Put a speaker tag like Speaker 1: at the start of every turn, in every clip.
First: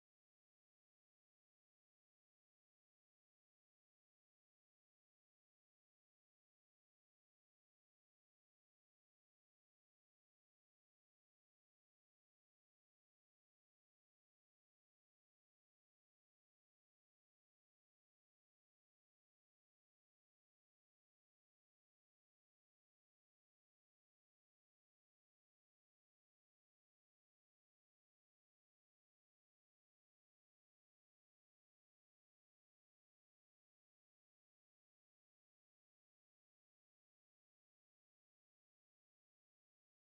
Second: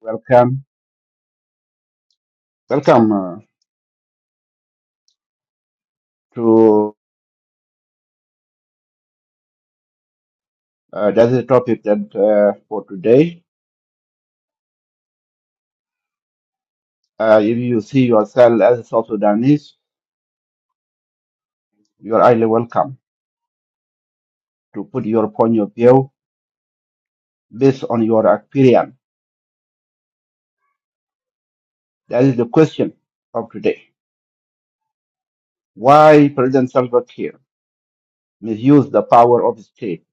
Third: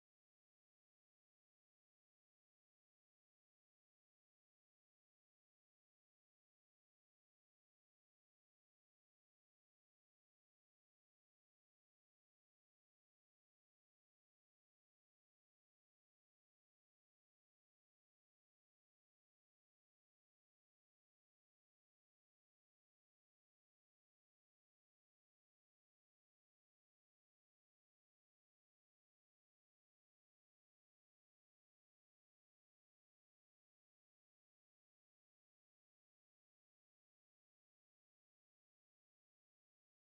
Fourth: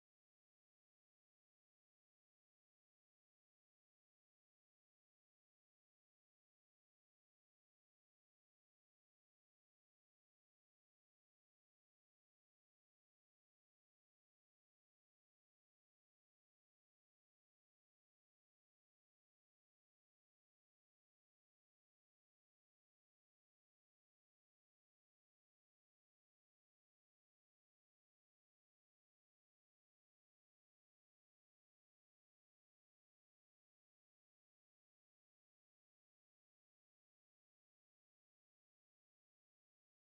Speaker 1: Welcome, welcome uh, to uh, that's the topic that uh, for today. Uh, if you see yourself as a South Sudanese, you are highly welcome to put your point of view based on your experience. That is the question of today. Why President Salva Kiir misused the power of state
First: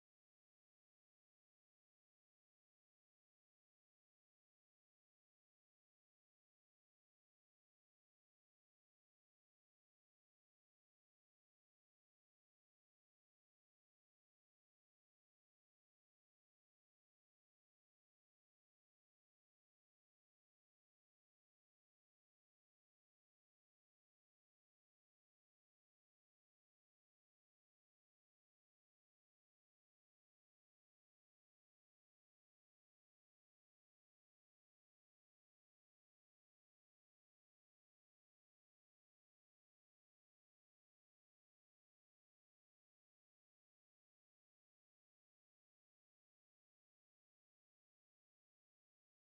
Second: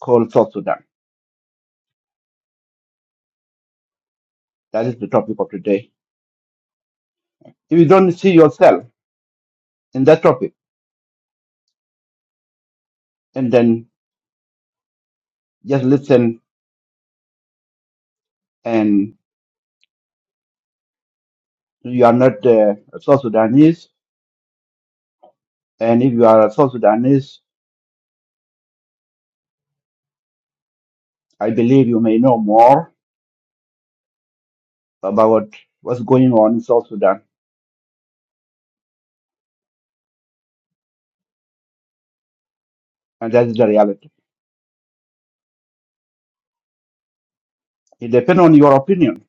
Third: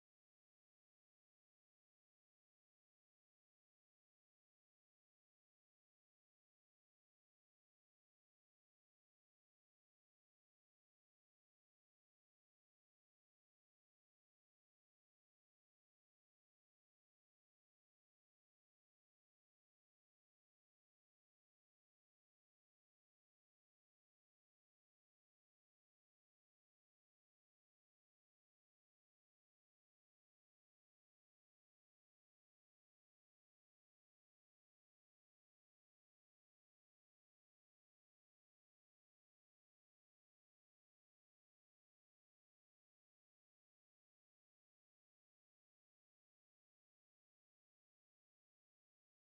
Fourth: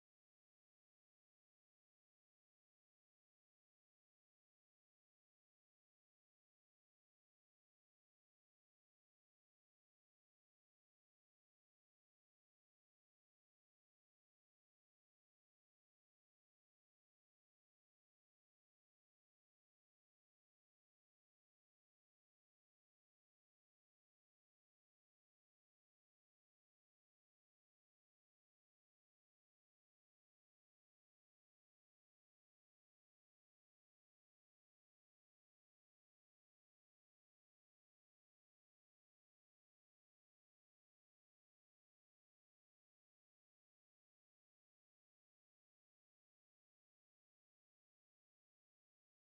Speaker 1: called South Sudan? That is the topic of today. If you don't see yourself in that topic, and then just listen, and you are not uh, a South Sudanese, And if you are a South Sudanese, I believe you may know more about what's going on in South Sudan. And that is the reality. It depends on your opinion.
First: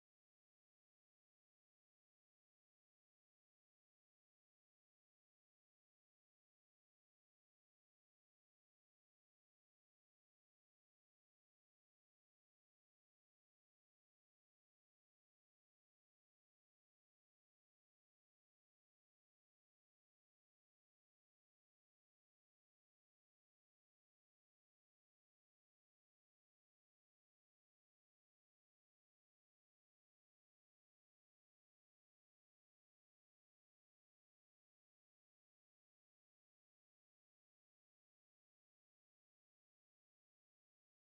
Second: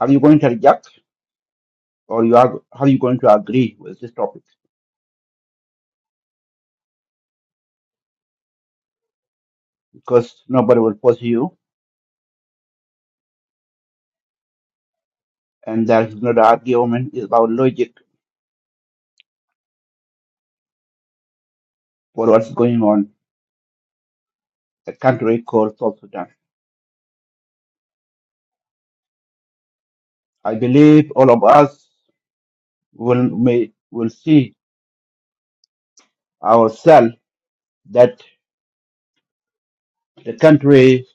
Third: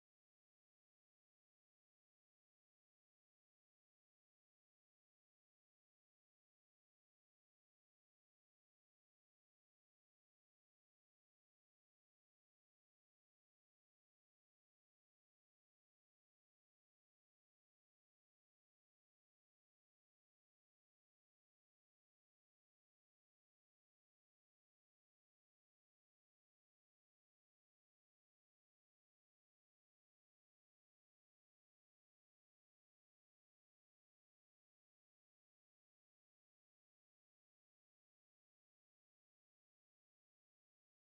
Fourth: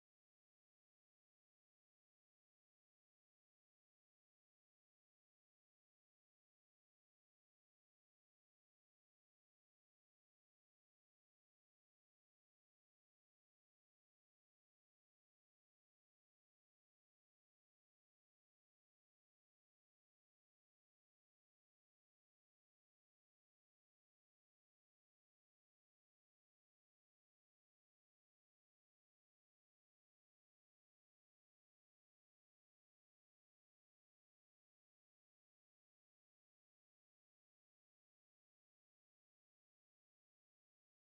Speaker 1: Are you going to reject or you are, are you going to agree with this topic? Because nobody will force you. And there is not an argument. It's about logic for what's going on in a country called South Sudan. I believe all of us will, may, will see ourselves that the country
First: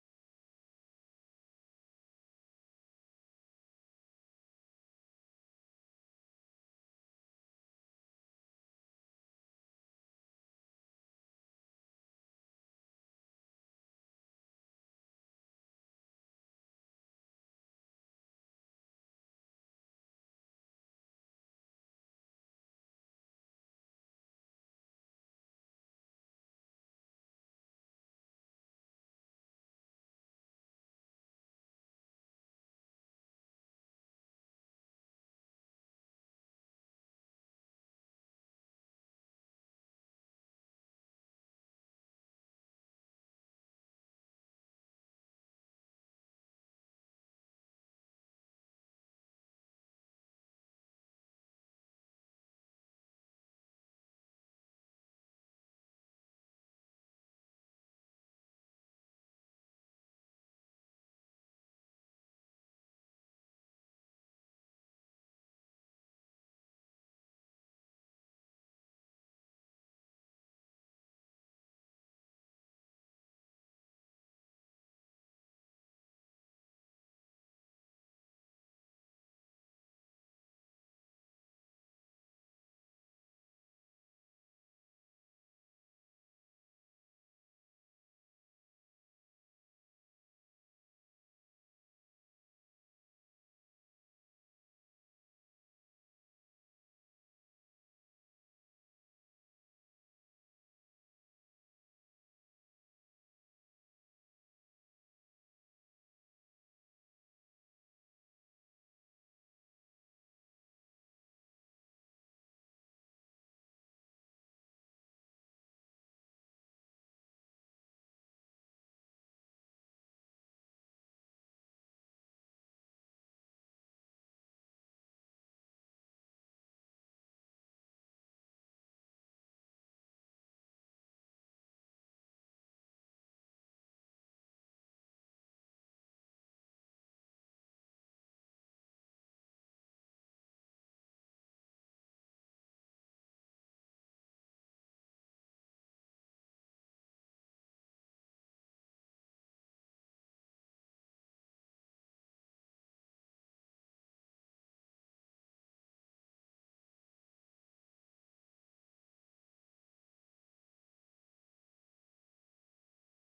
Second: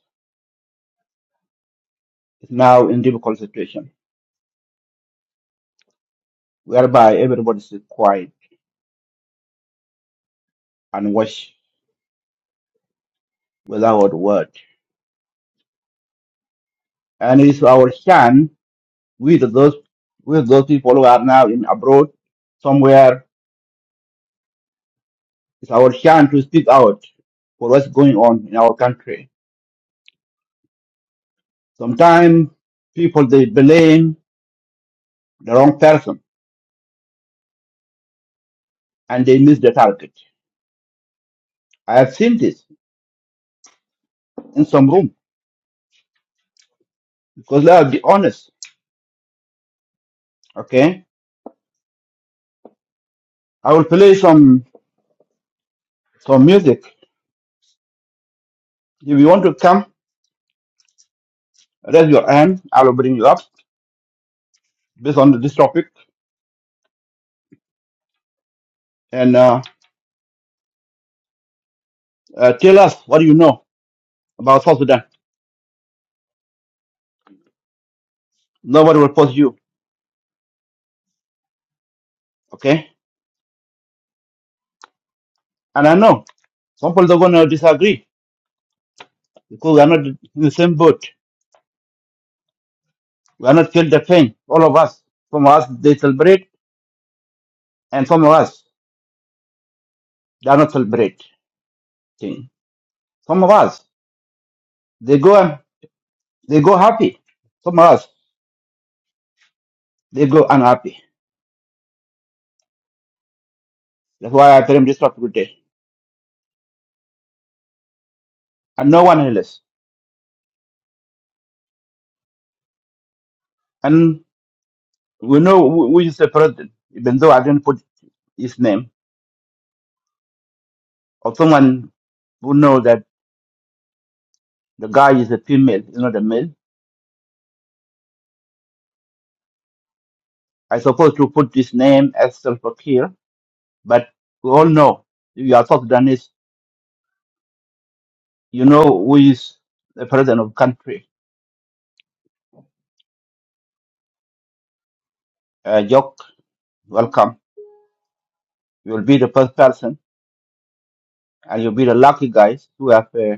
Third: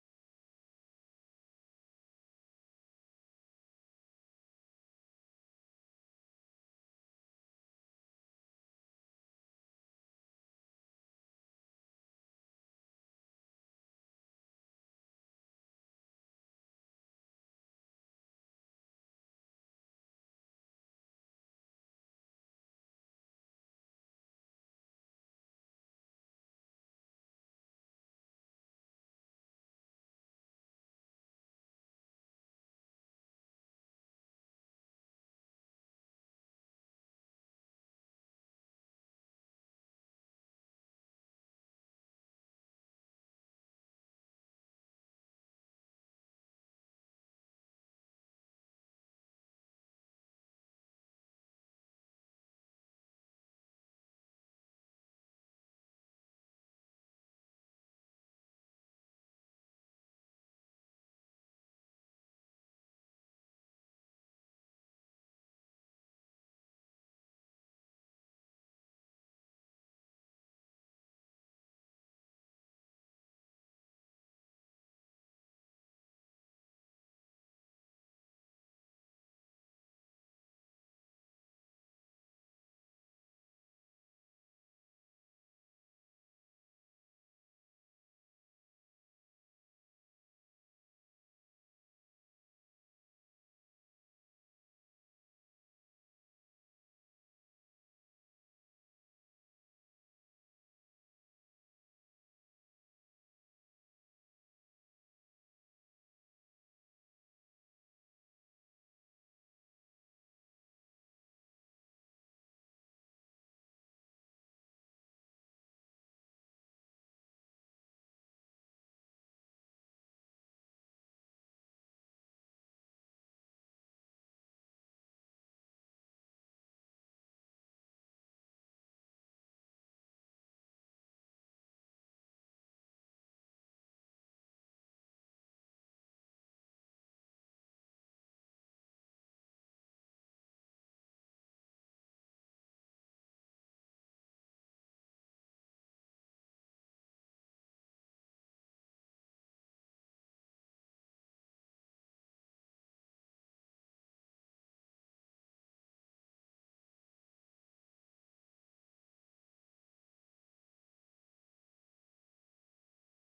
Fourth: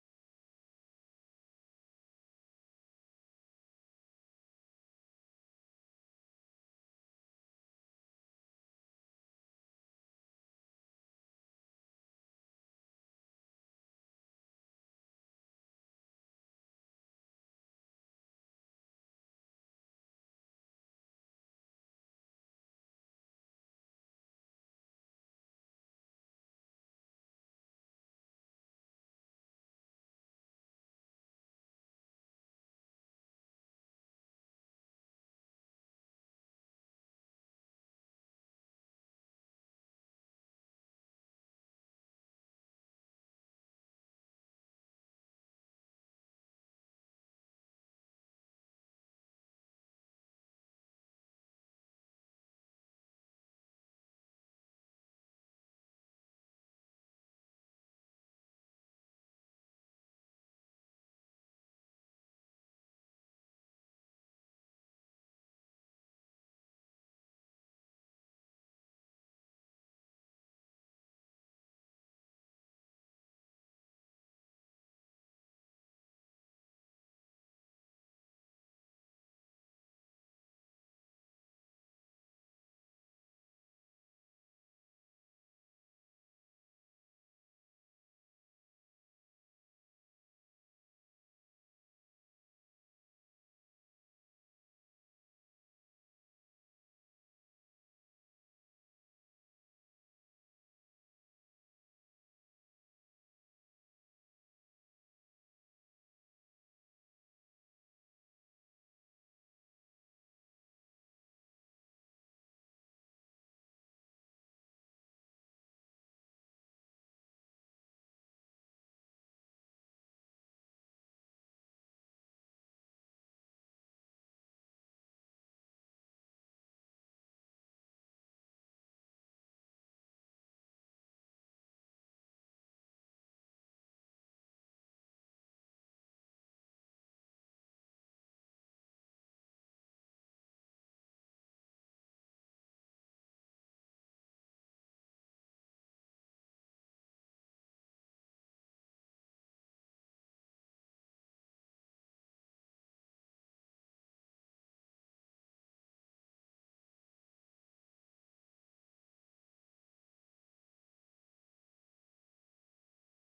Speaker 1: is now in difficult situation whereby everybody is quiet and watch without word. And it's our chance with those with those people who are now in abroad somewhere. It's our chance to speak out for what's going on in our country. Sometimes people they blame the wrong person and they miss the target. I have seen this in some room because let's be honest. Okay, I will play some some music. If you want to come, raise your hand. I will bring you up based on this topic and uh, uh, tell us what you know about South Sudan. Nobody will force you, okay? And I know some people are going to disagree because we are not in the same boat. We are not feel the pain, all of us. Some of us, they celebrate, and some of us, they are not celebrate. Thing. Some of us, they go and they go happy. Some of us, they go unhappy. That's why I claim this topic today. And no one else. And we know who who is the president, even though I didn't put his name, or someone who know that the guy is a female, is not a male I supposed to put his name as Salva Kiir, but we all know if you are South Sudanese, you know who is the president of country. Uh, Jock, welcome. You will be the first person, and you'll be the lucky guys who have. Uh,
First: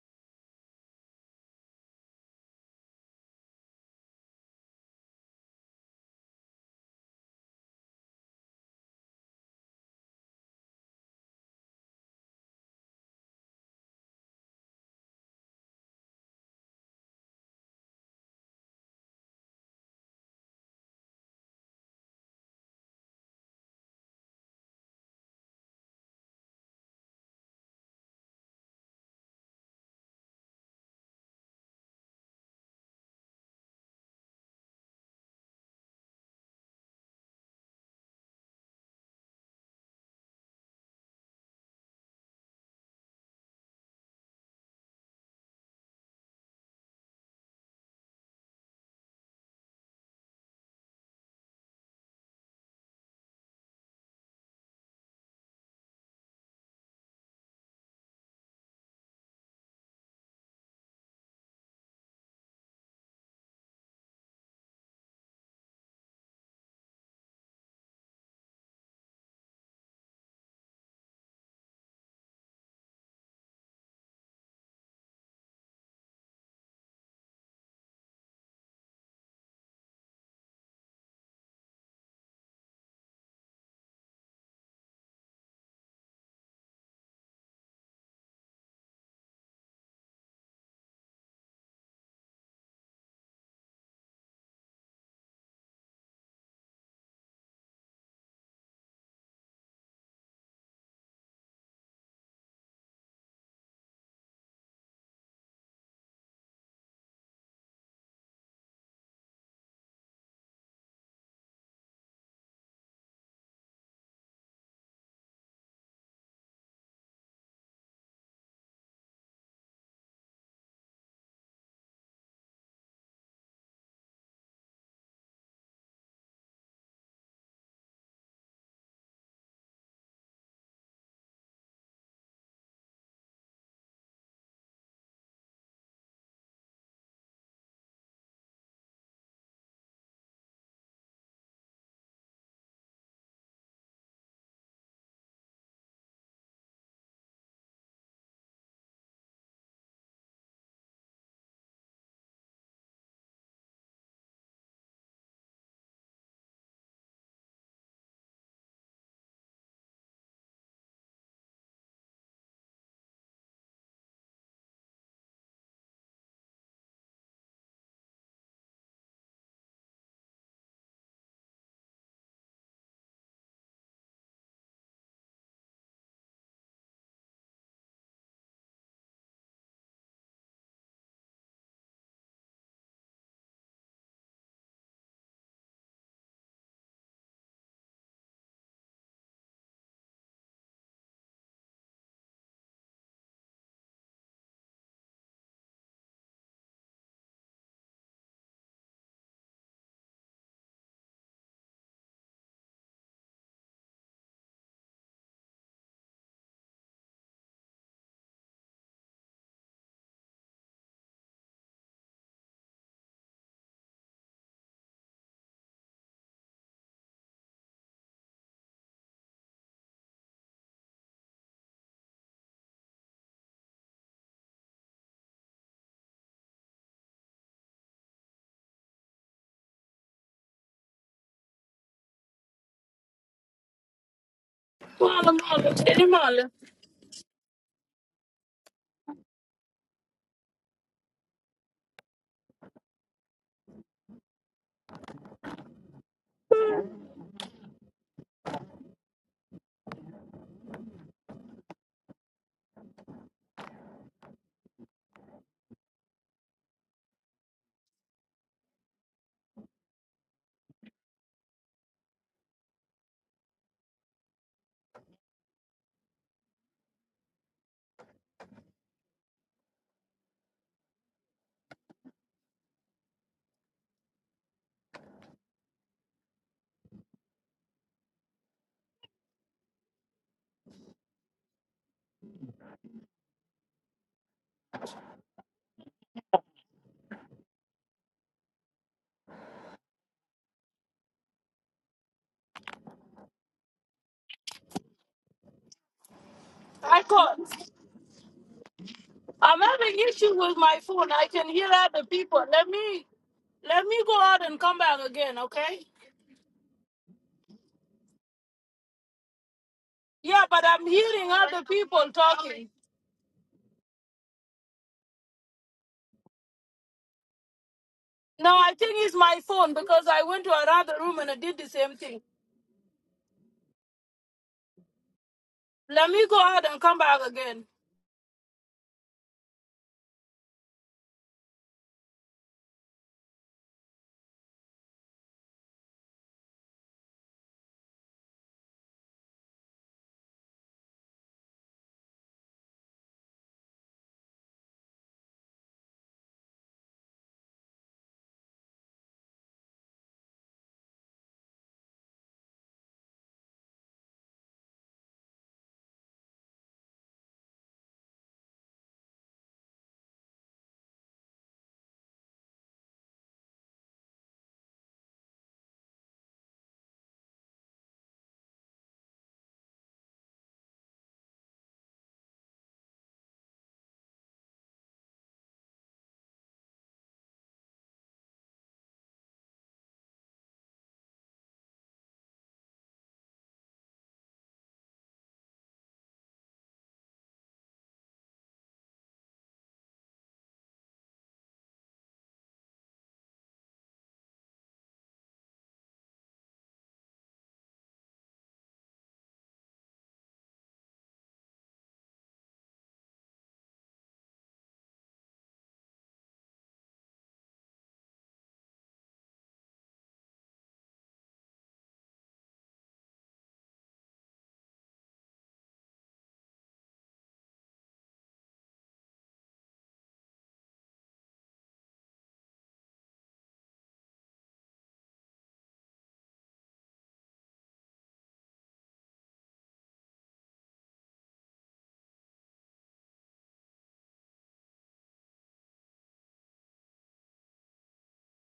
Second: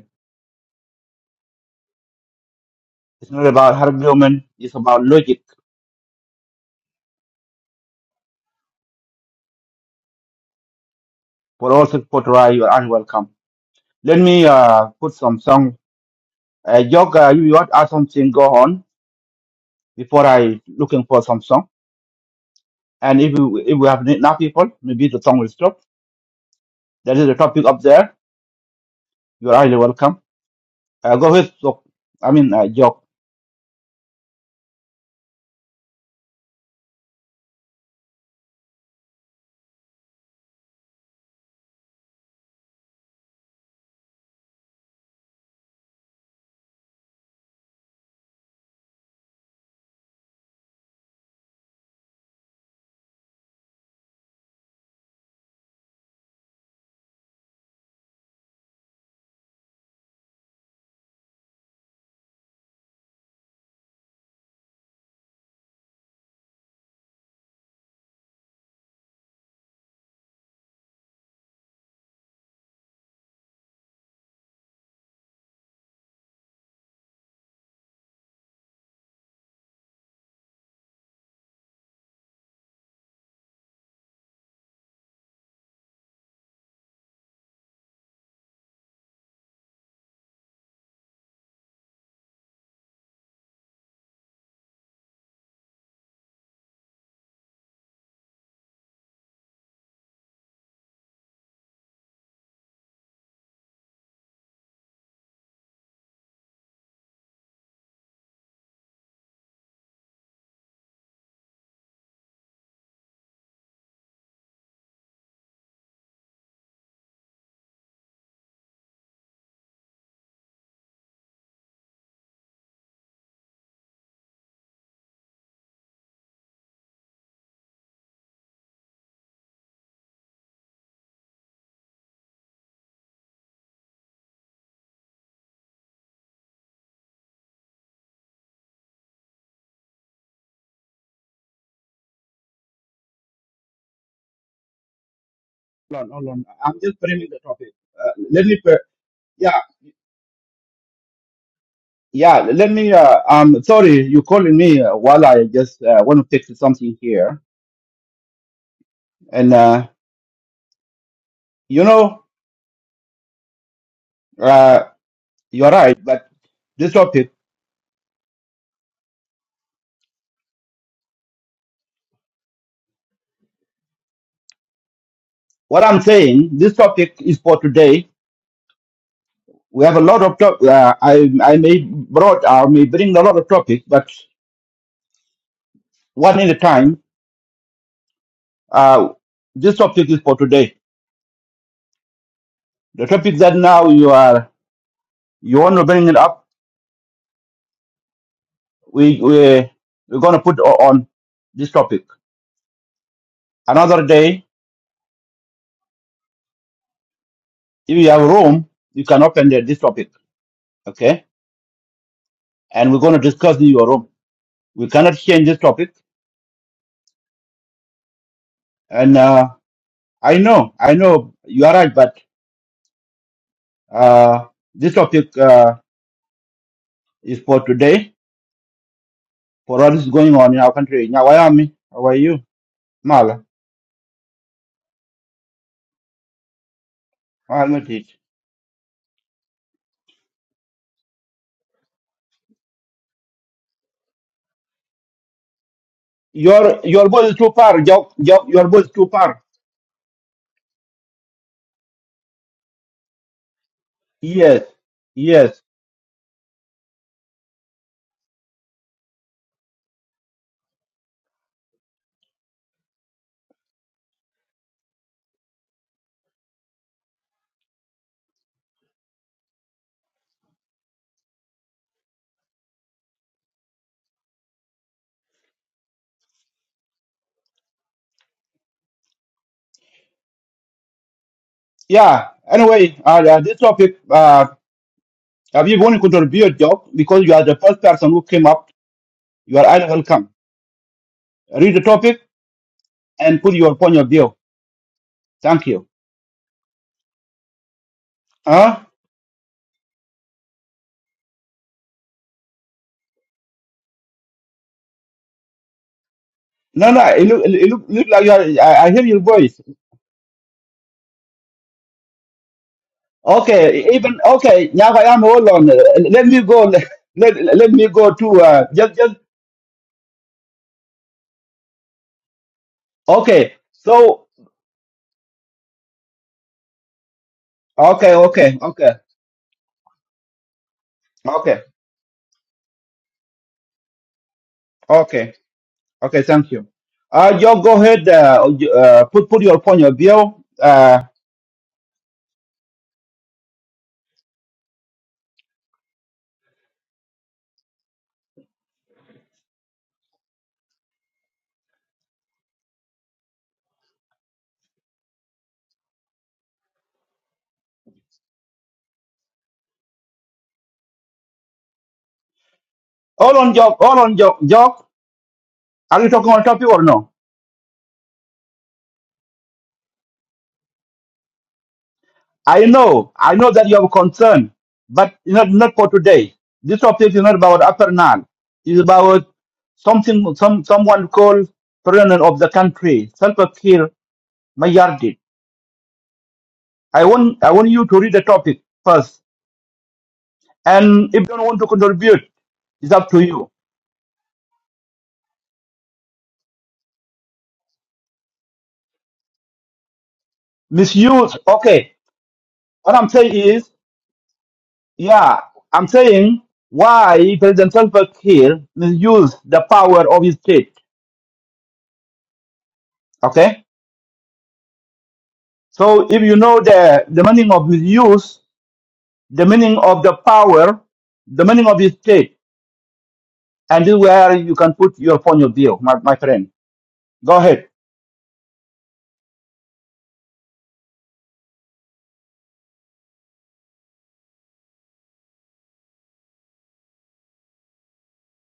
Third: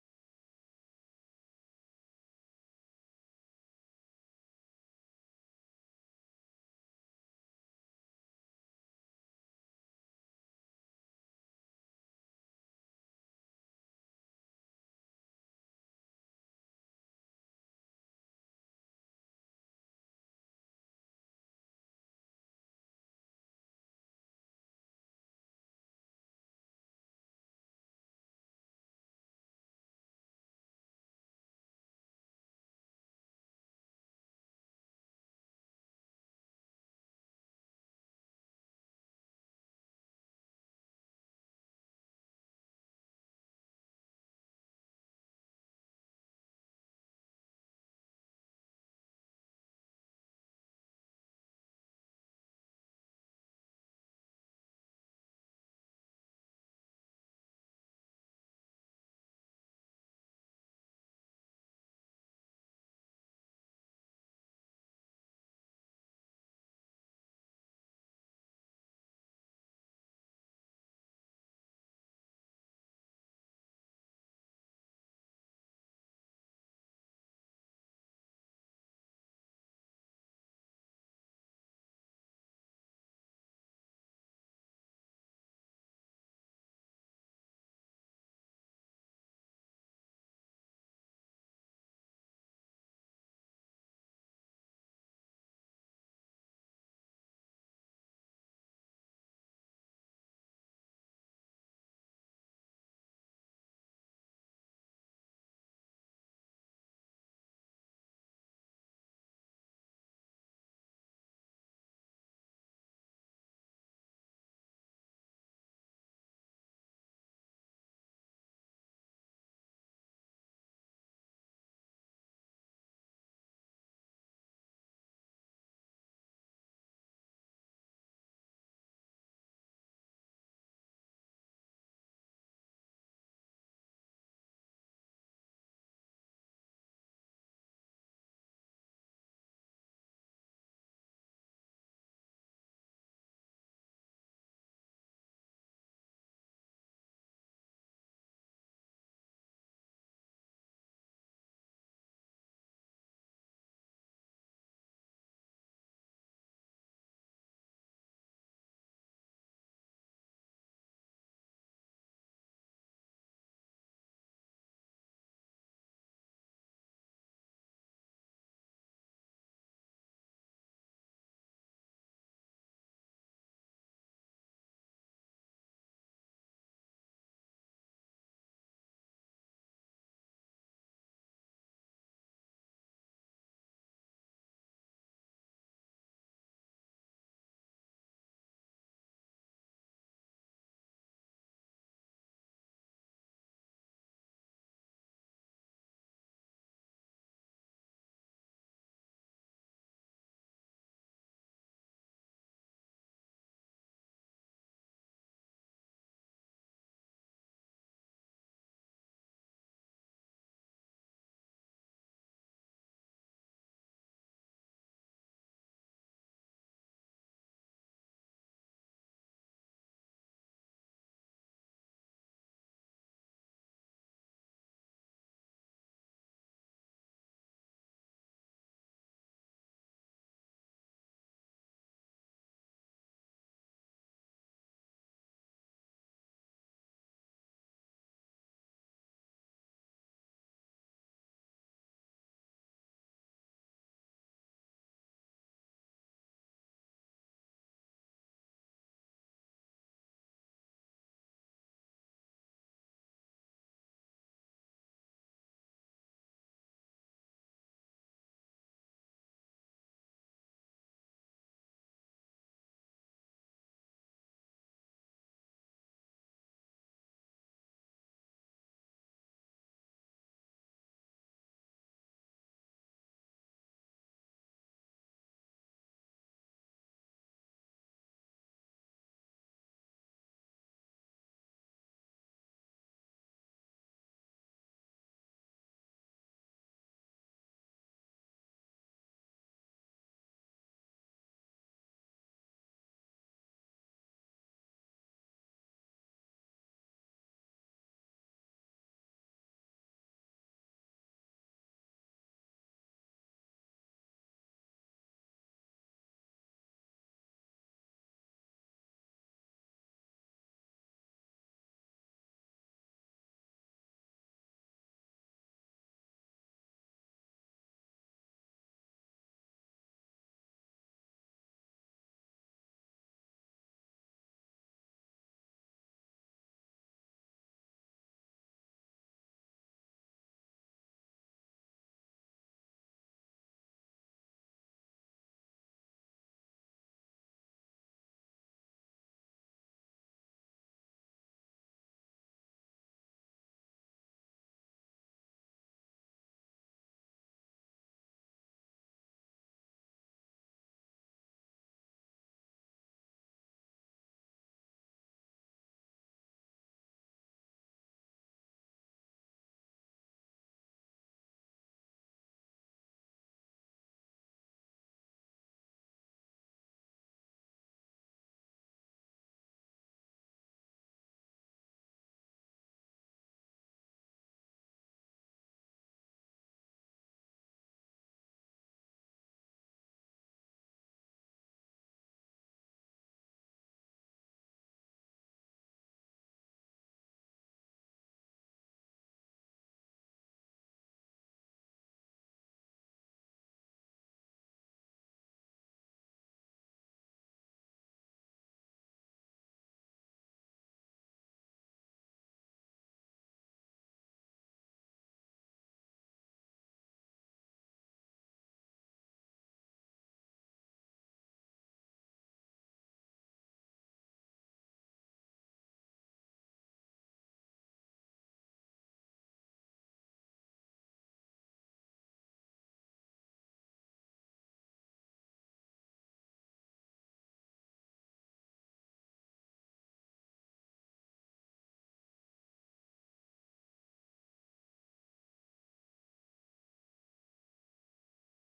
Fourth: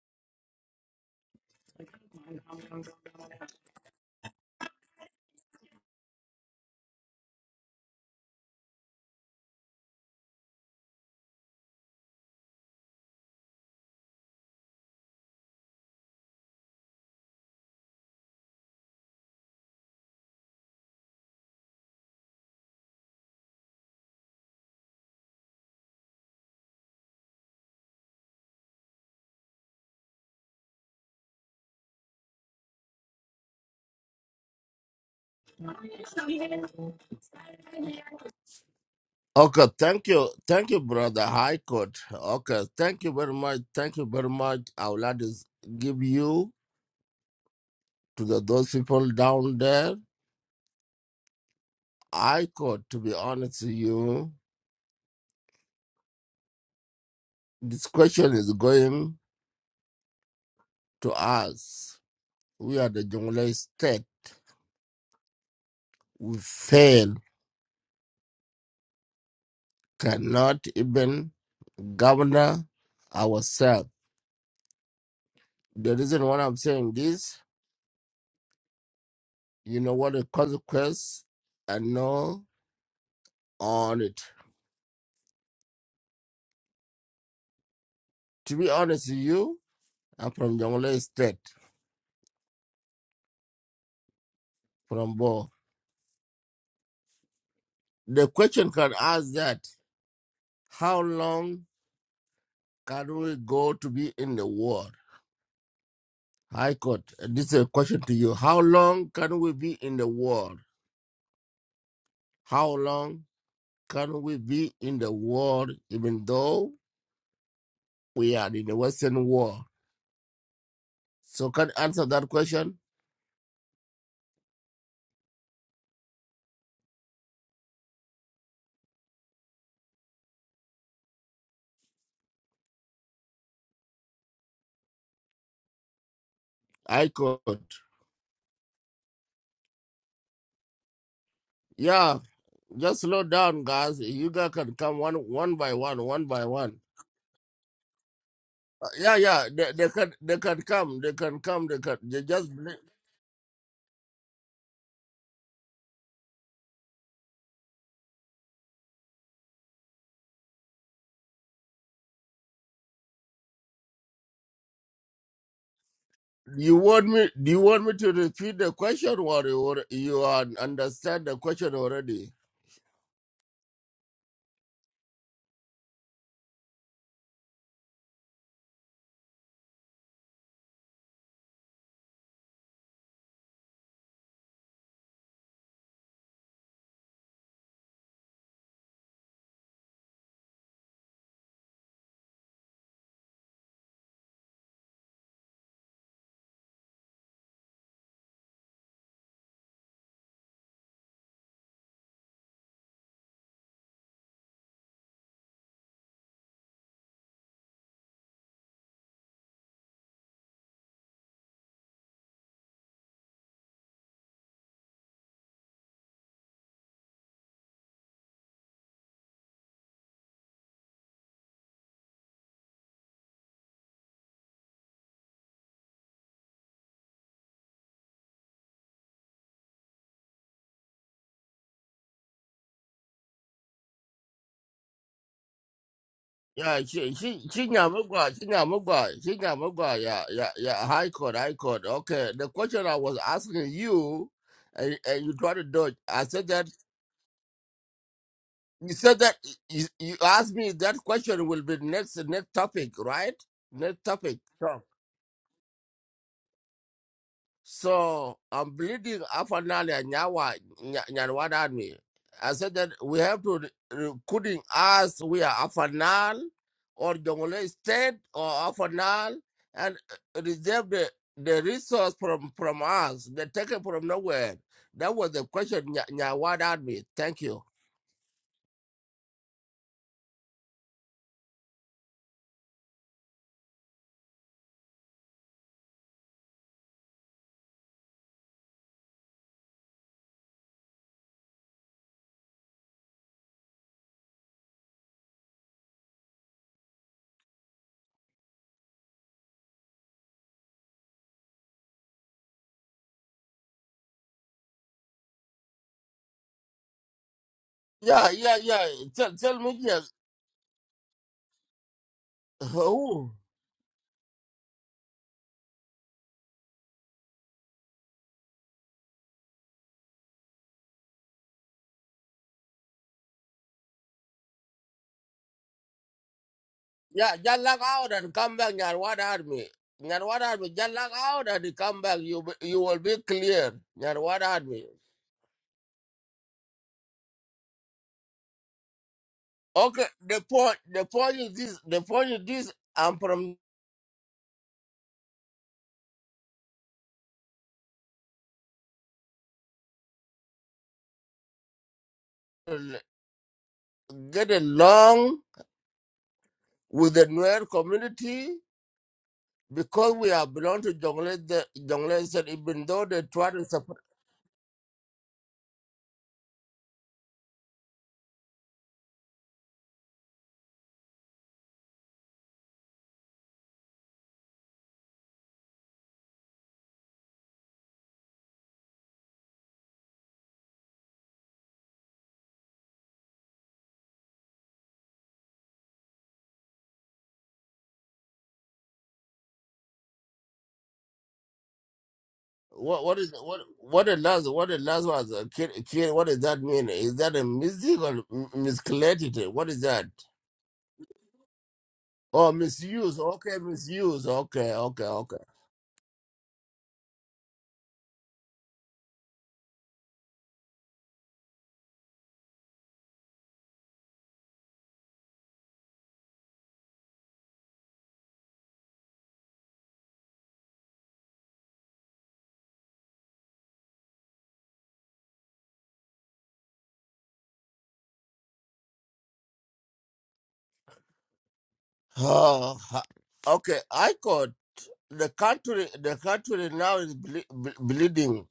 Speaker 1: it's not about argument; it's about logic. For all supporters, you are unwelcome. Let me uh, put some song. Uh, Jock, uh, you want to add something? Go on before I looking for some song. And if we, if we have enough people, maybe the song will stop. That is the topic up there. You are highly welcome. Uh, go ahead, Sok. I mean, uh, Jok.
Speaker 2: Okay, thank you. Thank you, brother High Court. Okay, thank you very much. Thank you very much. Our lad is give you to the, those people down there. High Court, to be honest with you, this question is going to us. We are the Jonglei state. We fail, cannot even govern ourselves. The reason why I'm saying this, you know what the consequence and know on it. To be honest with you, I'm from Jonglei State, from Bo. The question can ask that how long can we go to be in the war? High Court, uh, this is a question to you. How long can we be in the war? How long can we be in the war even though we are in the Western war? So can you answer that question? High Court. Yeah, just slow down, guys. You guys can come one one by
Speaker 1: Hold
Speaker 2: one,
Speaker 1: on,
Speaker 2: one
Speaker 1: hold
Speaker 2: by
Speaker 1: on.
Speaker 2: one.
Speaker 1: I'm just framing the topic. Uh, let me, pre-
Speaker 2: Uh, yeah, yeah.
Speaker 1: yeah,
Speaker 2: They, they can they can come. They can come. They can. They
Speaker 1: yeah.
Speaker 2: just.
Speaker 1: Let
Speaker 2: bring-
Speaker 1: me. Uh, am sorry, you calling me uh, while I just uh, want to fix something here. And uh, you know, uh, you're right. But
Speaker 2: Do you
Speaker 1: this
Speaker 2: want me?
Speaker 1: topic,
Speaker 2: Do you want me to repeat the question, or you or you un- understand the question already?
Speaker 1: what I'm saying, this topic is for today. We have a lot of top. Uh, I I may brought. I may bring a lot of topics, but one at a time. Uh, this topic is for today. The topic that now you are you want to bring it up we we we're gonna put o- on this topic another day. If you have room, you can open the, this topic, okay? And we're gonna discuss in your room. We cannot change this topic. And uh, I know, I know you are right, but uh, this topic uh, is for today. For what is going on in our country. Now, why am I? How are you, Mala?
Speaker 3: Mama, mama, tell him all.
Speaker 2: Yeah, she she she
Speaker 1: Malmatit.
Speaker 2: nyamugwa, she nyamugwa, she nyamugwa. Yeah, yeah, yeah. High court, high court. Okay. The question I was asking you, and, and you try to dodge. I said that
Speaker 1: Your your voice is too far. Your your your voice is
Speaker 2: you
Speaker 1: too
Speaker 2: said that
Speaker 1: far.
Speaker 2: you, you asked me that question will be next next topic, right? Next topic.
Speaker 1: Yes,
Speaker 2: so.
Speaker 1: yes,
Speaker 2: So I'm bleeding up and down there, Nyawa, Nya- Nyanwada Army. I said that we have to, re- recruiting us, we are Afanal or Jongole State or Afanal and uh, reserve the, the resource from, from us. They take it from nowhere. That was the question, Nya- Nyawad Army. Thank you.
Speaker 1: yeah. Anyway, uh, uh, this topic. uh, If you want to contribute, Job, because you are the first person who came up, you are highly welcome. Read the topic and put your point of view. Thank you.
Speaker 3: I call.
Speaker 1: Huh?
Speaker 3: I'm having issue with my phone. I can hear other people. Let me, let me go out and come back again, okay?
Speaker 1: No, no, it look, it look, look like
Speaker 2: Yeah,
Speaker 1: you are,
Speaker 2: yeah,
Speaker 1: I,
Speaker 2: yeah.
Speaker 1: I hear your
Speaker 2: Tell, tell
Speaker 1: voice.
Speaker 2: me, yes.
Speaker 3: Yeah, but I'm hearing other people talking.
Speaker 2: Who?
Speaker 1: Okay, even, okay, now I am, hold on. Let me go, let, let, me go to,
Speaker 3: No,
Speaker 1: uh,
Speaker 3: I think
Speaker 1: just,
Speaker 3: it's
Speaker 1: just,
Speaker 3: my phone because I went to another room and I did the same thing.
Speaker 1: okay. So,
Speaker 3: Let me go out and come back
Speaker 2: Yeah, just
Speaker 3: again.
Speaker 2: log out
Speaker 1: okay,
Speaker 2: and come
Speaker 1: okay,
Speaker 2: back,
Speaker 1: okay,
Speaker 2: Nyarwad Army. Nyarwad Army, just log out
Speaker 1: okay,
Speaker 2: and come back. You be- you will be clear, Nyarwad Army.
Speaker 1: okay, okay, thank you. Uh, Job, go ahead, uh, uh, put, put your point of
Speaker 2: Okay,
Speaker 1: view.
Speaker 2: the point
Speaker 1: Uh,
Speaker 2: the point is this the point is this I'm from get along with the Nuer community because we are belong to Jongle the Jongle said even though they
Speaker 1: hold
Speaker 2: try
Speaker 1: on,
Speaker 2: to
Speaker 1: Job,
Speaker 2: support
Speaker 1: hold on, Job, Are you talking on topic or no? I know, I know that you have concern, but not not for today. This topic is not about upper Nile. It's about something some someone called president of the country, Salva my Mayardit. I want I want you to read the topic first. And if you don't want to contribute, it's
Speaker 2: what
Speaker 1: up
Speaker 2: what
Speaker 1: to
Speaker 2: is
Speaker 1: you.
Speaker 2: what what the last what the last was uh, kid, kid, what does that mean? Is that a music or m- miscalculated? What is that?
Speaker 1: Misuse, okay.
Speaker 2: Oh,
Speaker 1: What I'm
Speaker 2: misuse.
Speaker 1: saying
Speaker 2: Okay,
Speaker 1: is,
Speaker 2: misuse. Okay, okay,
Speaker 1: yeah,
Speaker 2: okay.
Speaker 1: I'm saying why President Salva Kiir misused the power of his state. Okay? So if you know the, the meaning of misuse, the meaning of the power, the meaning of the state, and this is where you can put your point of view, my, my friend. Go ahead.
Speaker 2: Uh, okay, I got the country. The country now is ble- ble- bleeding.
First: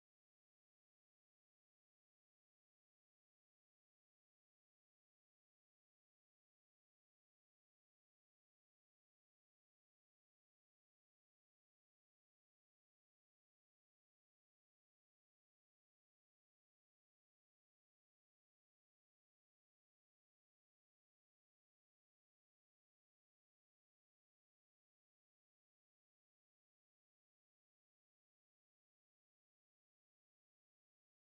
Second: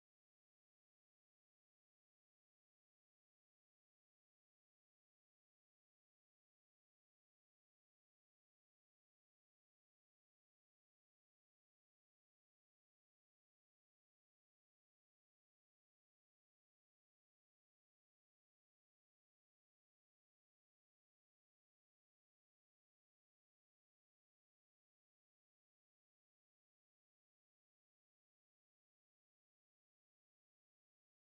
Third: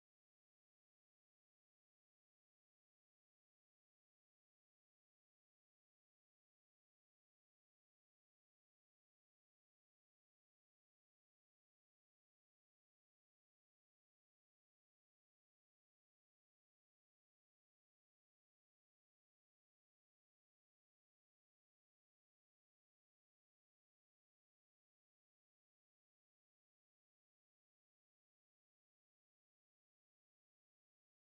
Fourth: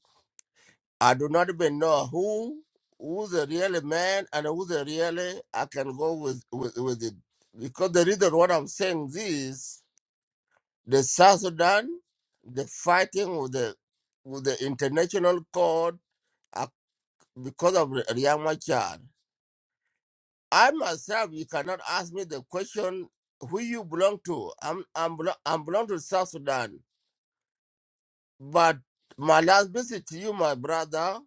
Speaker 2: I do not even know who who's a real man and who's a really I can go with with with it because the reason what I'm saying this the South Sudan the fighting with the with the international court uh, because of Riyad Machar. I myself, you cannot ask me the question who you belong to. I'm I'm belo- I'm belong to South Sudan. But my last visit to you, my brother,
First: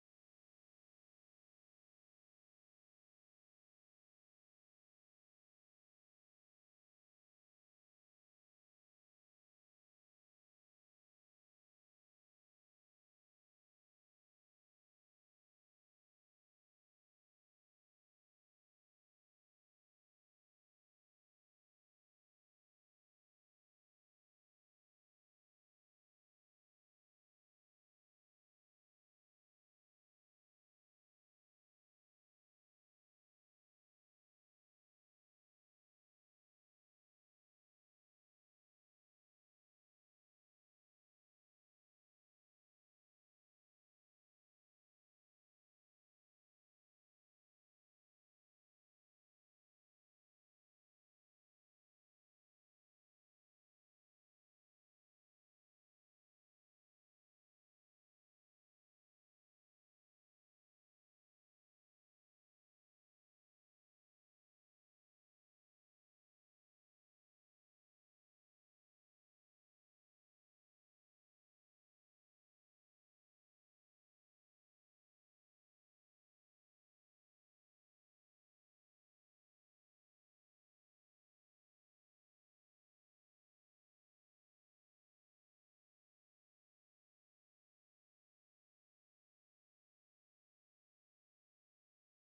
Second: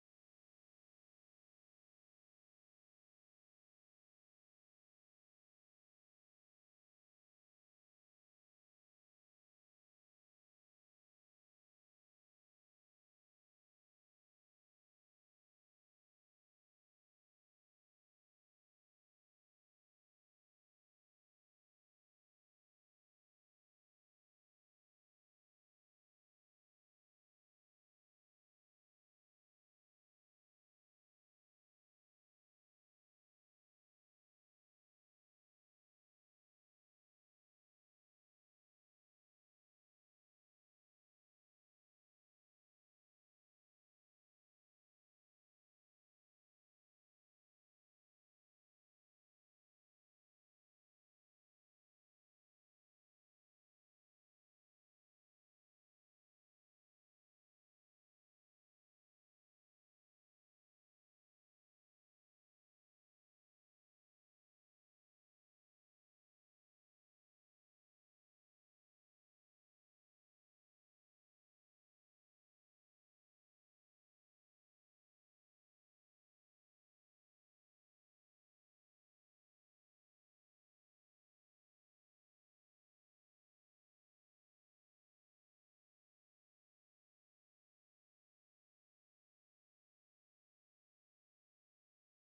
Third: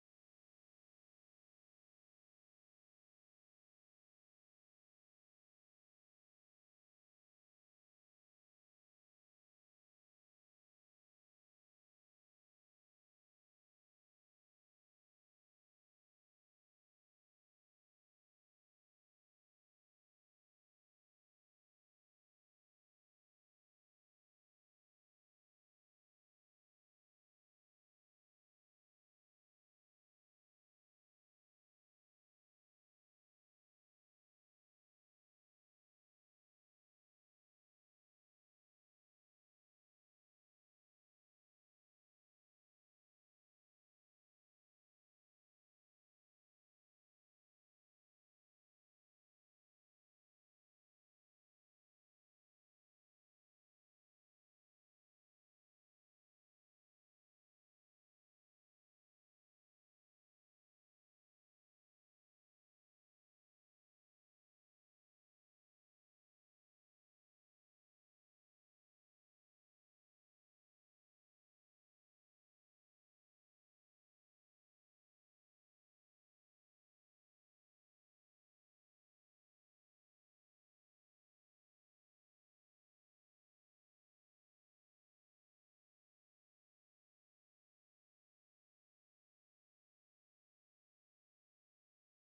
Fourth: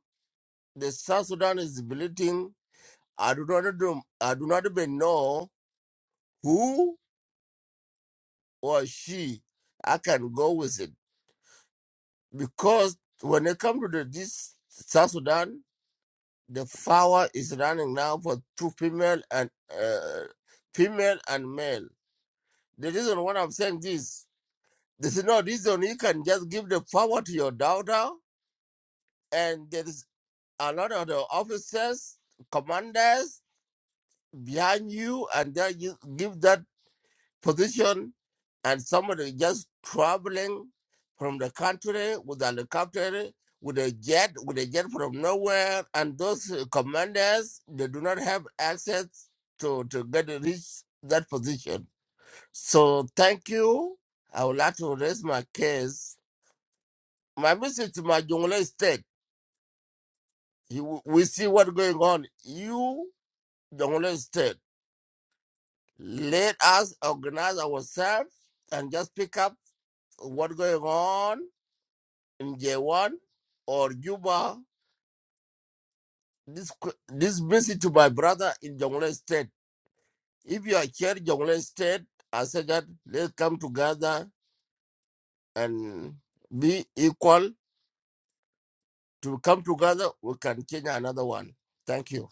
Speaker 2: the South Sudan is bleeding. I do not do, I do not even know who or she I can go with it because when it comes to the, this South Sudan, the power is running now for two female and uh, female and male. The reason why I'm saying this There's no reason you can just give the power to your daughter, and there is a lot of the officers, commanders behind you, and they you give that position, and somebody just traveling from the country with a helicopter, with a jet, with a jet from nowhere, and those uh, commanders they do not have access to to get reach that position. So thank you. I would like to raise my case My visit to my Jongle state, he, w- we see what's going on. You, Jongle state, let us organize ourselves and just pick up what's going on in J1 or Juba. This qu- this visit to my brother in Jongle state. If you are here, Jongle state, I say that let's come together and be equal. To come together, we can change another one. Thank you.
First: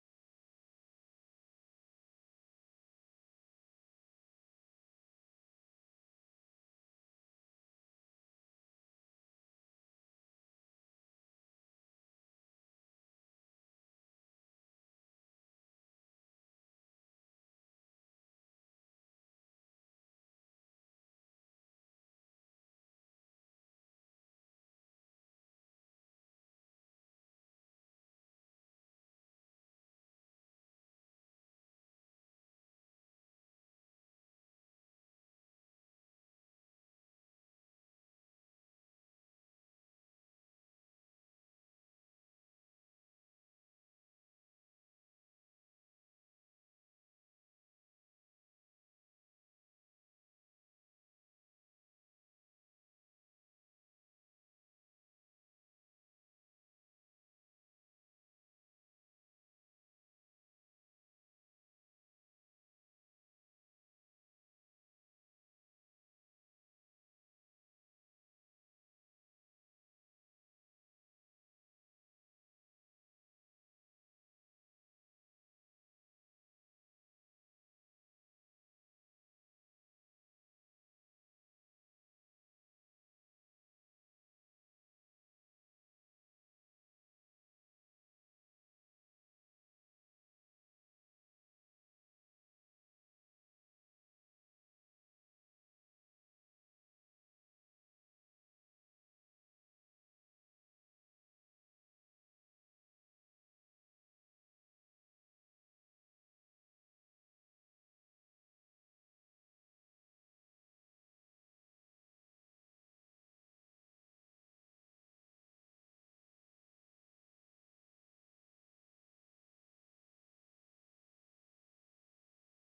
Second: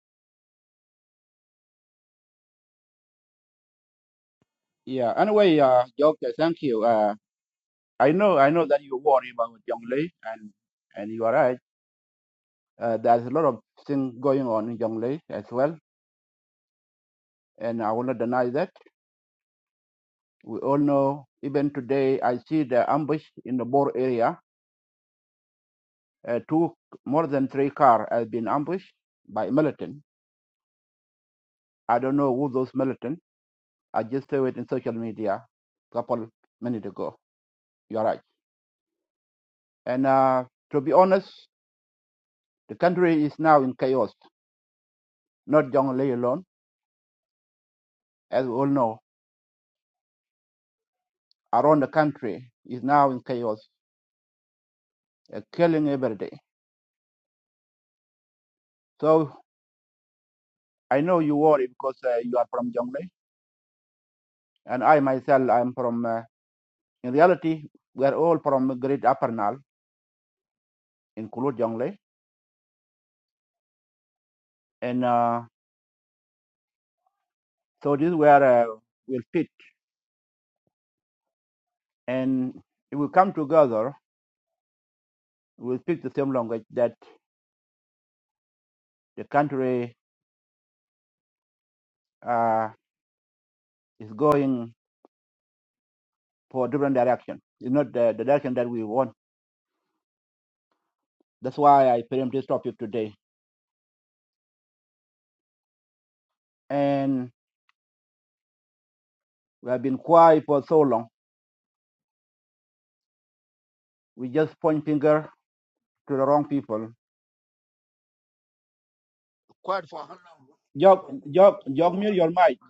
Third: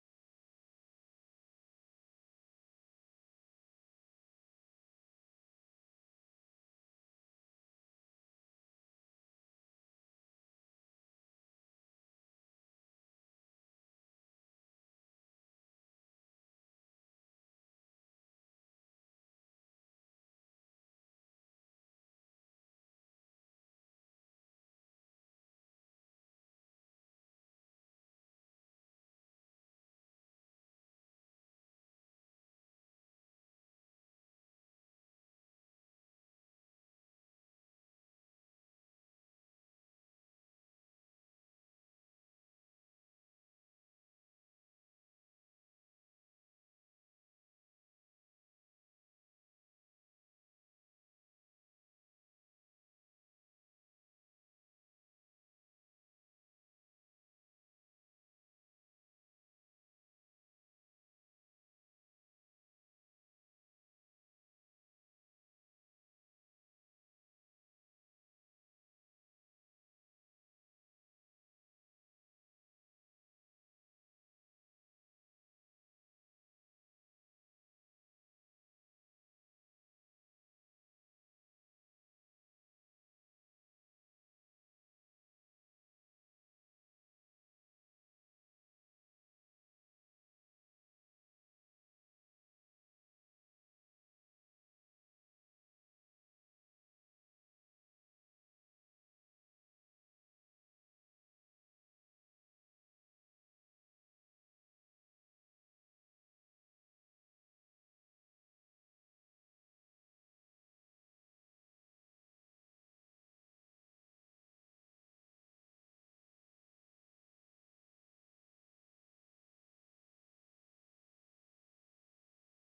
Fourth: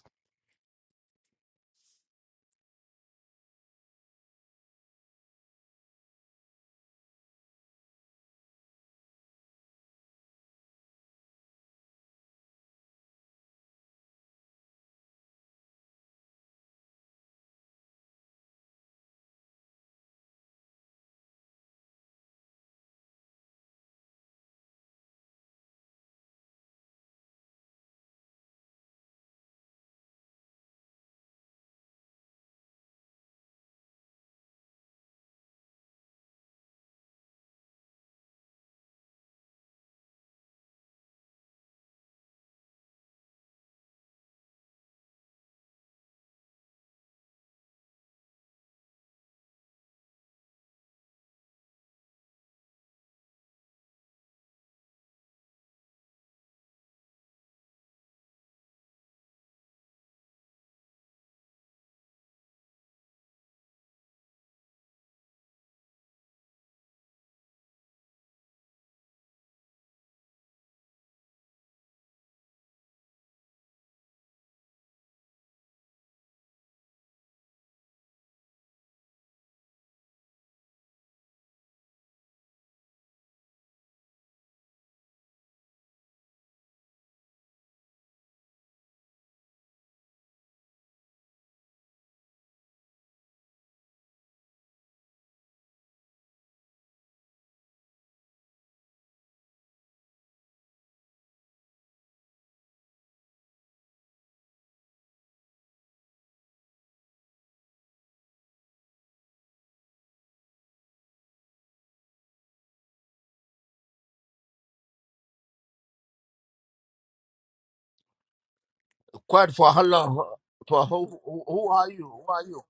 Speaker 2: Quiet for how long? For who? Who who are you? Who are you?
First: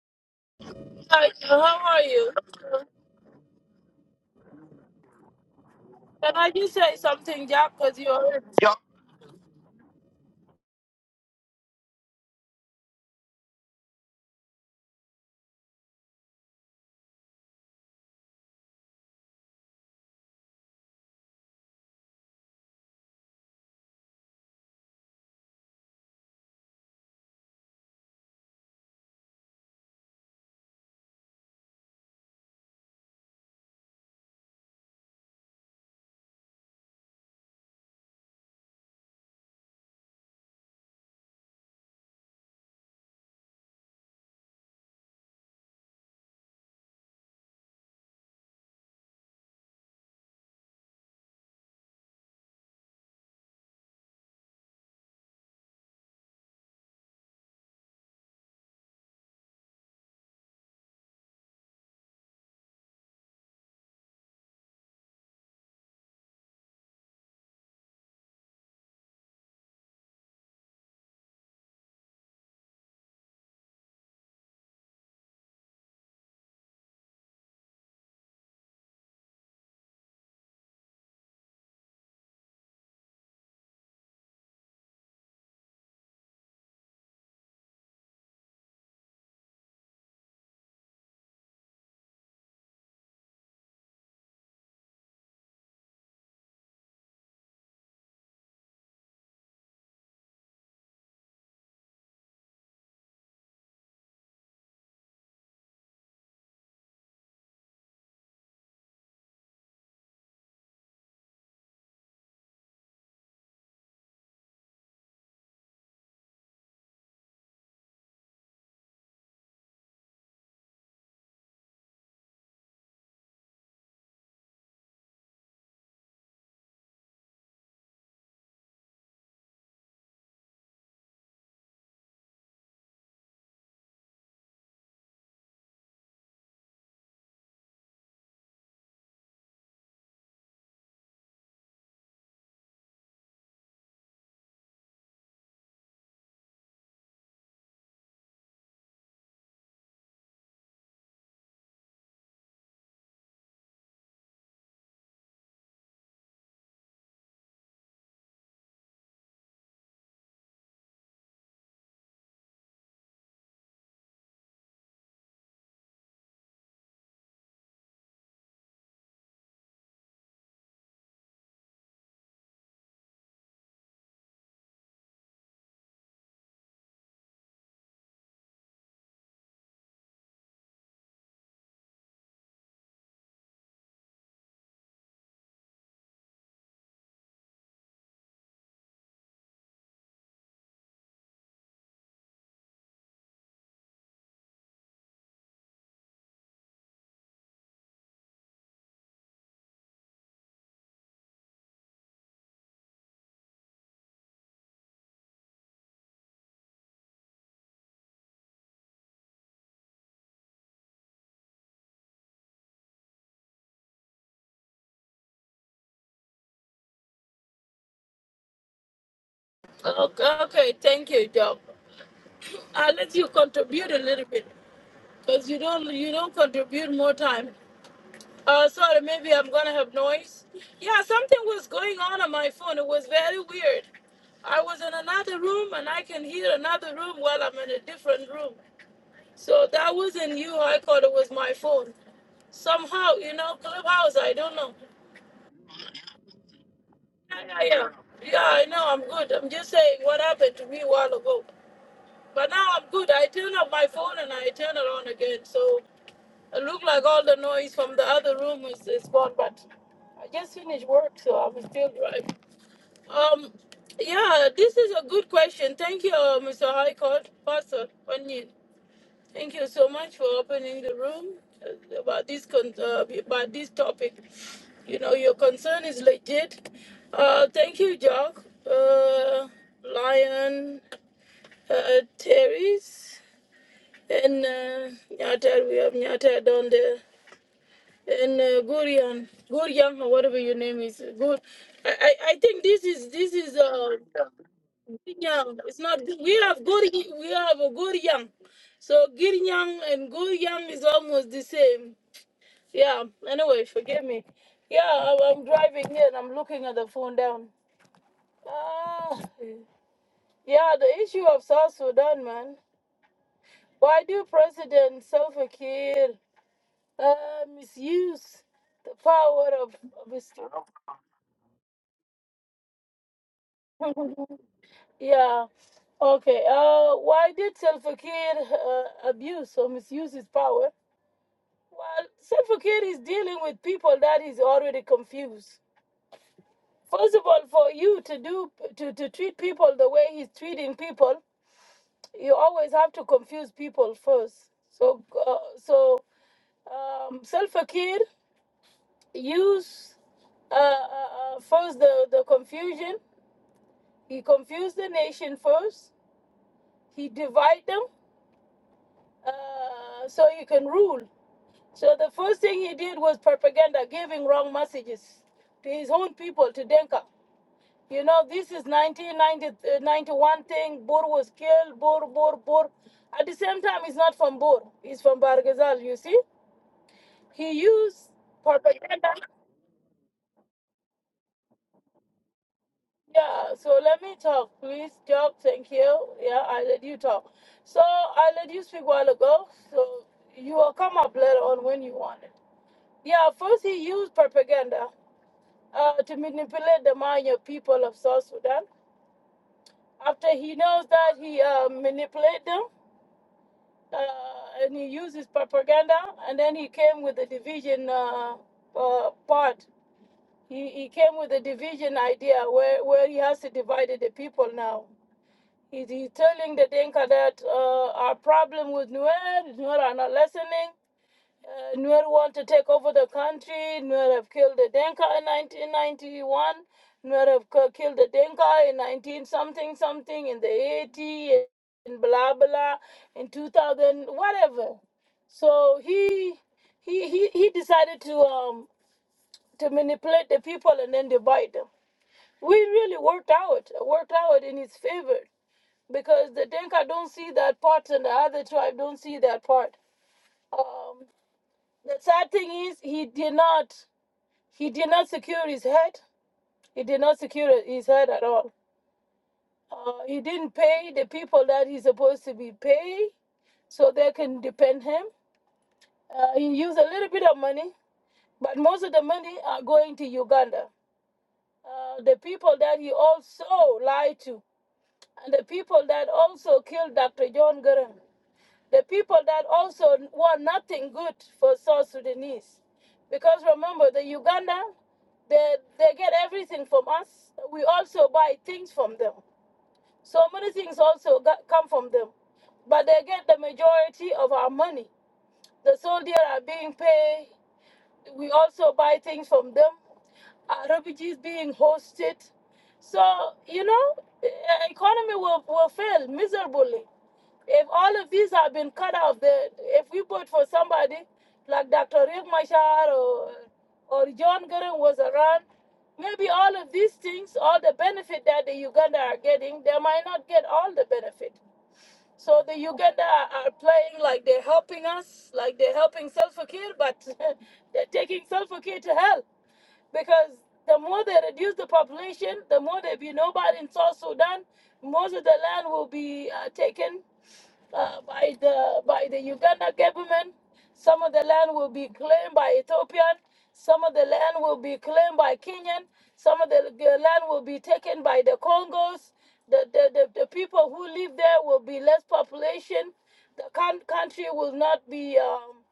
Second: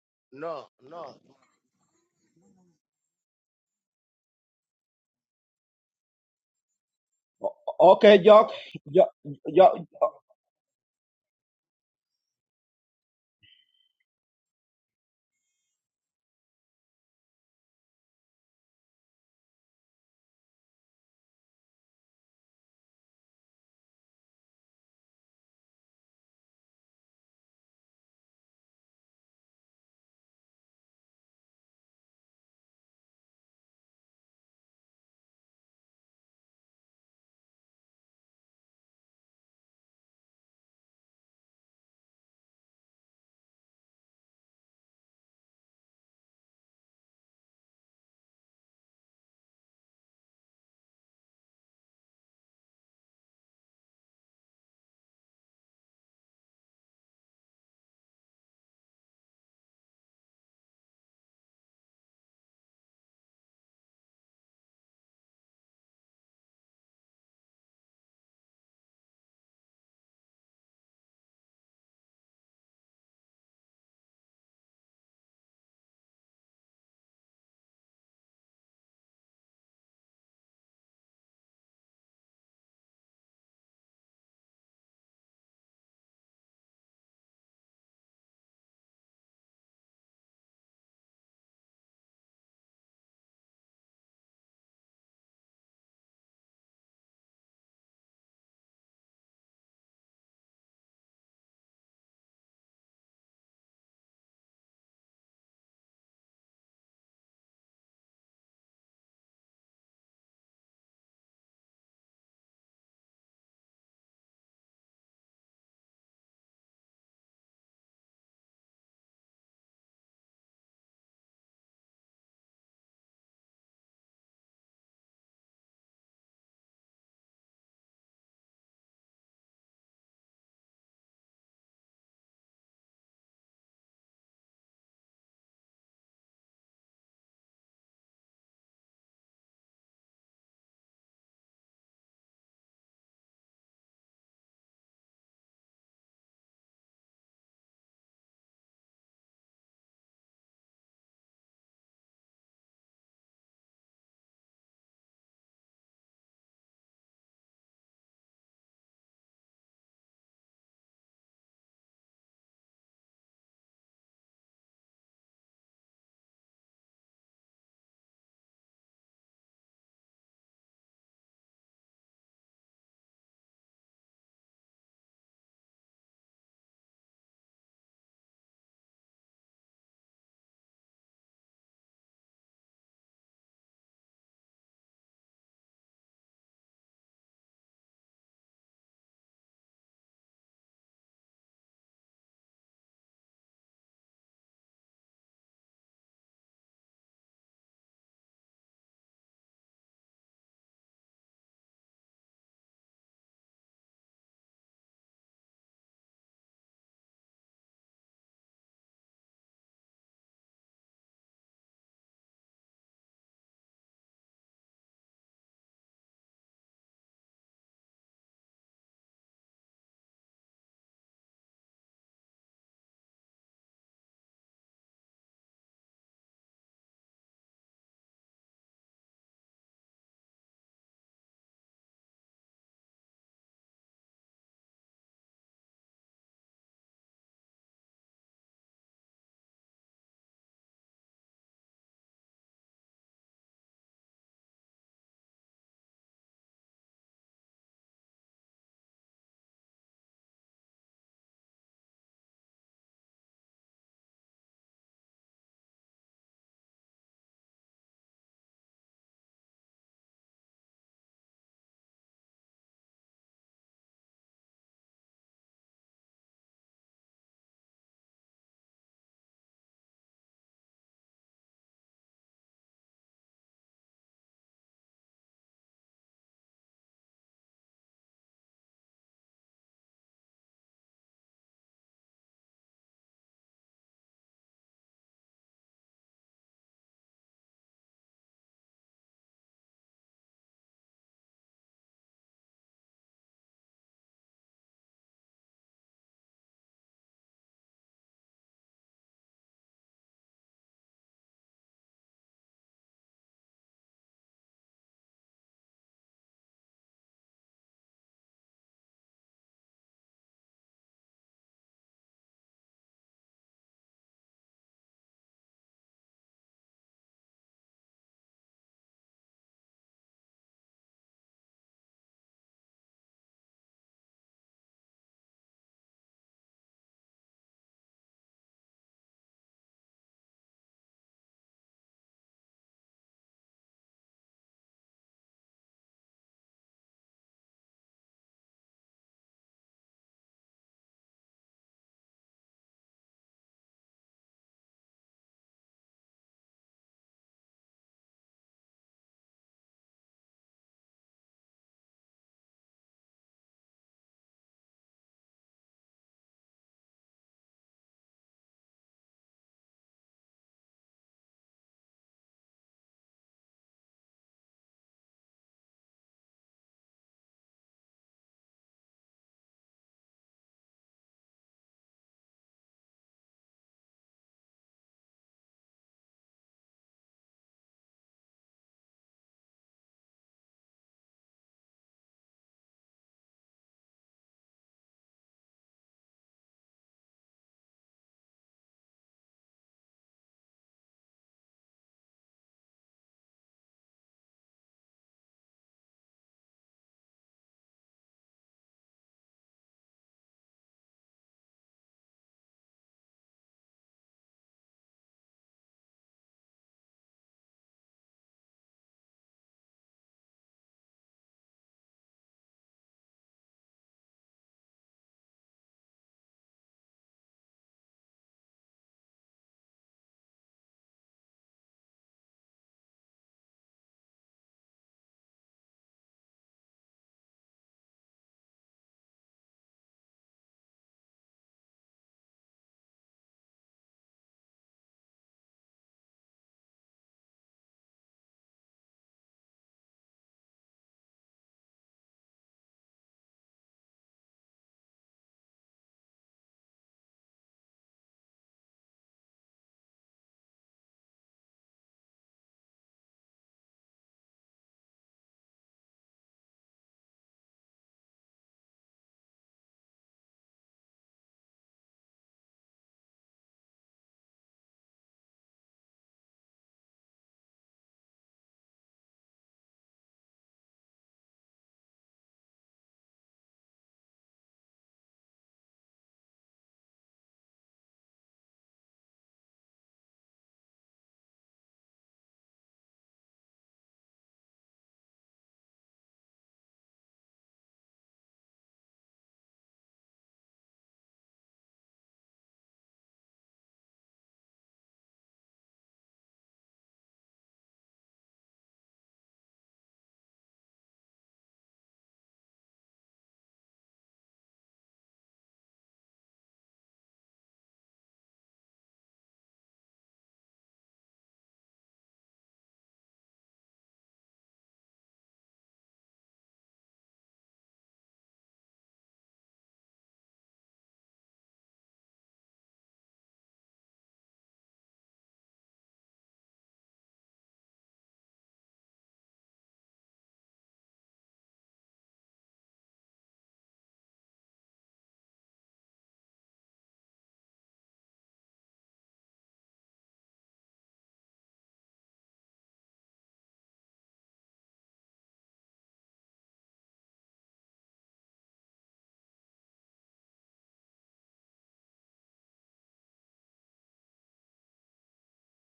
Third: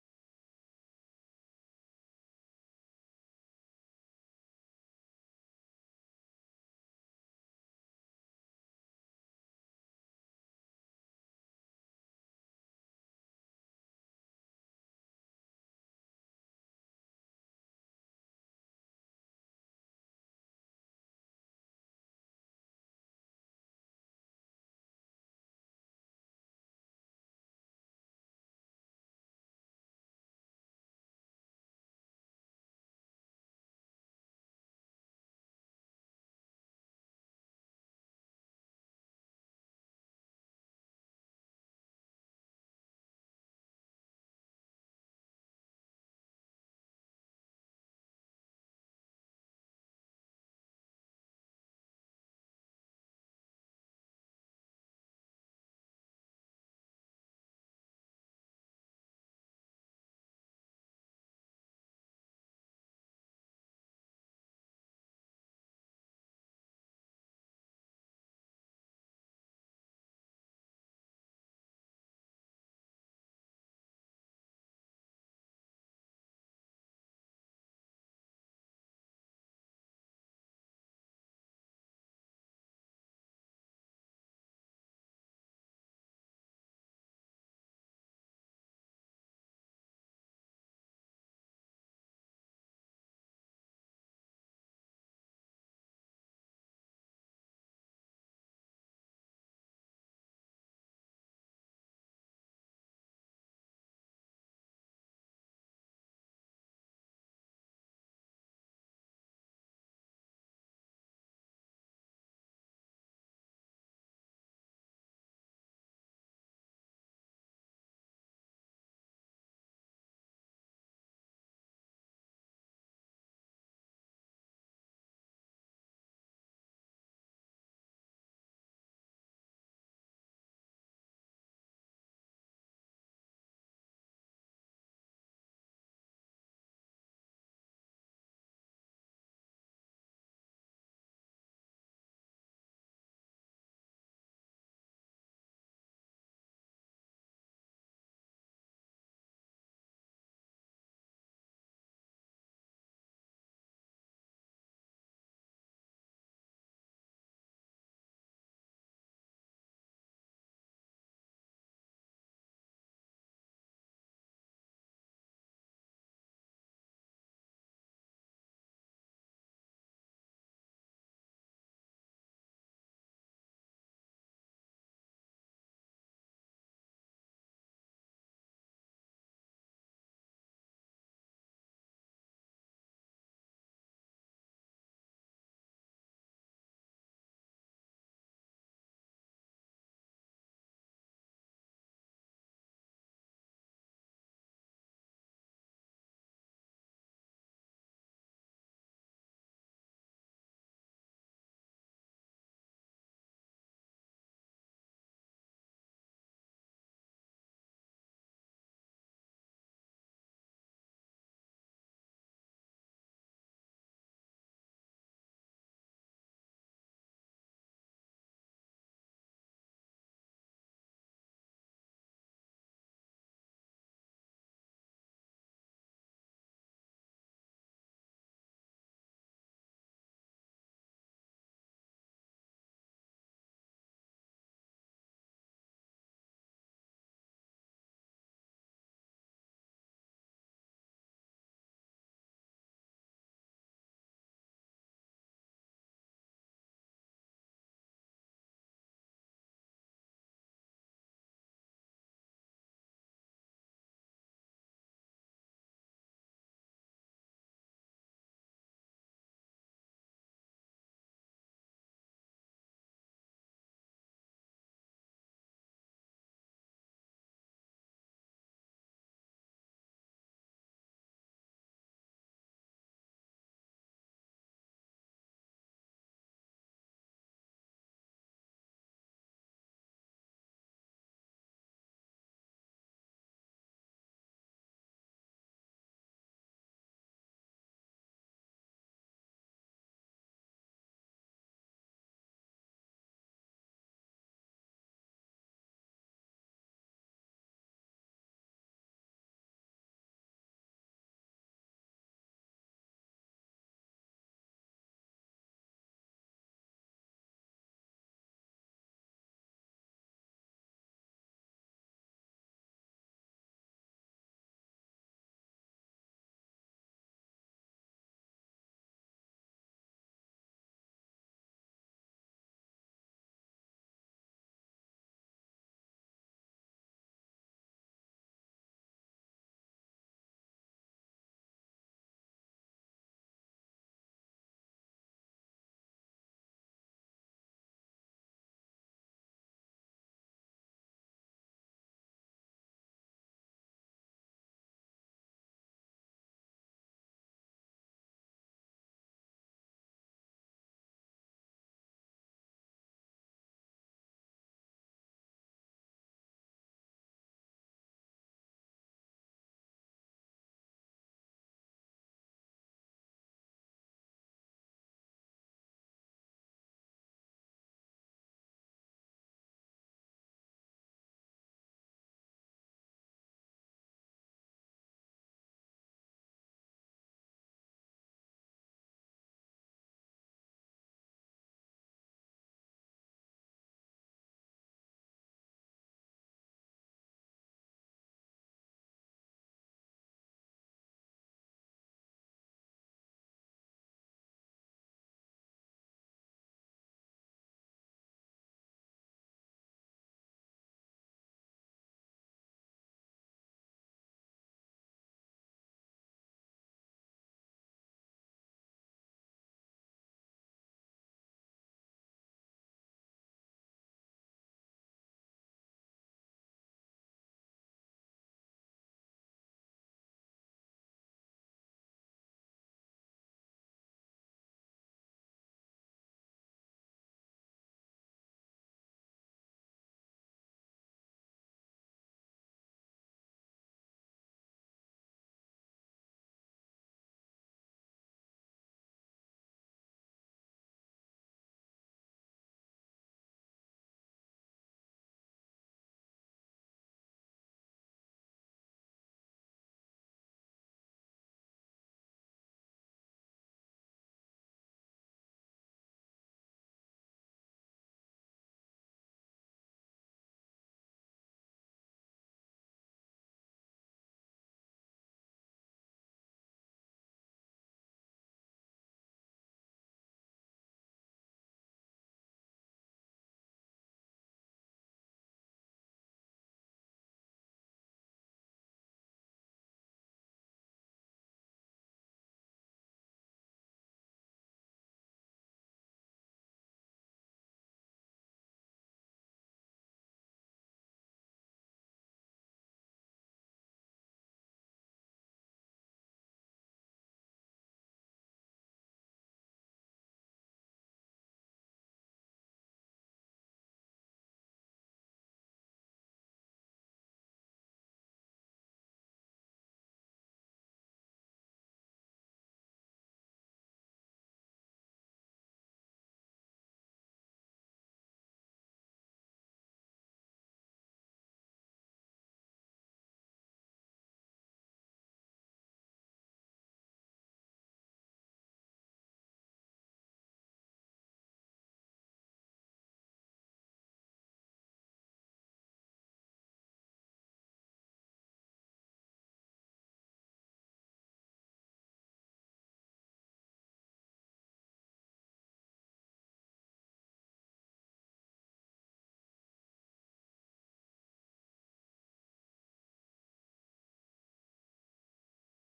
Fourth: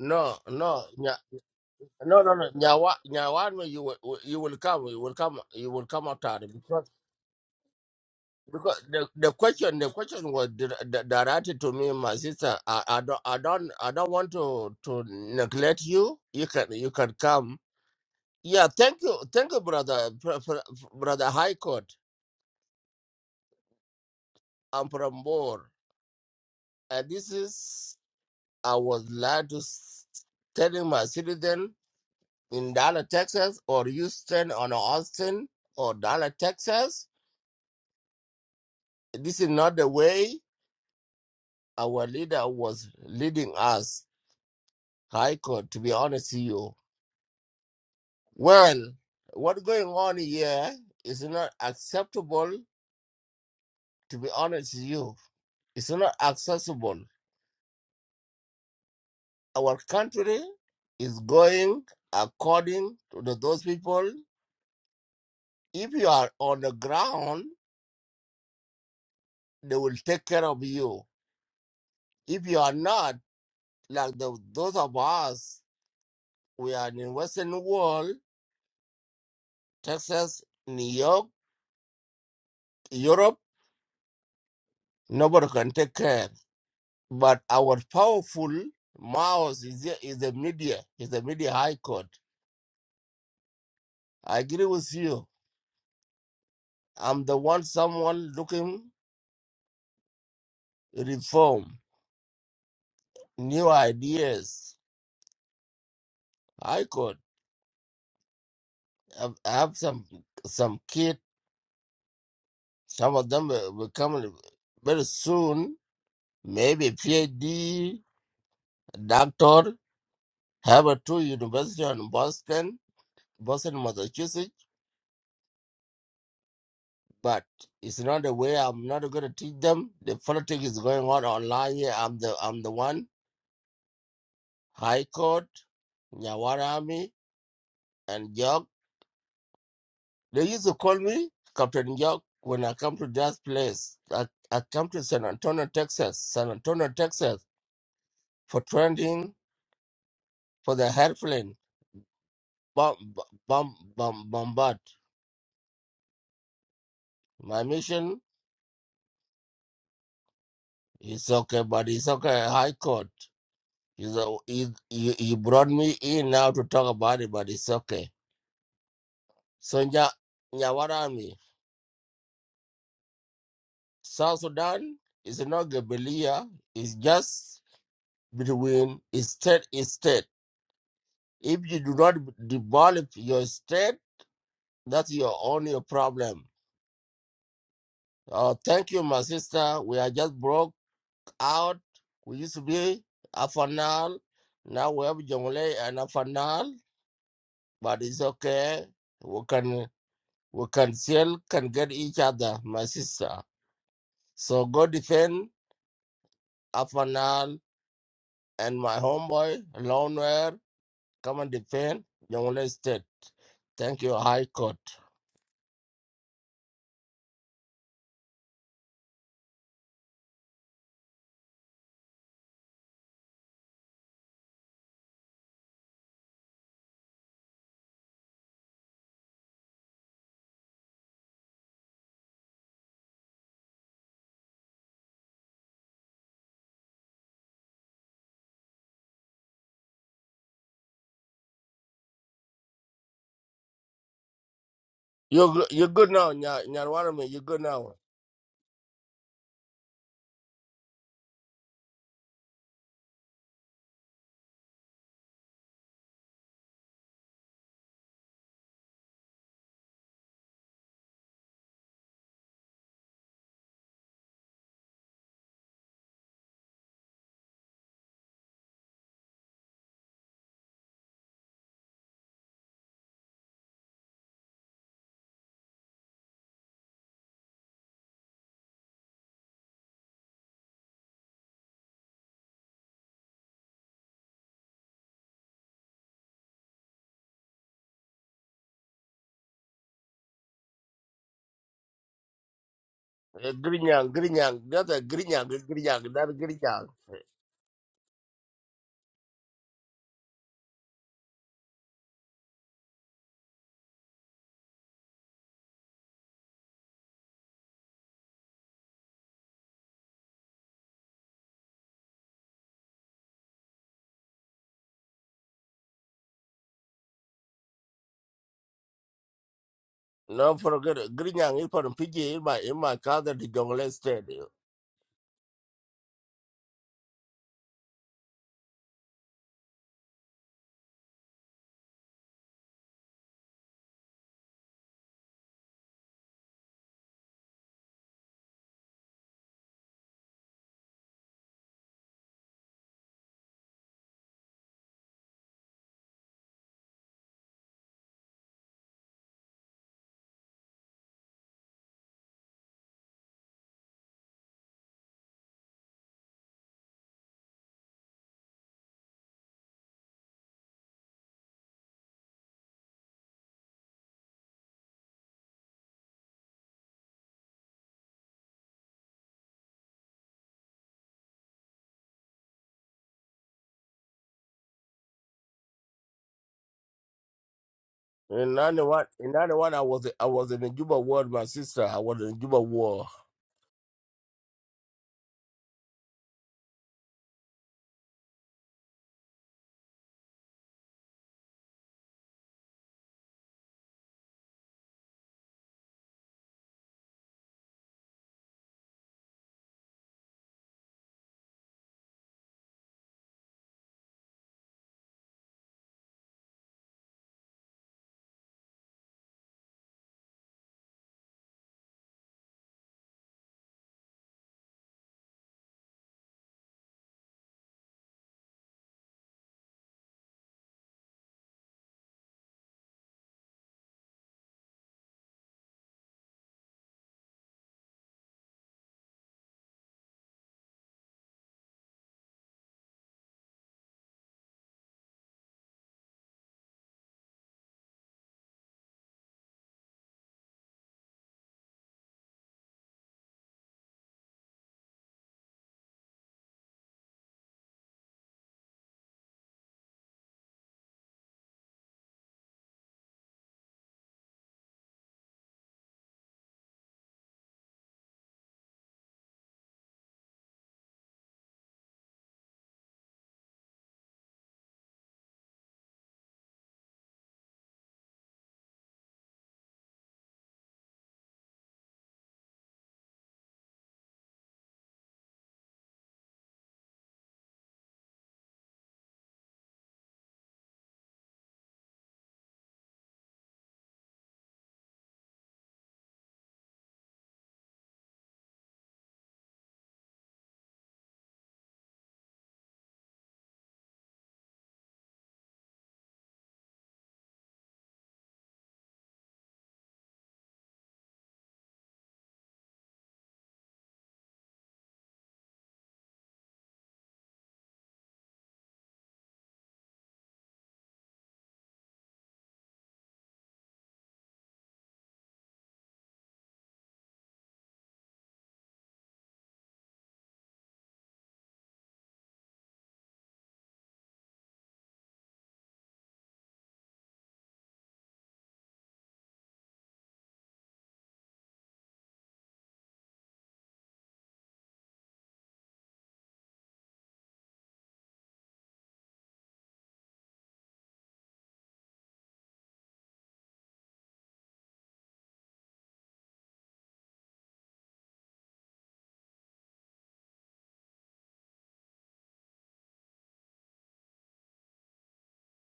Speaker 2: No, no, nya-
Speaker 3: Hi, how are
Speaker 2: no,
Speaker 3: you?
Speaker 2: no, no. Nyawa, Nyawanwa, you will, you will come, you will come, you will come out
Speaker 3: Can
Speaker 2: of
Speaker 3: I
Speaker 2: it
Speaker 3: just
Speaker 2: because
Speaker 3: say something, Jack? Because you're
Speaker 2: because the, the question, the question was dir- di- directed to me, my sister. I, I don't, I don't, I don't want to to neglect you. You can, you can come. Yeah, thank you, thank you, brother, Br- Br- brother High Court. I'm from Bor, and this is I was glad to s- telling my citizen in Dallas, Texas, or Houston or Austin or Dallas, Texas. This is not the way our leader was leading us. Haiko, to be honest with you. Well, what's going on here is not acceptable, to be honest with you. It's not accessible. Our country is going according to the, those people. If you are on the ground, they will take care of you. If you are not, like the, those of us, we are in Western world, Texas, New York, Europe. Nobody can take care. But our powerful mouse is the, is the media, is the media high court. I agree with you. I'm the one someone looking reform, new ideas. High court. I I have some some kid. Some of them will will come very soon. Maybe PhD, doctor. Harvard two University on Boston, Boston, Massachusetts, but it's not the way I'm not gonna teach them. The politics is going on online here. I'm the I'm the one. High Court, Nyawarami, and Jog. They used to call me Captain Jog when I come to that place. I, I come to San Antonio, Texas. San Antonio, Texas for training for the airplane bomb bomb bomb bombard. My mission is okay, but it's okay. High Court. You know, he you, you brought me in now to talk about it, but it's okay. So, Nya, Nyawarami, South Sudan is not Gabelia, it's just between state is state. If you do not develop your state, that's your only problem. Uh, thank you, my sister. We are just broke out. We used to be Afanal. Now we have Jongle and Afanal, but it's okay. We can. We can still can get each other, my sister. So go defend Afanal and my homeboy Lonewear. Come and defend Jongle State. Thank you, High Court.
Speaker 3: okay. Okay, thank you, Jack. I'll let you contribute a little bit because you don't you don't contribute more time. Uh, sorry, maybe I'm gonna have noise. Yeah, something was going on on my phone. It was very weird. I was in another room and I can hear another room while I'm in a different room. So that wasn't you. I thought it was my phone. Somehow, you know, clubhouse. I don't know.
Speaker 2: You go- you good now, Nya Nyanwarame, you
Speaker 3: Yeah,
Speaker 2: good
Speaker 3: yeah, yeah.
Speaker 2: now.
Speaker 3: Yeah, I know. I'm good. I'm just saying what happened to me a while ago. But now I'm good. I turn off my phone and I turn it on again. So it looked like all the noise from the other room is, is gone. But I just finished work, so I'm still driving. Um, yeah, this is a good question. Thank you, uh, Mr. High Court Pastor Onion. Thank you so much for opening the room uh, about this con- uh, about this topic. You know, your concern is legit. Uh, thank you, Jock, uh, Lion, uh, Terry's, and uh, Nyata. We have Nyata down there, and uh, Gurian, Gurian, or whatever your name is. Good. I, I I think this is this
Speaker 2: Eh,
Speaker 3: is uh.
Speaker 2: Grinyang, Grinyang, that's a Grinyang,
Speaker 3: young. It's not
Speaker 2: Grinyang,
Speaker 3: good.
Speaker 2: that
Speaker 3: We have
Speaker 2: Grinyang.
Speaker 3: good. We have a good young. So good and good young is almost the same. Yeah. Anyway, forgive me. Yeah, I- I'm driving here and I'm looking at the phone down. Ah. yeah, the issue of South Sudan, man. Why do President Salva Kiir uh, misuse the power of, of his?
Speaker 2: No forget it. Grinyang is from Fiji in my in my cousin the Jongle State.
Speaker 3: yeah. Okay. Uh, why did Salva Kiir uh, abuse or misuse his power? Well, Self-Care is dealing with people that is already confused. First of all, for you to do to, to treat people the way he's treating people, you always have to confuse people first. So uh, so um, Self-Care use uh, uh, uh, first the the confusion. He confused the nation first. He divide them uh, so he can rule. So the first thing he did was propaganda, giving wrong messages to his own people to Denka. You know, this is 1991 thing. Bur was killed. Bur, Bur, Bur. At the same time, he's not from Bur. He's from Bargazal, you see? He used
Speaker 2: In ninety one
Speaker 3: propaganda.
Speaker 2: in ninety one I was I was in the Juba War, my sister. I was in the Juba War.
Speaker 3: Yeah, so let me talk, please. Talk, thank you. Yeah, I let you talk. So I let you speak a while ago. So you will come up later on when you want it. Yeah, first he used propaganda uh, to manipulate the Maya people of South Sudan. After he knows that, he uh, manipulate them uh, and he used his propaganda, and then he came with the division uh, uh, part. He, he came with the division idea where, where he has to divide the people now. He, he's telling the Dinka that uh, our problem with Nuer, Nuer are not listening, uh, Nuer want to take over the country. Nuer have killed the Denka in 1991. Nuer have killed the Denka in 19 something something in the 80s. In blah blah in 2000 whatever. So he he he, he decided to um to manipulate the people and then divide them. We really worked out worked out in his favor because the Denka don't see that part and the other tribe don't see that part. Um. The sad thing is he did not he did not secure his head. He did not secure his head at all. Uh, he didn't pay the people that he's supposed to be pay, so they can depend him. Uh, he used a little bit of money, but most of the money are going to Uganda. Uh, the people that he also lied to, and the people that also killed Dr. John Gurren. the people that also want nothing good for South Sudanese. Because remember, the Uganda, they, they get everything from us. We also buy things from them. So many things also got, come from them. But they get the majority of our money. The soldiers are being paid, we also buy things from them. Uh, refugees being hosted. So, you know, e- economy will, will fail miserably. If all of these have been cut off, the, if we vote for somebody like Dr. Riek Machar or, or John Gurren was around, maybe all of these things, all the benefit that the Uganda are getting, they might not get all the benefit. So the Uganda are playing like they're helping us, like they're helping Salva Kiir, but they're taking Salva Kiir to hell because the more they reduce the population, the more there be nobody in South Sudan, most of the land will be uh, taken uh, by the by the Uganda government. Some of the land will be claimed by Ethiopian. Some of the land will be claimed by Kenyan. Some of the the land will be taken by the Congos. The, the, the, the people who live there will be less population. The coun- country will not be um,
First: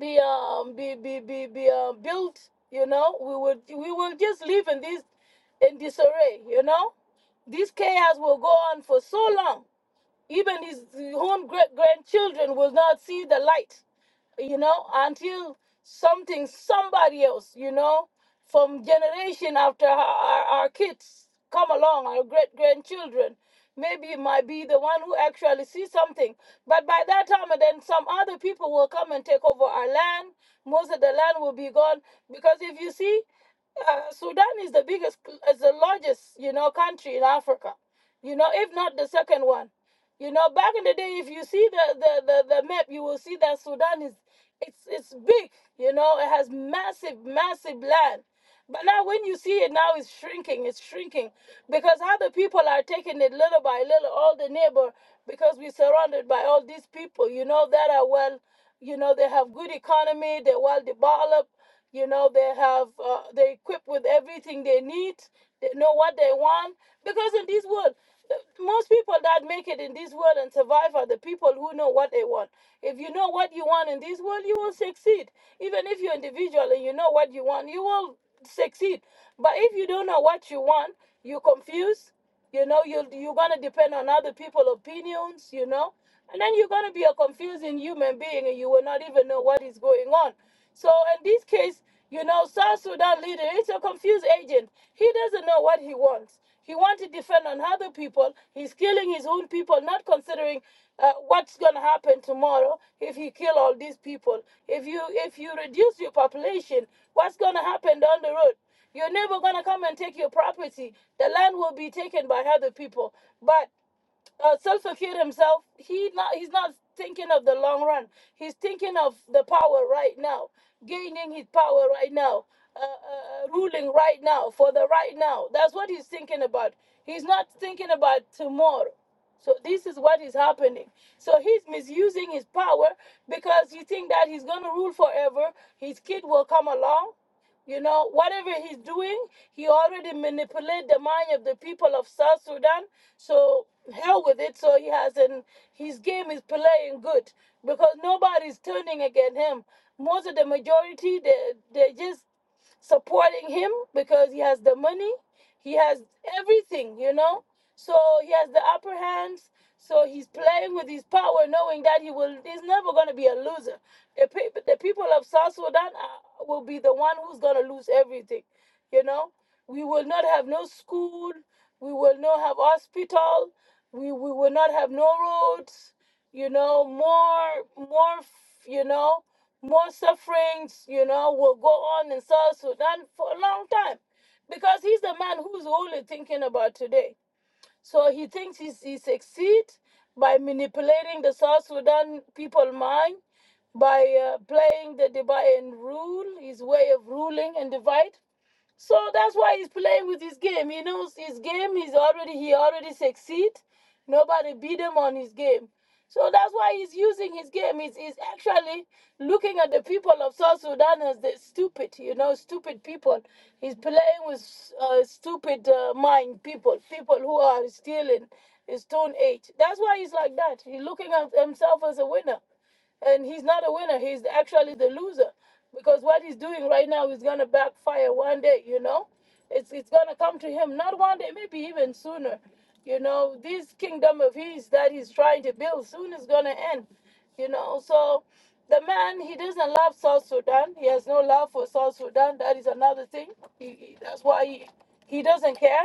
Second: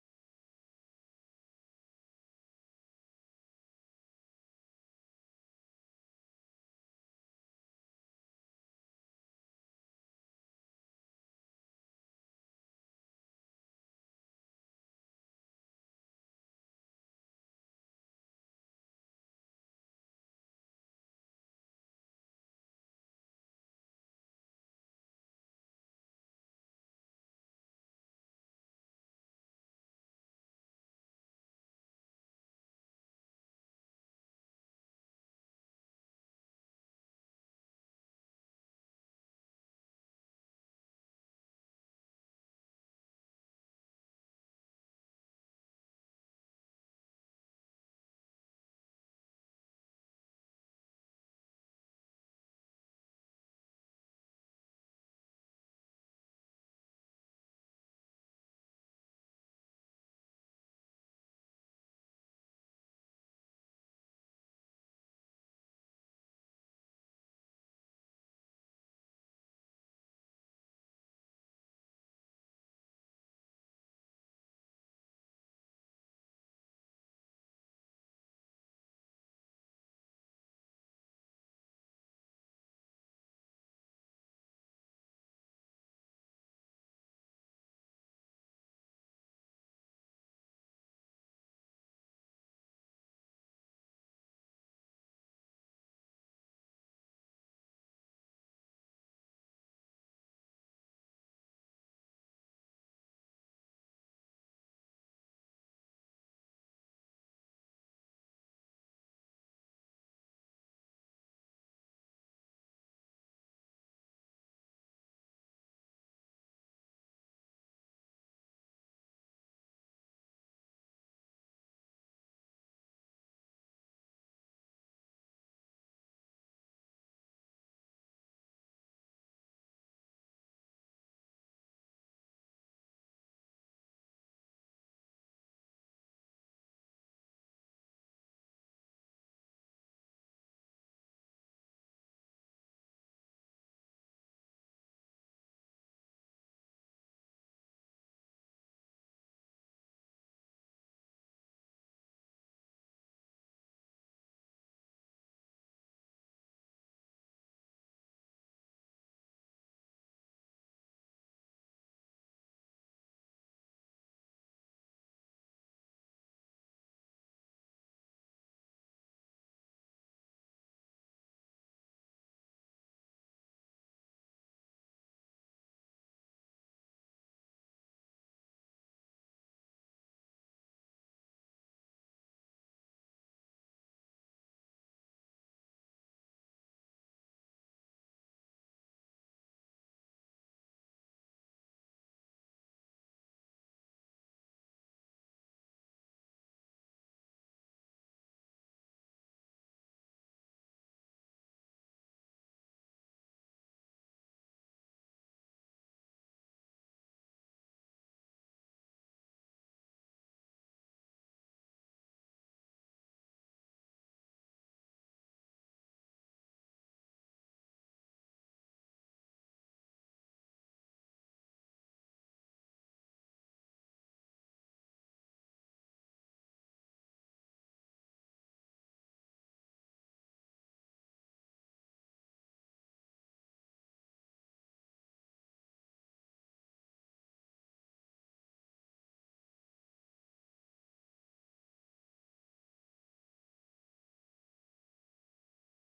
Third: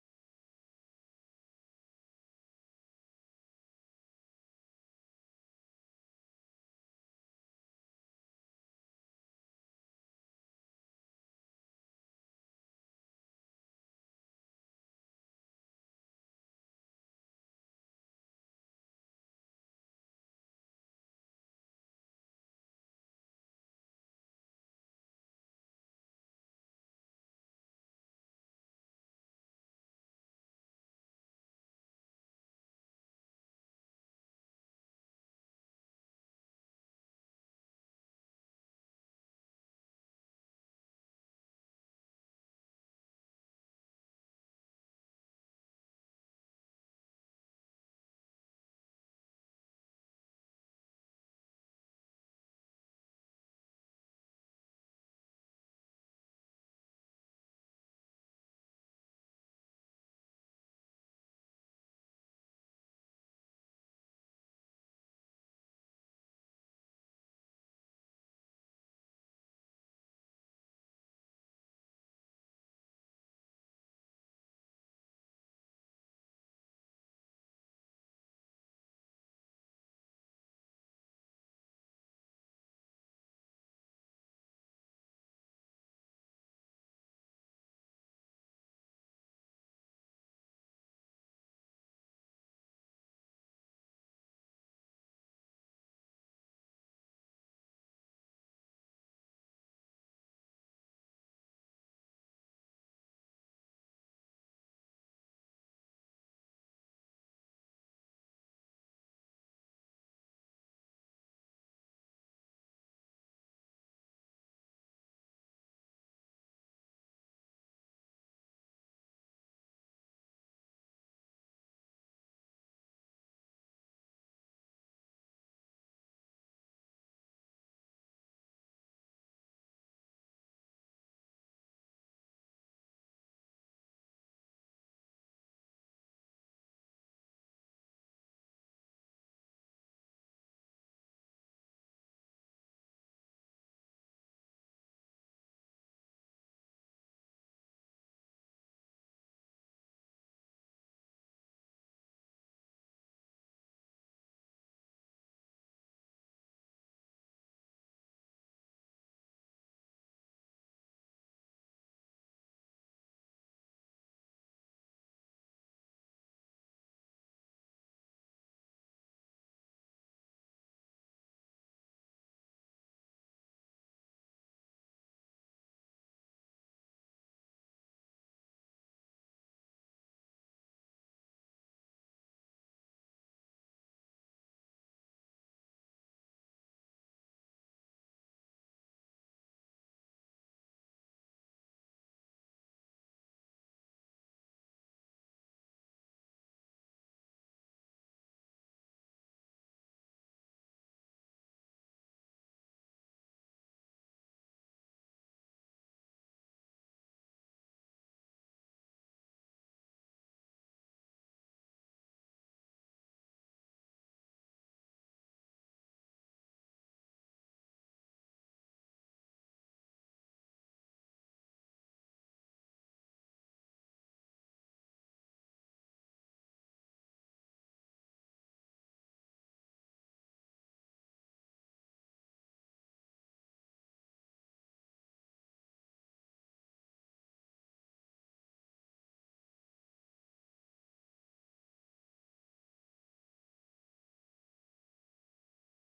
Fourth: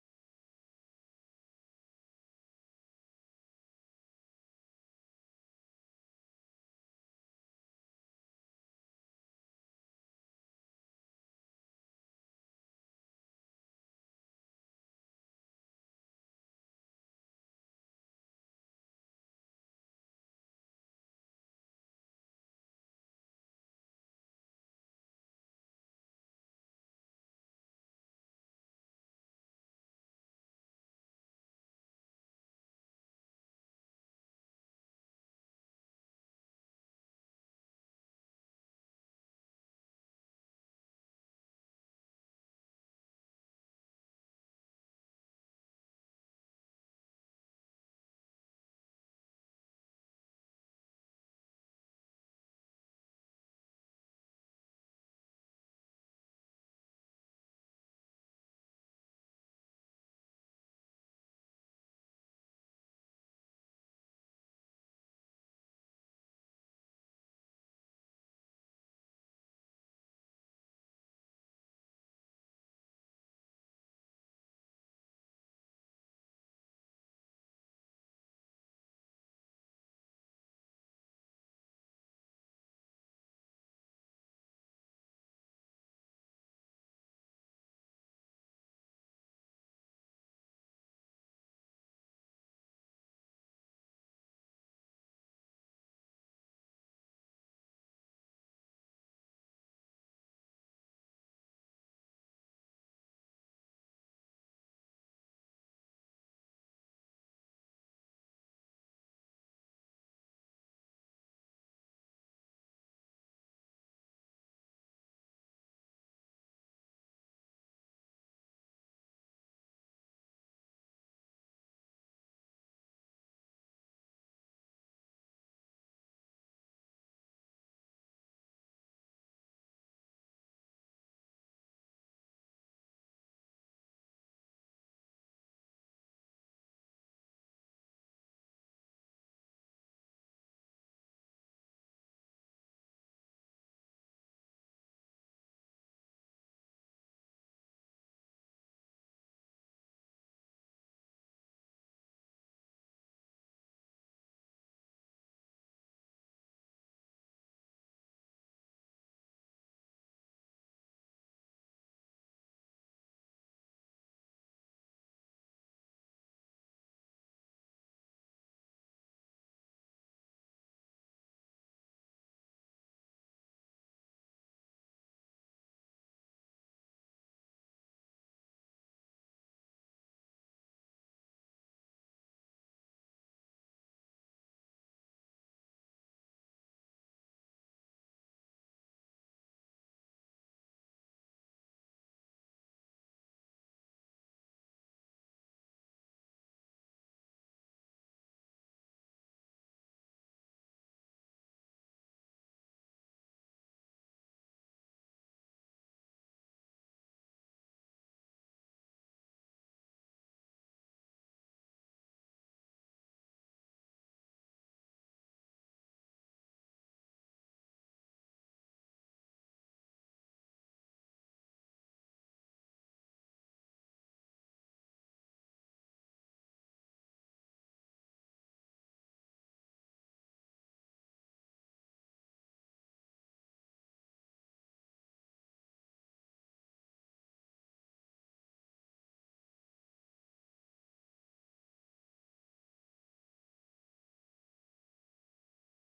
Speaker 3: be um be be be, be uh, built you know we would we will just live in this in disarray you know this chaos will go on for so long even his own great grandchildren will not see the light, you know, until something, somebody else, you know, from generation after our, our our kids come along, our great grandchildren. Maybe it might be the one who actually sees something. But by that time, and then some other people will come and take over our land. Most of the land will be gone. Because if you see, uh, Sudan is the biggest, is the largest, you know, country in Africa. You know, if not the second one. You know, back in the day, if you see the the the, the map, you will see that Sudan is it's it's big. You know, it has massive, massive land. But now when you see it now it's shrinking, it's shrinking. Because how the people are taking it little by little, all the neighbor, because we're surrounded by all these people, you know, that are well, you know, they have good economy, they're well developed, you know, they have, uh, they're equipped with everything they need, they know what they want. Because in this world, the- most people that make it in this world and survive are the people who know what they want. If you know what you want in this world, you will succeed. Even if you're individual and you know what you want, you will succeed. But if you don't know what you want, you're confused. You know, you you're gonna depend on other people's opinions. You know, and then you're gonna be a confusing human being, and you will not even know what is going on. So in this case, you know, South Sudan leader is a confused agent. He doesn't know what he wants. He wants to defend on other people. He's killing his own people, not considering uh, what's going to happen tomorrow if he kill all these people. If you if you reduce your population, what's going to happen down the road? You're never going to come and take your property. The land will be taken by other people. But uh, Self-Fakir himself, he not, he's not thinking of the long run. He's thinking of the power right now, gaining his power right now, uh, uh, uh, ruling right now for the right now. That's what he's thinking about. He's not thinking about tomorrow. So this is what is happening. So he's misusing his power because he think that he's gonna rule forever. His kid will come along. You know, whatever he's doing, he already manipulated the mind of the people of South Sudan. So hell with it. So he hasn't. His game is playing good because nobody's turning against him. Most of the majority, they they are just supporting him because he has the money, he has everything, you know. So he has the upper hands. So he's playing with his power, knowing that he will. He's never gonna be a loser. The people, the people of South Sudan are, will be the one who's gonna lose everything. You know, we will not have no school. We will not have hospital. We we will not have no roads. You know, more more. f- You know, more sufferings. You know, will go on in South Sudan for a long time, because he's the man who's only thinking about today so he thinks he's, he succeed by manipulating the South Sudan people mind by uh, playing the divide and rule, his way of ruling and divide. So that's why he's playing with his game. He knows his game. He's already he already succeed. Nobody beat him on his game. So that's why he's using his game. He's, he's actually looking at the people of South Sudan as the stupid, you know, stupid people. He's playing with uh, stupid uh, mind people, people who are still in Stone Age. That's why he's like that. He's looking at himself as a winner and he's not a winner. He's actually the loser because what he's doing right now is gonna backfire one day. You know, it's it's gonna come to him not one day, maybe even sooner. You know, this kingdom of his that he's trying to build soon is gonna end. You know, so the man he doesn't love South Sudan. He has no love for South Sudan. That is another thing. He, he- that's why he he doesn't care.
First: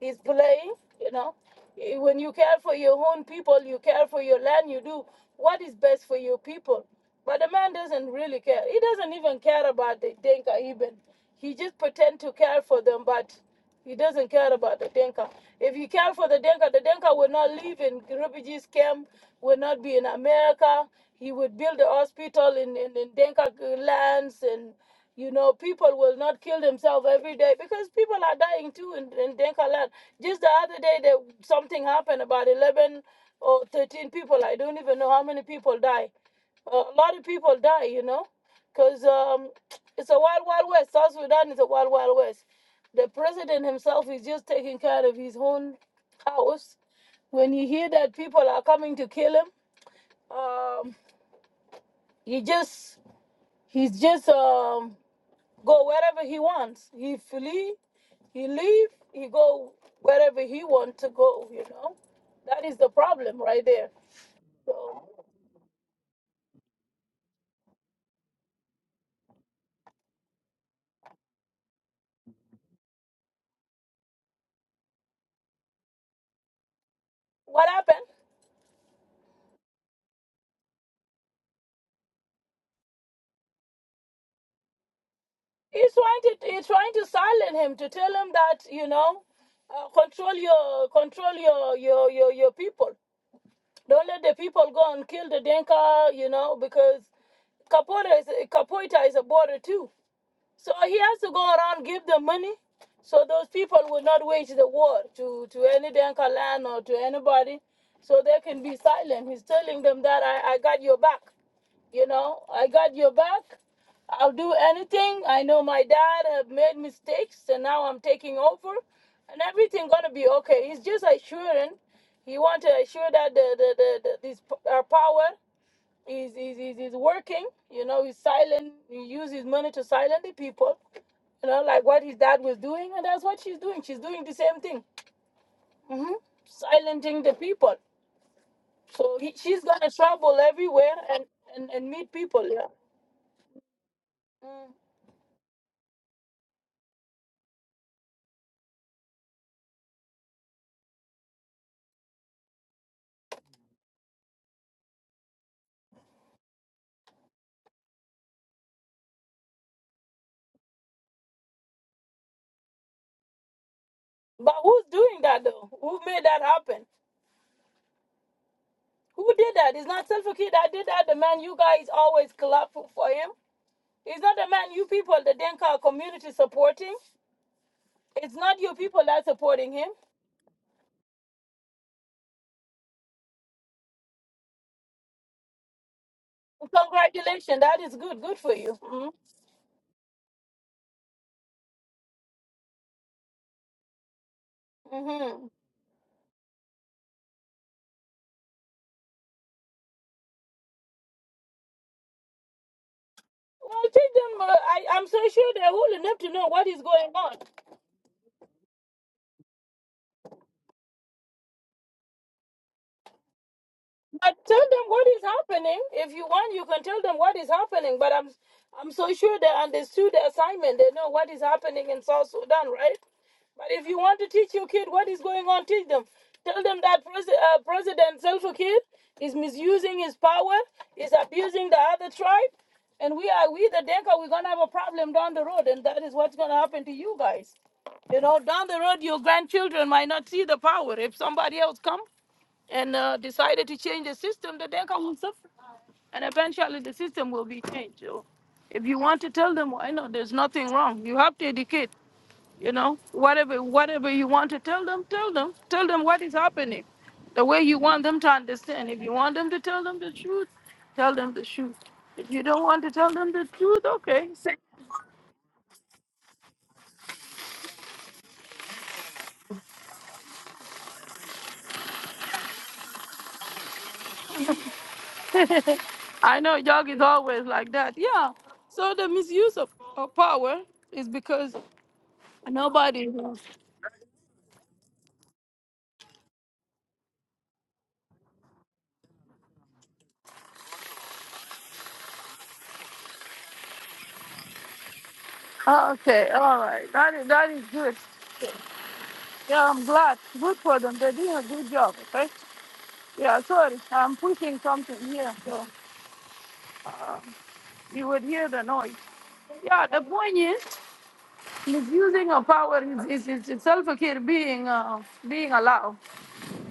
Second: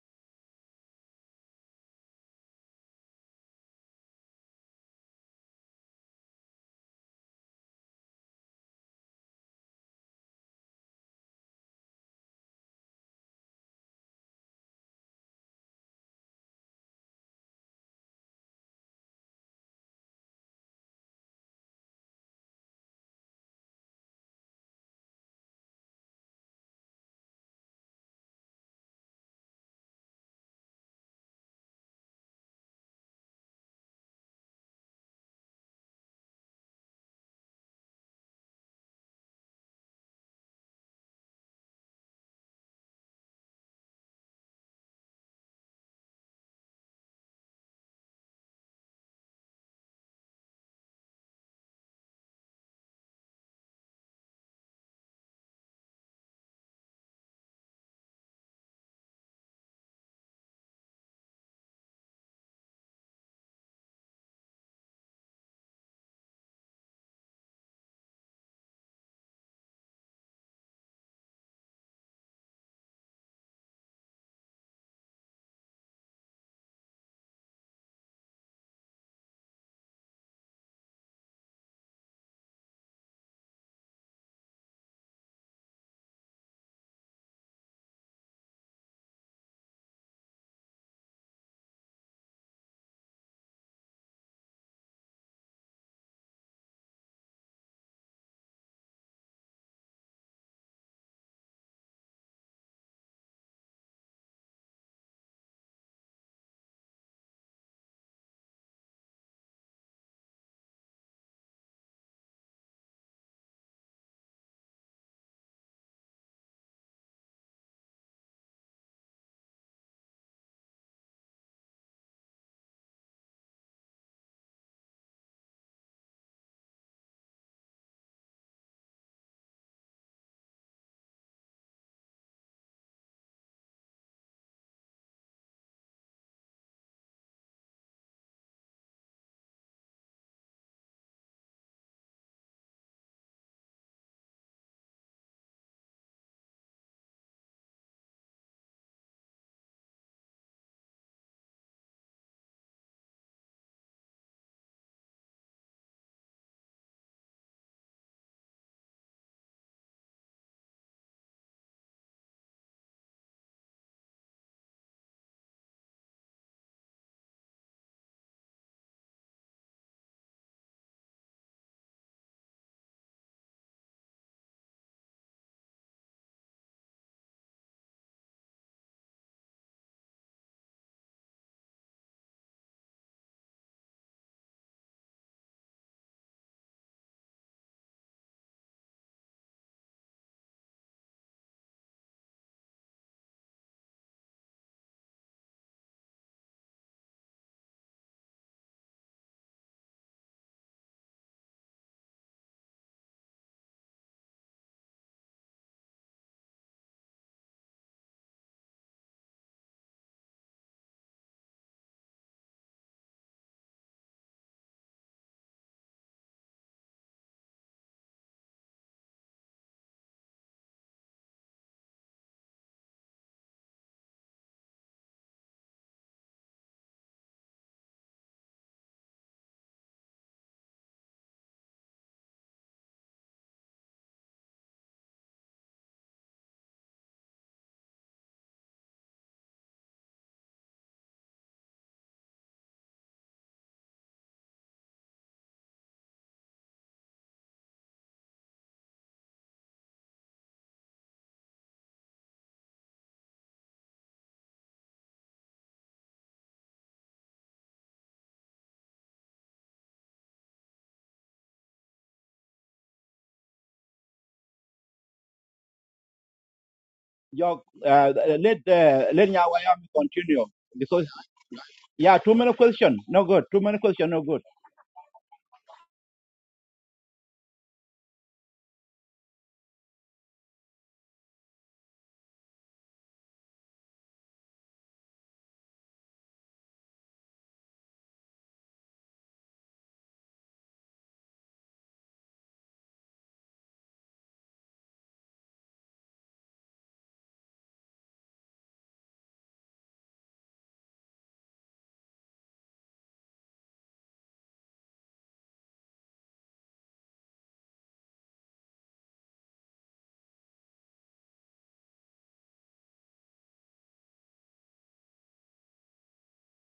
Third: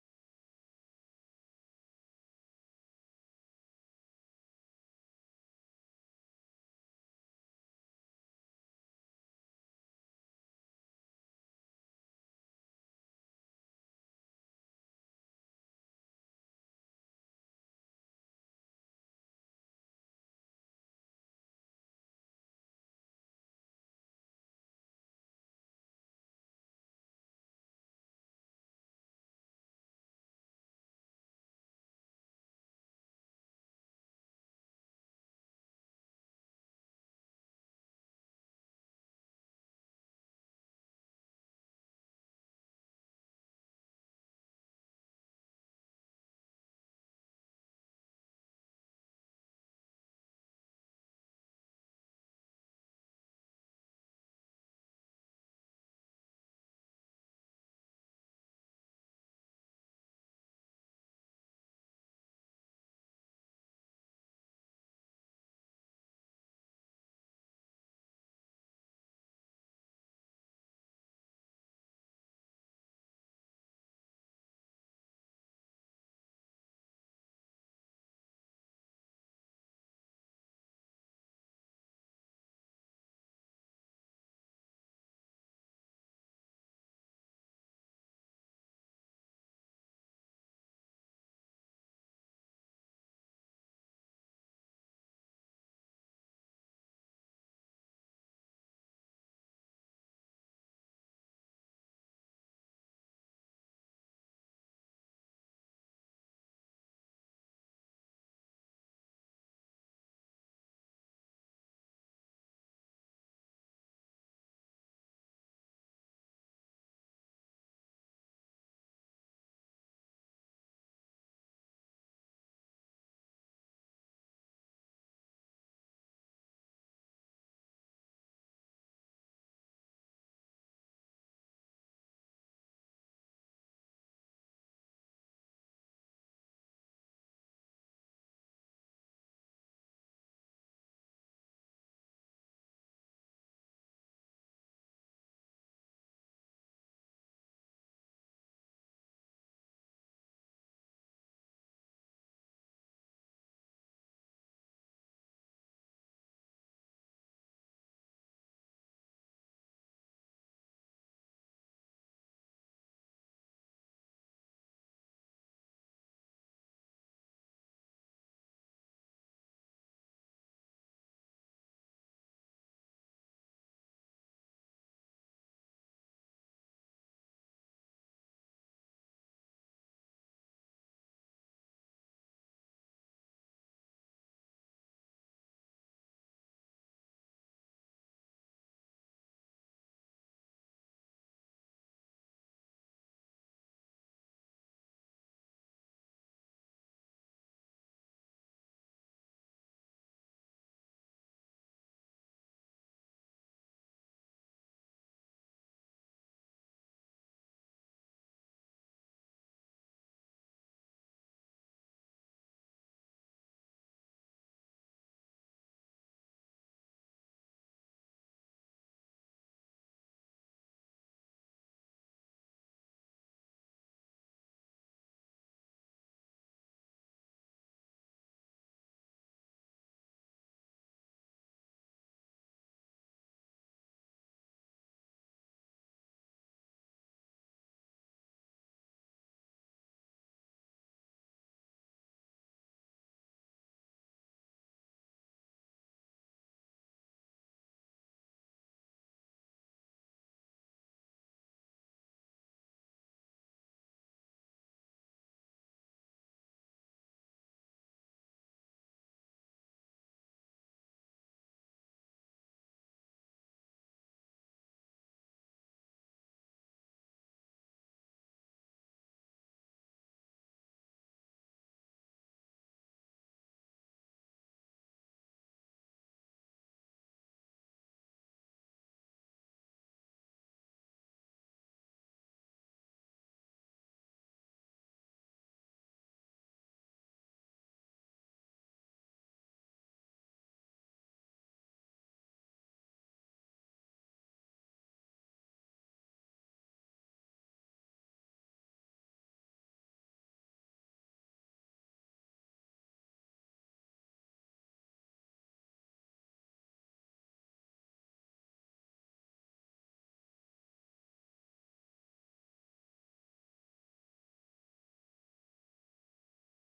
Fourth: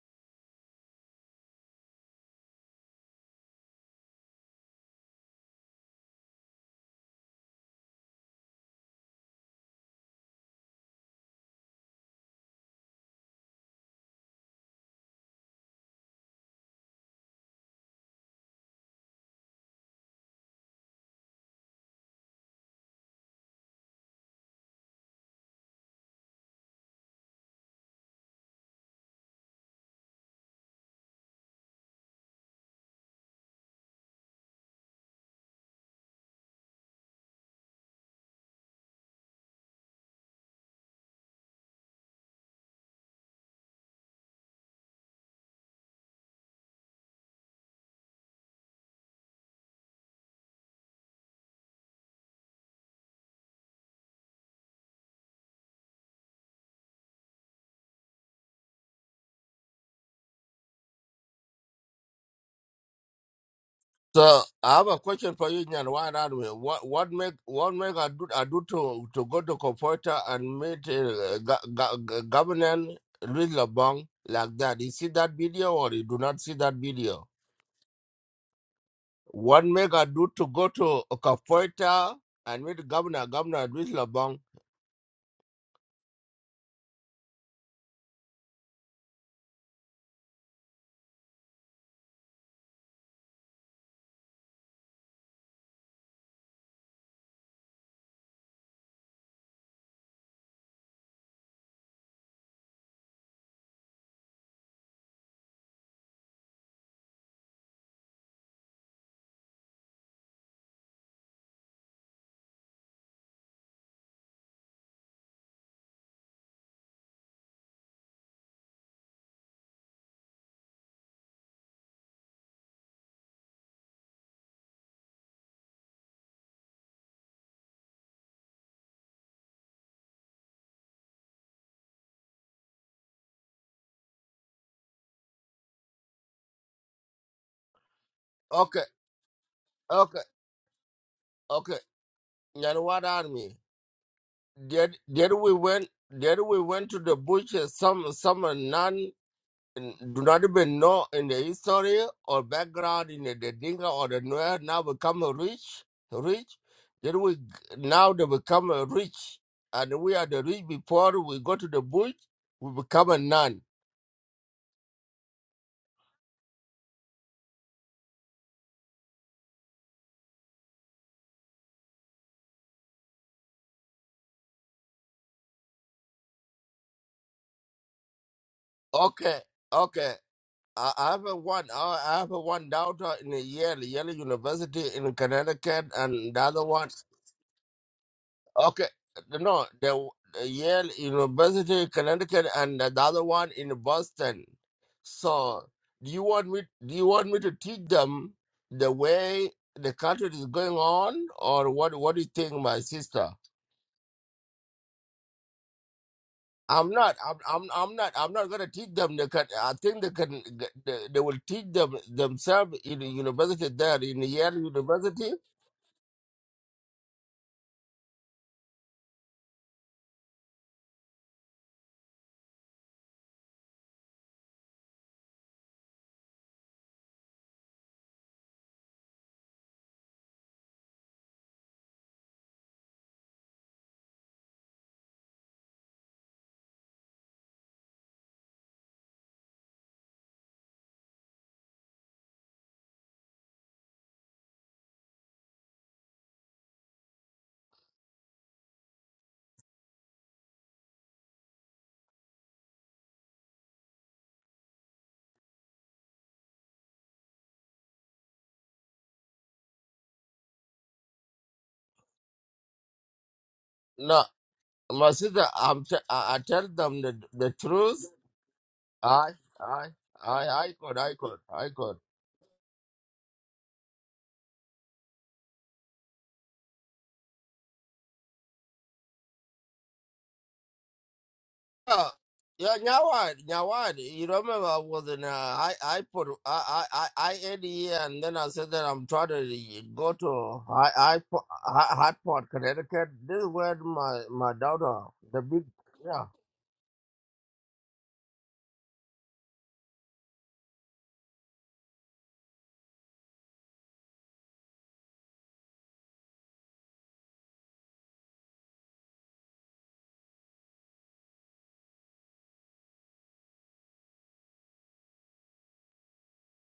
Speaker 3: He's playing. You know. Eh, When you care for your own people, you care for your land, you do what is best for your people. But the man doesn't really care. He doesn't even care about the Denka even. He just pretend to care for them, but he doesn't care about the Denka. If you care for the Denka, the Denka will not live in refugees camp, will not be in America. He would build a hospital in, in, in Denka lands and you know, people will not kill themselves every day because people are dying too in, in Denka land. Just the other day, there, something happened about 11 or 13 people. I don't even know how many people die. Uh, a lot of people die, you know, because um, it's a wild, wild west. South Sudan is a wild, wild west. The president himself is just taking care of his own house. When you hear that people are coming to kill him, um, he just he's just um, go wherever he wants. He flee, he leave, he go wherever he want to go. You know, that is the problem right there.
Speaker 2: So I have a
Speaker 3: So
Speaker 2: question for you, Nyan. Why not? we- What what make what make I do I do to to go to Comforter and meet uh, go- go- go- Governor Louis Labong like that? You see that video or you do not see that video?
Speaker 3: what happened?
Speaker 2: What make I do to go to Comforter and meet Governor Governor Louis Labong?
Speaker 3: He's trying to he's trying to silence him to tell him that you know, uh, control your control your, your your your people. Don't let the people go and kill the Denka. You know because Kapoita is Kapoita is a border too. So he has to go around give them money, so those people will not wage the war to to any Denka land or to anybody, so they can be silent. He's telling them that I, I got your back, you know, I got your back. I'll do anything. I know my dad have made mistakes, and now I'm taking over, and everything gonna be okay. He's just assuring. He want to assure that the the, the, the this our power He's, he's, he's, he's working, you know, he's silent, he uses his money to silence the people, you know, like what his dad was doing, and that's what she's doing. She's doing the same thing, hmm silencing the people.
Speaker 2: Okay,
Speaker 3: So he, she's gonna
Speaker 2: okay,
Speaker 3: travel everywhere and, and,
Speaker 2: okay.
Speaker 3: and meet people, yeah.
Speaker 2: Nyan, what army?
Speaker 3: Mm.
Speaker 2: Did did we went did we went to the bush uh, some some non? do not even know in the history or background in the, the Dinka or the Nuer now become a rich, rich. Then we now they become a rich, and we are the rich before we go to the bush. We become a nun.
Speaker 3: But who's doing that though? Who made that happen? Who did that? It's not Self Kid that did that. The man you guys always clap for for him. It's not the man you people, the Denka community supporting. It's not your people that
Speaker 2: Okay,
Speaker 3: supporting him.
Speaker 2: okay. I I have a one. I I have a one daughter in a Yale, Yale University in Connecticut, and the other one.
Speaker 3: Congratulations, that is good. Good for you.
Speaker 2: Okay,
Speaker 3: Mm-hmm.
Speaker 2: no, the the Yale University Connecticut and the other one in Boston.
Speaker 3: Mm-hmm.
Speaker 2: So, do you want me? Do you want me to teach them the way the country is going on, or what? What do you think, my sister?
Speaker 3: Well, children, uh, I, I'm so sure they're old enough to know what is
Speaker 2: I'm
Speaker 3: going
Speaker 2: not. I'm.
Speaker 3: on.
Speaker 2: I'm. I'm not. I'm not gonna teach them. They can, I think they can. They, they will teach them themselves in the university there in
Speaker 3: But
Speaker 2: Yale
Speaker 3: tell them what is
Speaker 2: University.
Speaker 3: happening. If you want, you can tell them what is happening. But I'm I'm so sure they understood the assignment. They know what is happening in South Sudan, right? But if you want to teach your kid what is going on, teach them. Tell them that pres- uh, President Zelfa kid is misusing his power, is abusing the other tribe, and we are we the Denka. We're gonna have a problem down the road, and that is what's gonna happen to you guys. You know, down the road, your grandchildren might not see the power if somebody else come and uh, decided to change the system, the Denka will suffer. And eventually the system will be changed. So if you want to tell them, I know there's nothing wrong. You have to educate, you know, whatever whatever you want to tell them, tell them. Tell them what is happening. The way you want them to understand. If you want them to tell them the truth, tell them the truth. If you don't want to tell them the truth,
Speaker 2: No,
Speaker 3: okay. Say-
Speaker 2: my sister. I'm. T- I I tell them the the truth I, I, I, I could, I could, I could.
Speaker 3: I know Jog is always like that. Yeah. So the misuse of, of power is because
Speaker 2: Uh, yeah,
Speaker 3: nobody
Speaker 2: Nyawad, Nyawad, you remember I was in, uh, I, I put, I, I, I I ate here and then I said that I'm trying to go to I, I, Hi- Hartford, Connecticut. This is where my, my daughter, the big,
Speaker 3: Oh,
Speaker 2: yeah.
Speaker 3: Okay, all right. That is, that is good. Yeah, I'm glad. Good for them. They're doing a good job, okay? Yeah, sorry. I'm pushing something here, so you would hear the noise. Yeah, the point is, misusing of power is, is, is itself a kid being, uh, being allowed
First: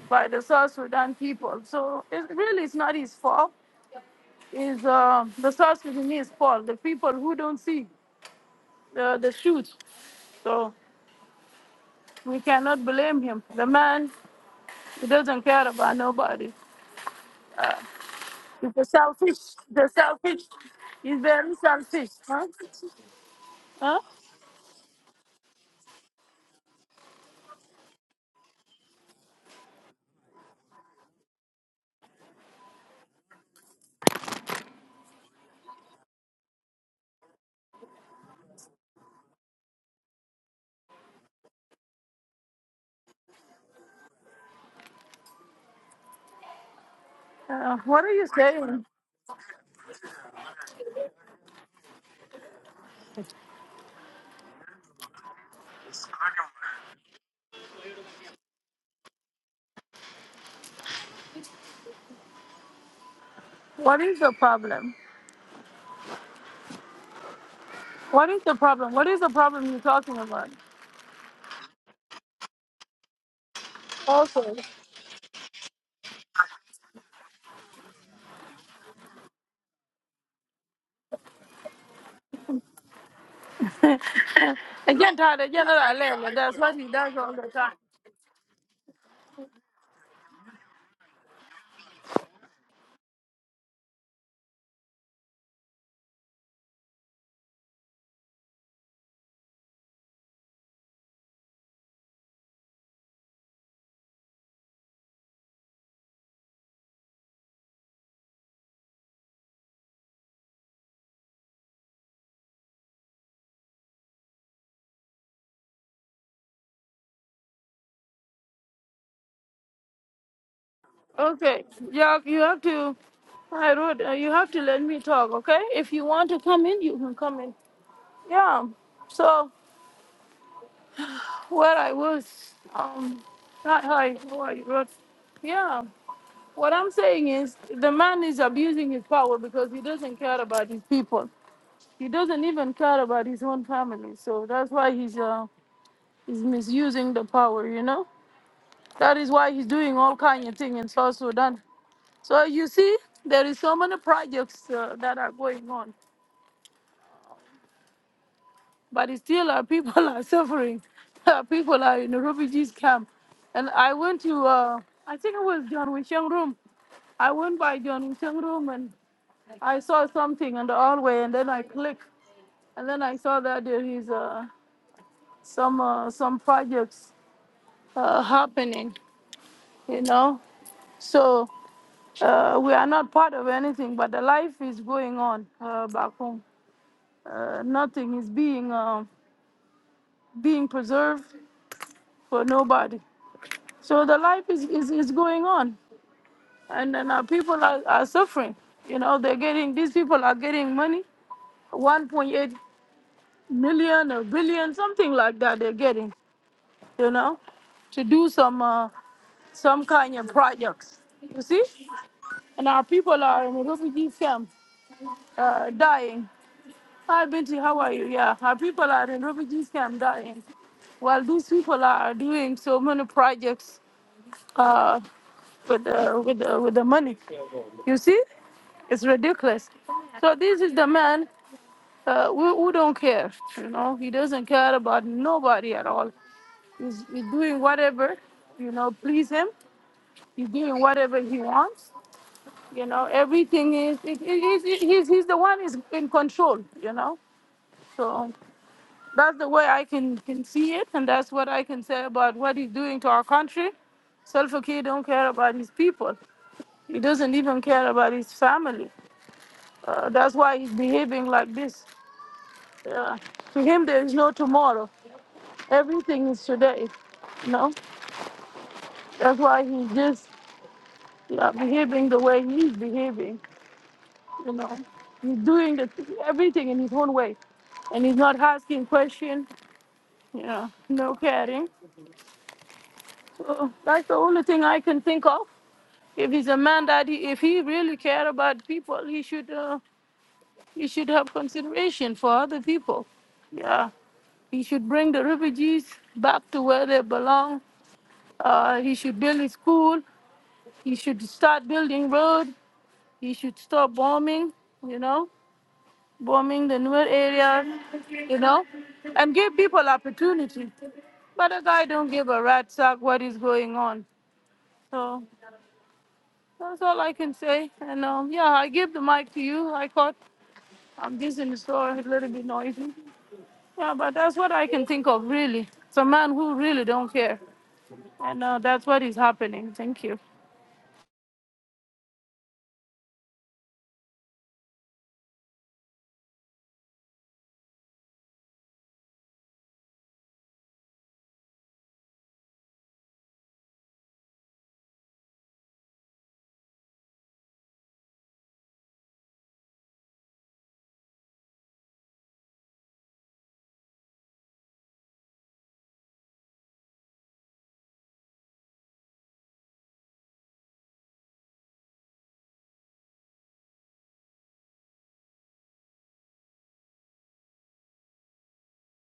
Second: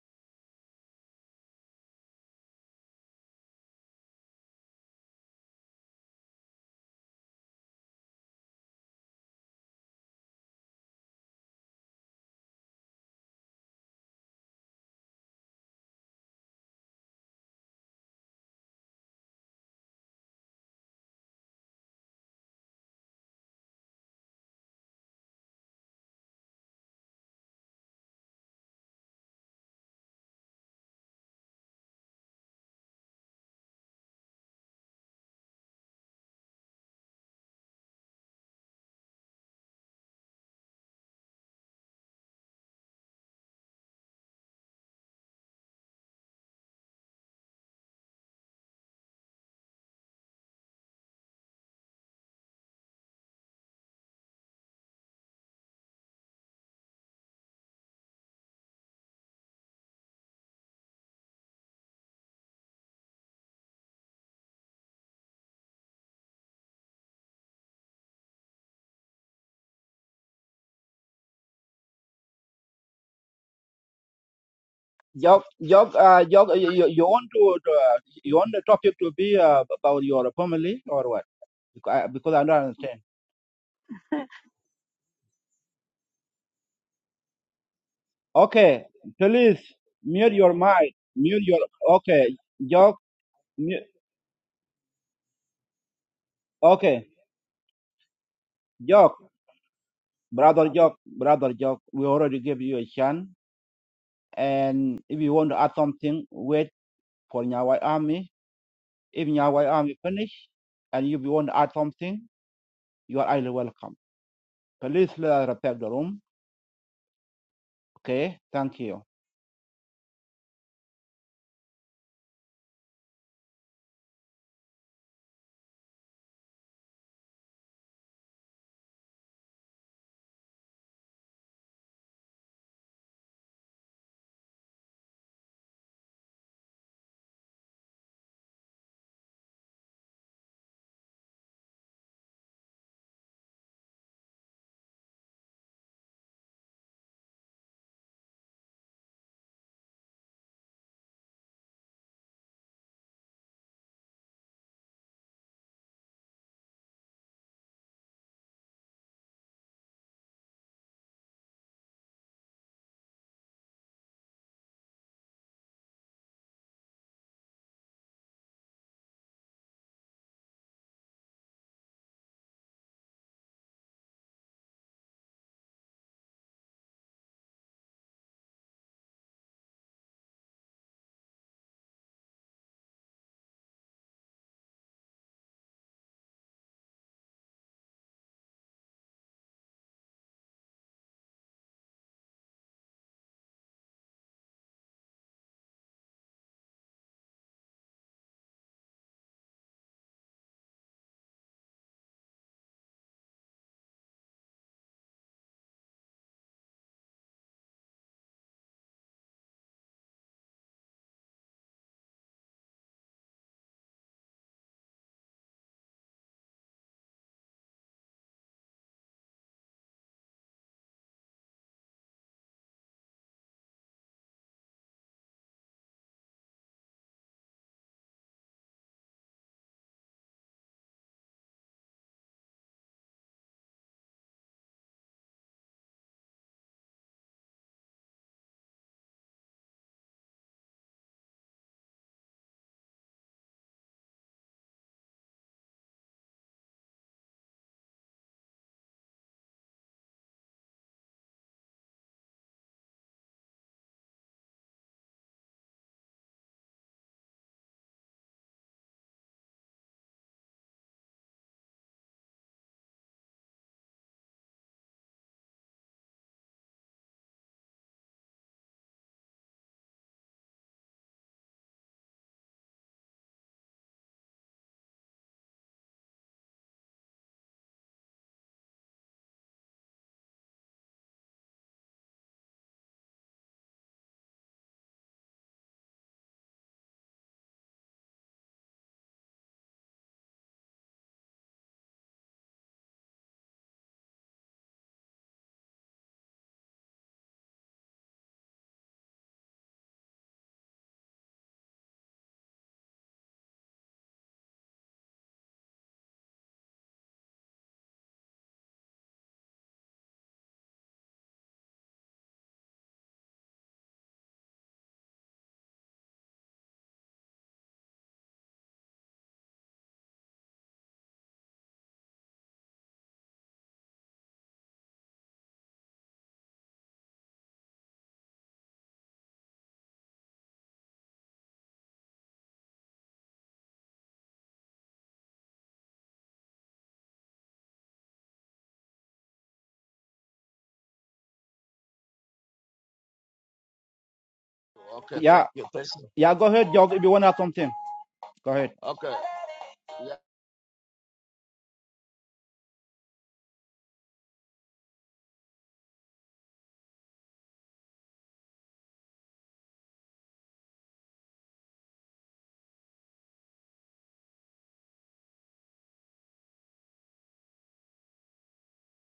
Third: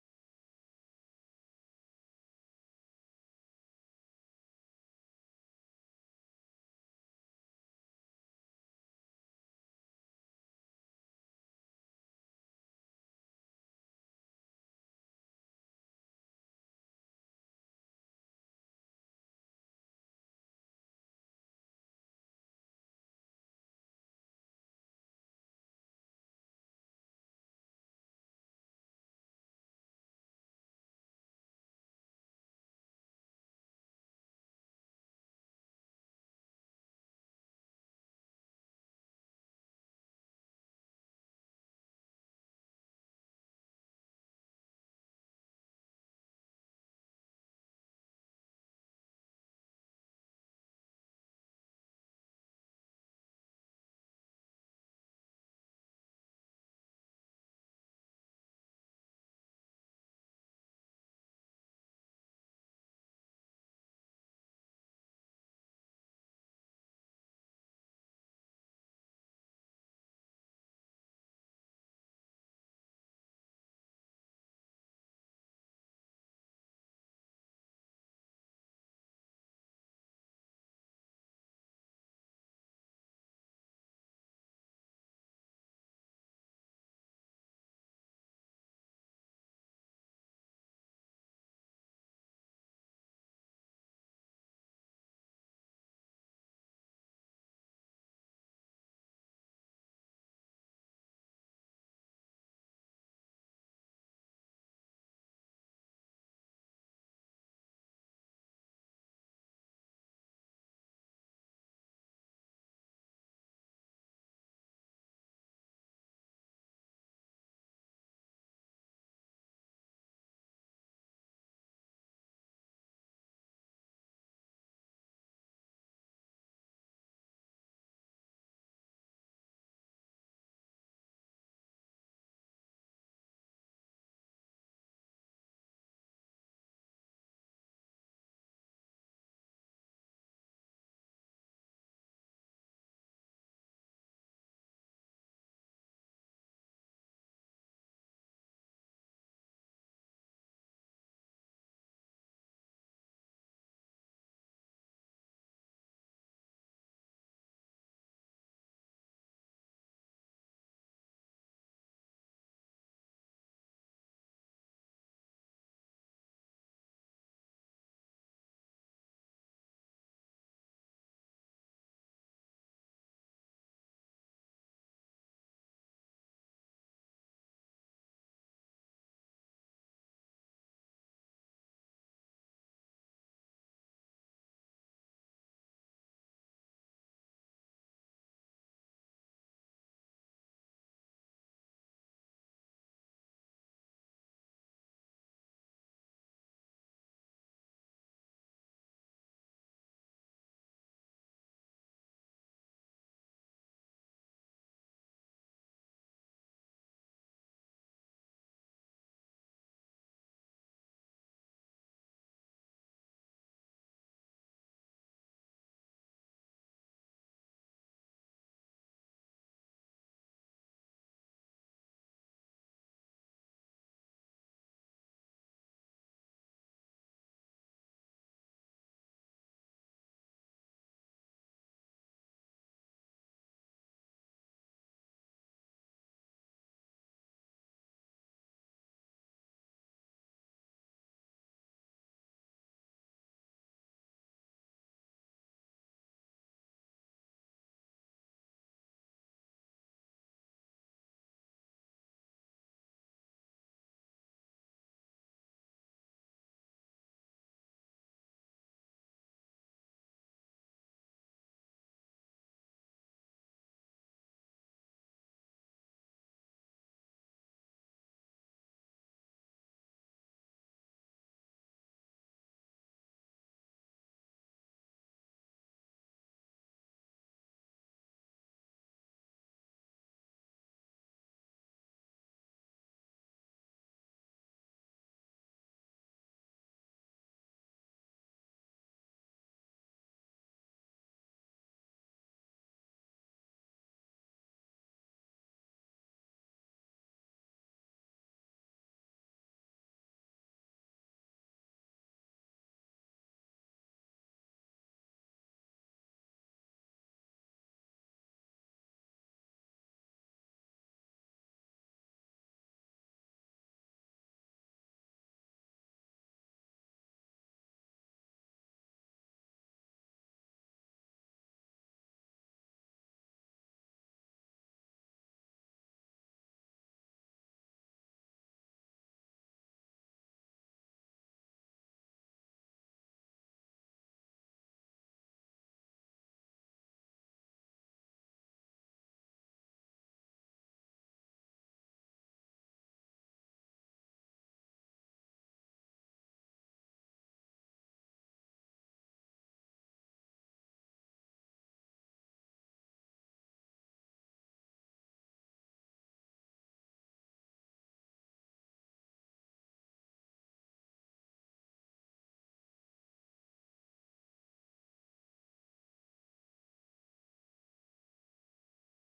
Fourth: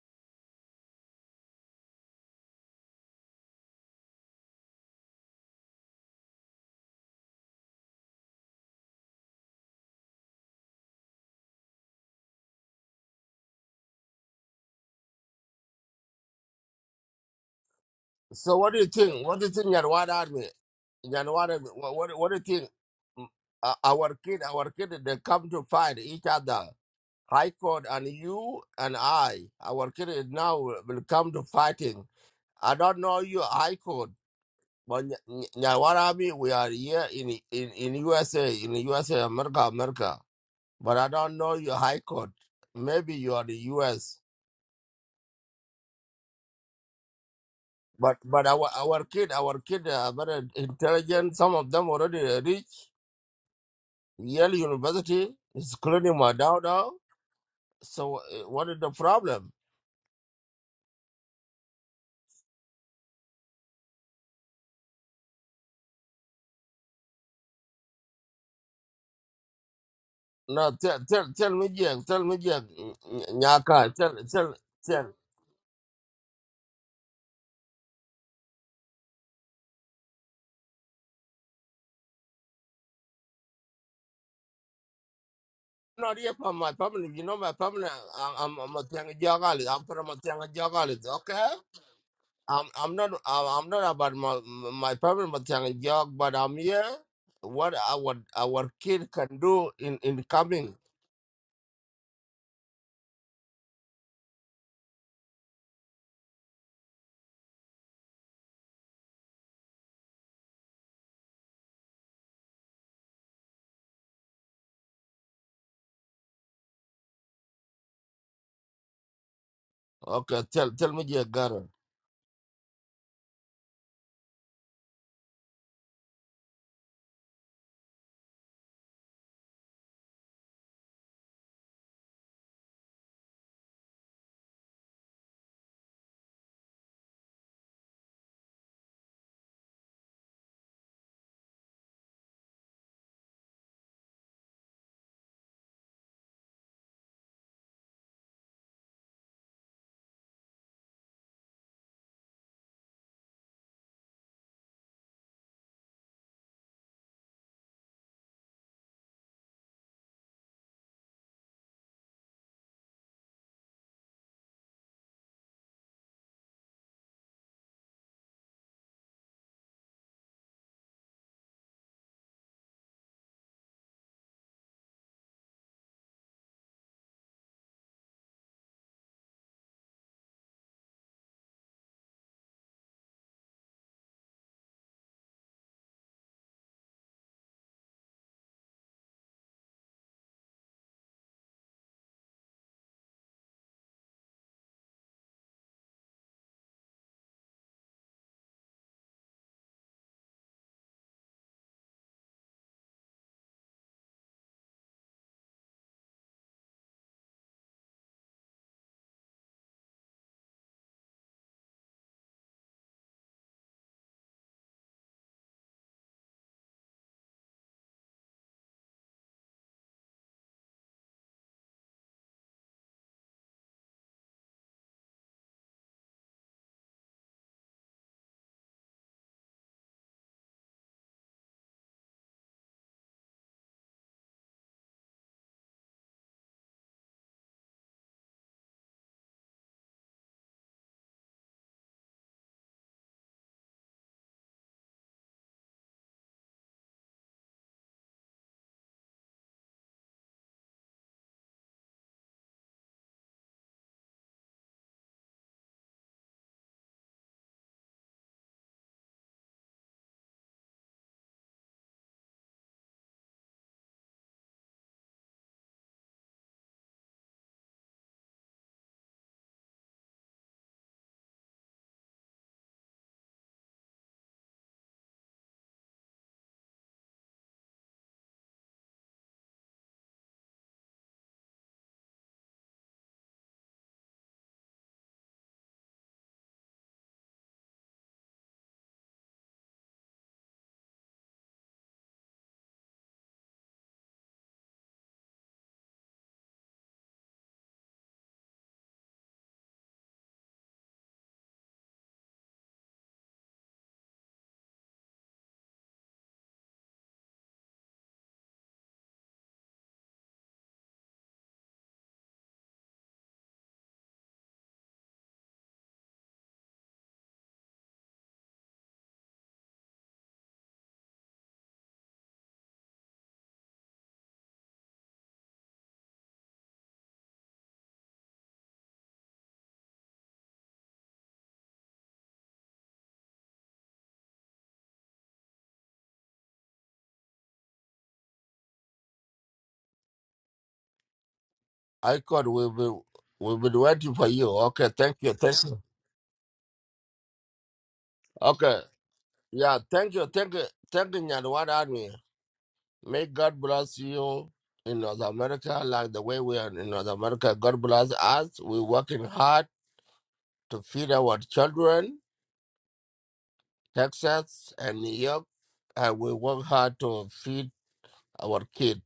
Speaker 3: by the South Sudan people. So it really is not his fault. It's uh, the South Sudanese fault, the people who don't see the, the shoot. So we cannot blame him. The man, he doesn't care about nobody.
Speaker 2: So what
Speaker 3: It's
Speaker 2: do
Speaker 3: a
Speaker 2: you think?
Speaker 3: selfish,
Speaker 2: What do you think
Speaker 3: the
Speaker 2: Nyawad
Speaker 3: selfish
Speaker 2: Army?
Speaker 3: is
Speaker 2: Nyawad
Speaker 3: very
Speaker 2: Army, what, what,
Speaker 3: selfish.
Speaker 2: what do
Speaker 3: Huh?
Speaker 2: you think? Mm, Uh,
Speaker 3: Huh?
Speaker 2: our kid, our kid, they come to fight each other. High Court and you and I, our kids now will come to fighting. I don't know you, High Court, but Nya- Nya- Nyawarami, we are here in, in, in USA, in USA, America, America. But I don't know you, High Court. Maybe you are the US.
Speaker 3: Uh, what are
Speaker 2: But
Speaker 3: you
Speaker 2: but our
Speaker 3: saying?
Speaker 2: our kid, our kid are very intelligent. Some of them already reach Yale University, including my daughter. So uh, what is the problem?
Speaker 3: What is the problem? What is the problem? What is the problem you're talking about?
Speaker 2: No, tell tell tell me Jack, tell me Jack mm, mm, Nyaka, tell tell
Speaker 3: Also,
Speaker 2: tell.
Speaker 3: again, Todd, again, not
Speaker 2: Not here
Speaker 3: alone.
Speaker 2: from
Speaker 3: That's
Speaker 2: my
Speaker 3: what he
Speaker 2: family.
Speaker 3: does
Speaker 2: You
Speaker 3: all
Speaker 2: know
Speaker 3: the
Speaker 2: my
Speaker 3: time.
Speaker 2: family. I- I'm I'm a Tianga Jagali. I'm from a Tianga Jagali. Okay. I'm I'm not I'm I'm not about my my family but Tianga Jog, but I'm here. What our our kid can do in in coming. Okay. Tell tell me Jack
Speaker 3: Okay,
Speaker 2: Garen.
Speaker 3: yeah, you have to, I wrote, uh, you have to let me talk, okay? If you want to come in, you can come in. Yeah, so where I was, um, hi, hi, how are you, Ruth? Yeah. What I'm saying is the man is abusing his power because he doesn't care about his people. He doesn't even care about his own family. So that's why he's uh, he's misusing the power, you know? That is why he's doing all kind of thing in South Sudan. So you see, there is so many projects uh, that are going on, but it's still our people are suffering. Our people are in a refugees camp. And I went to, uh, I think it was John Wishang Room. I went by John Wishang Room and. I saw something in the hallway, and then I clicked, and then I saw that there is uh, some uh, some projects uh, happening. You know, so uh, we are not part of anything, but the life is going on uh, back home. Uh, nothing is being uh, being preserved for nobody. So the life is is, is going on, and then our people are, are suffering. You know, they're getting these people are getting money, 1.8 million or billion, something like that. They're getting you know, to do some uh, some kind of projects. You see, and our people are in refugee camp uh, dying. Hi, Binti, how are you? Yeah, our people are in refugee camp dying. While these people are doing so many projects uh, with the with the, with the money. You see, it's ridiculous. So this is the man uh, who, who don't care. You know, he doesn't care about nobody at all. He's, he's doing whatever you know please him He's doing whatever he wants. You know, everything is, it, it, it, it- he's, he's the one is in control, you know. So that's the way I can, can see it. And that's what I can say about what he's doing to our country. Salva Kiir don't care about his people. He doesn't even care about his family. Uh, that's why he's behaving like this. Uh, to him, there is no tomorrow. Everything is today. You know, that's why he's just yeah, behaving the way he's behaving. You know, he's doing the, everything in his own way, and he's not asking questions. You know, no caring. So that's the only thing I can think of. If he's a man that he, if he really care about people, he should uh, he should have consideration for other people. Yeah, he should bring the refugees back to where they belong. Uh, he should build a school. He should start building road. He should stop bombing. You know, bombing the newer areas, you know, and give people opportunity. But the guy don't give a rat's sack what is going on. So that's all I can say. And um, yeah, I give the mic to you. I caught I'm just in the store, a little bit noisy. Yeah, but that's what I can think of really. It's a man who really don't care. And uh, that's what is happening. Thank you.
Speaker 2: I could we be we be waiting for you. Okay. Thank you. Thank you. Okay. Yeah. Thank you. Thank you. Thank you. Nyadwada May God bless you in North America, like the way we are in North America. God bless us. We're working hard to feed our children, Texas and New York, and we work hard to feed our kids.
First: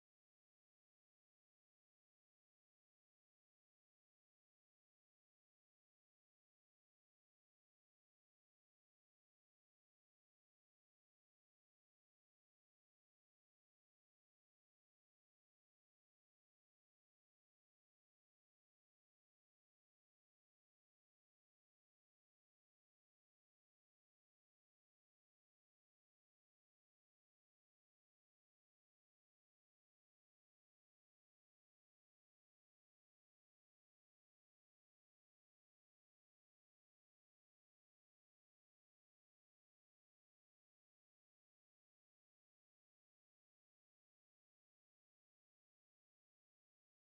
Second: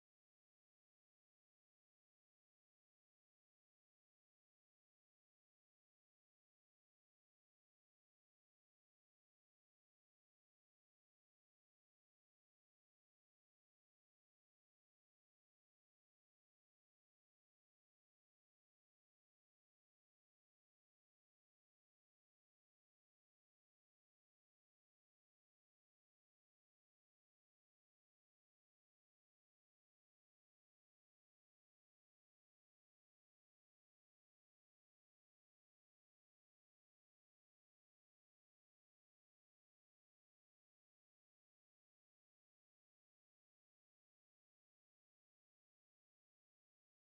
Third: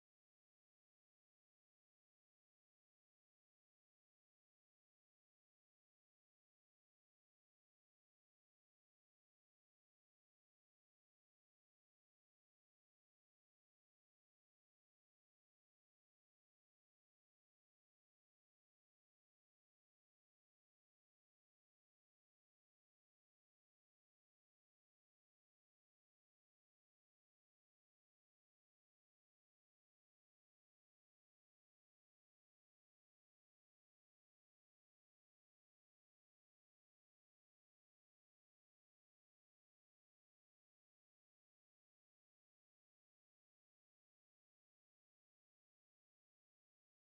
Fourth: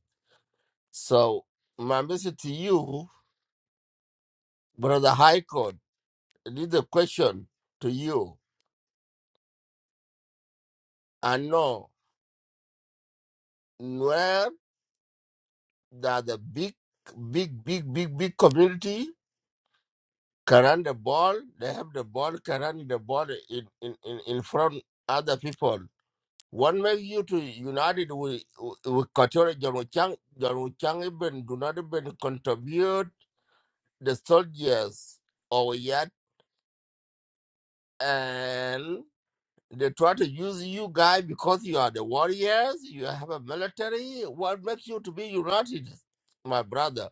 Speaker 2: So, my message to you, Brother High Court, this is a question to you. I know where there are the big, big, big, big, big community Carrying the ball, they have the ball, carrying the ball in, in, in, in front other people. What makes you to united with with Katora Jamuchang? Jamuchang even do not even contribute the soldiers or yet, and they try to use you guys because you are the warriors. You have a military. What makes you to be united, my brother?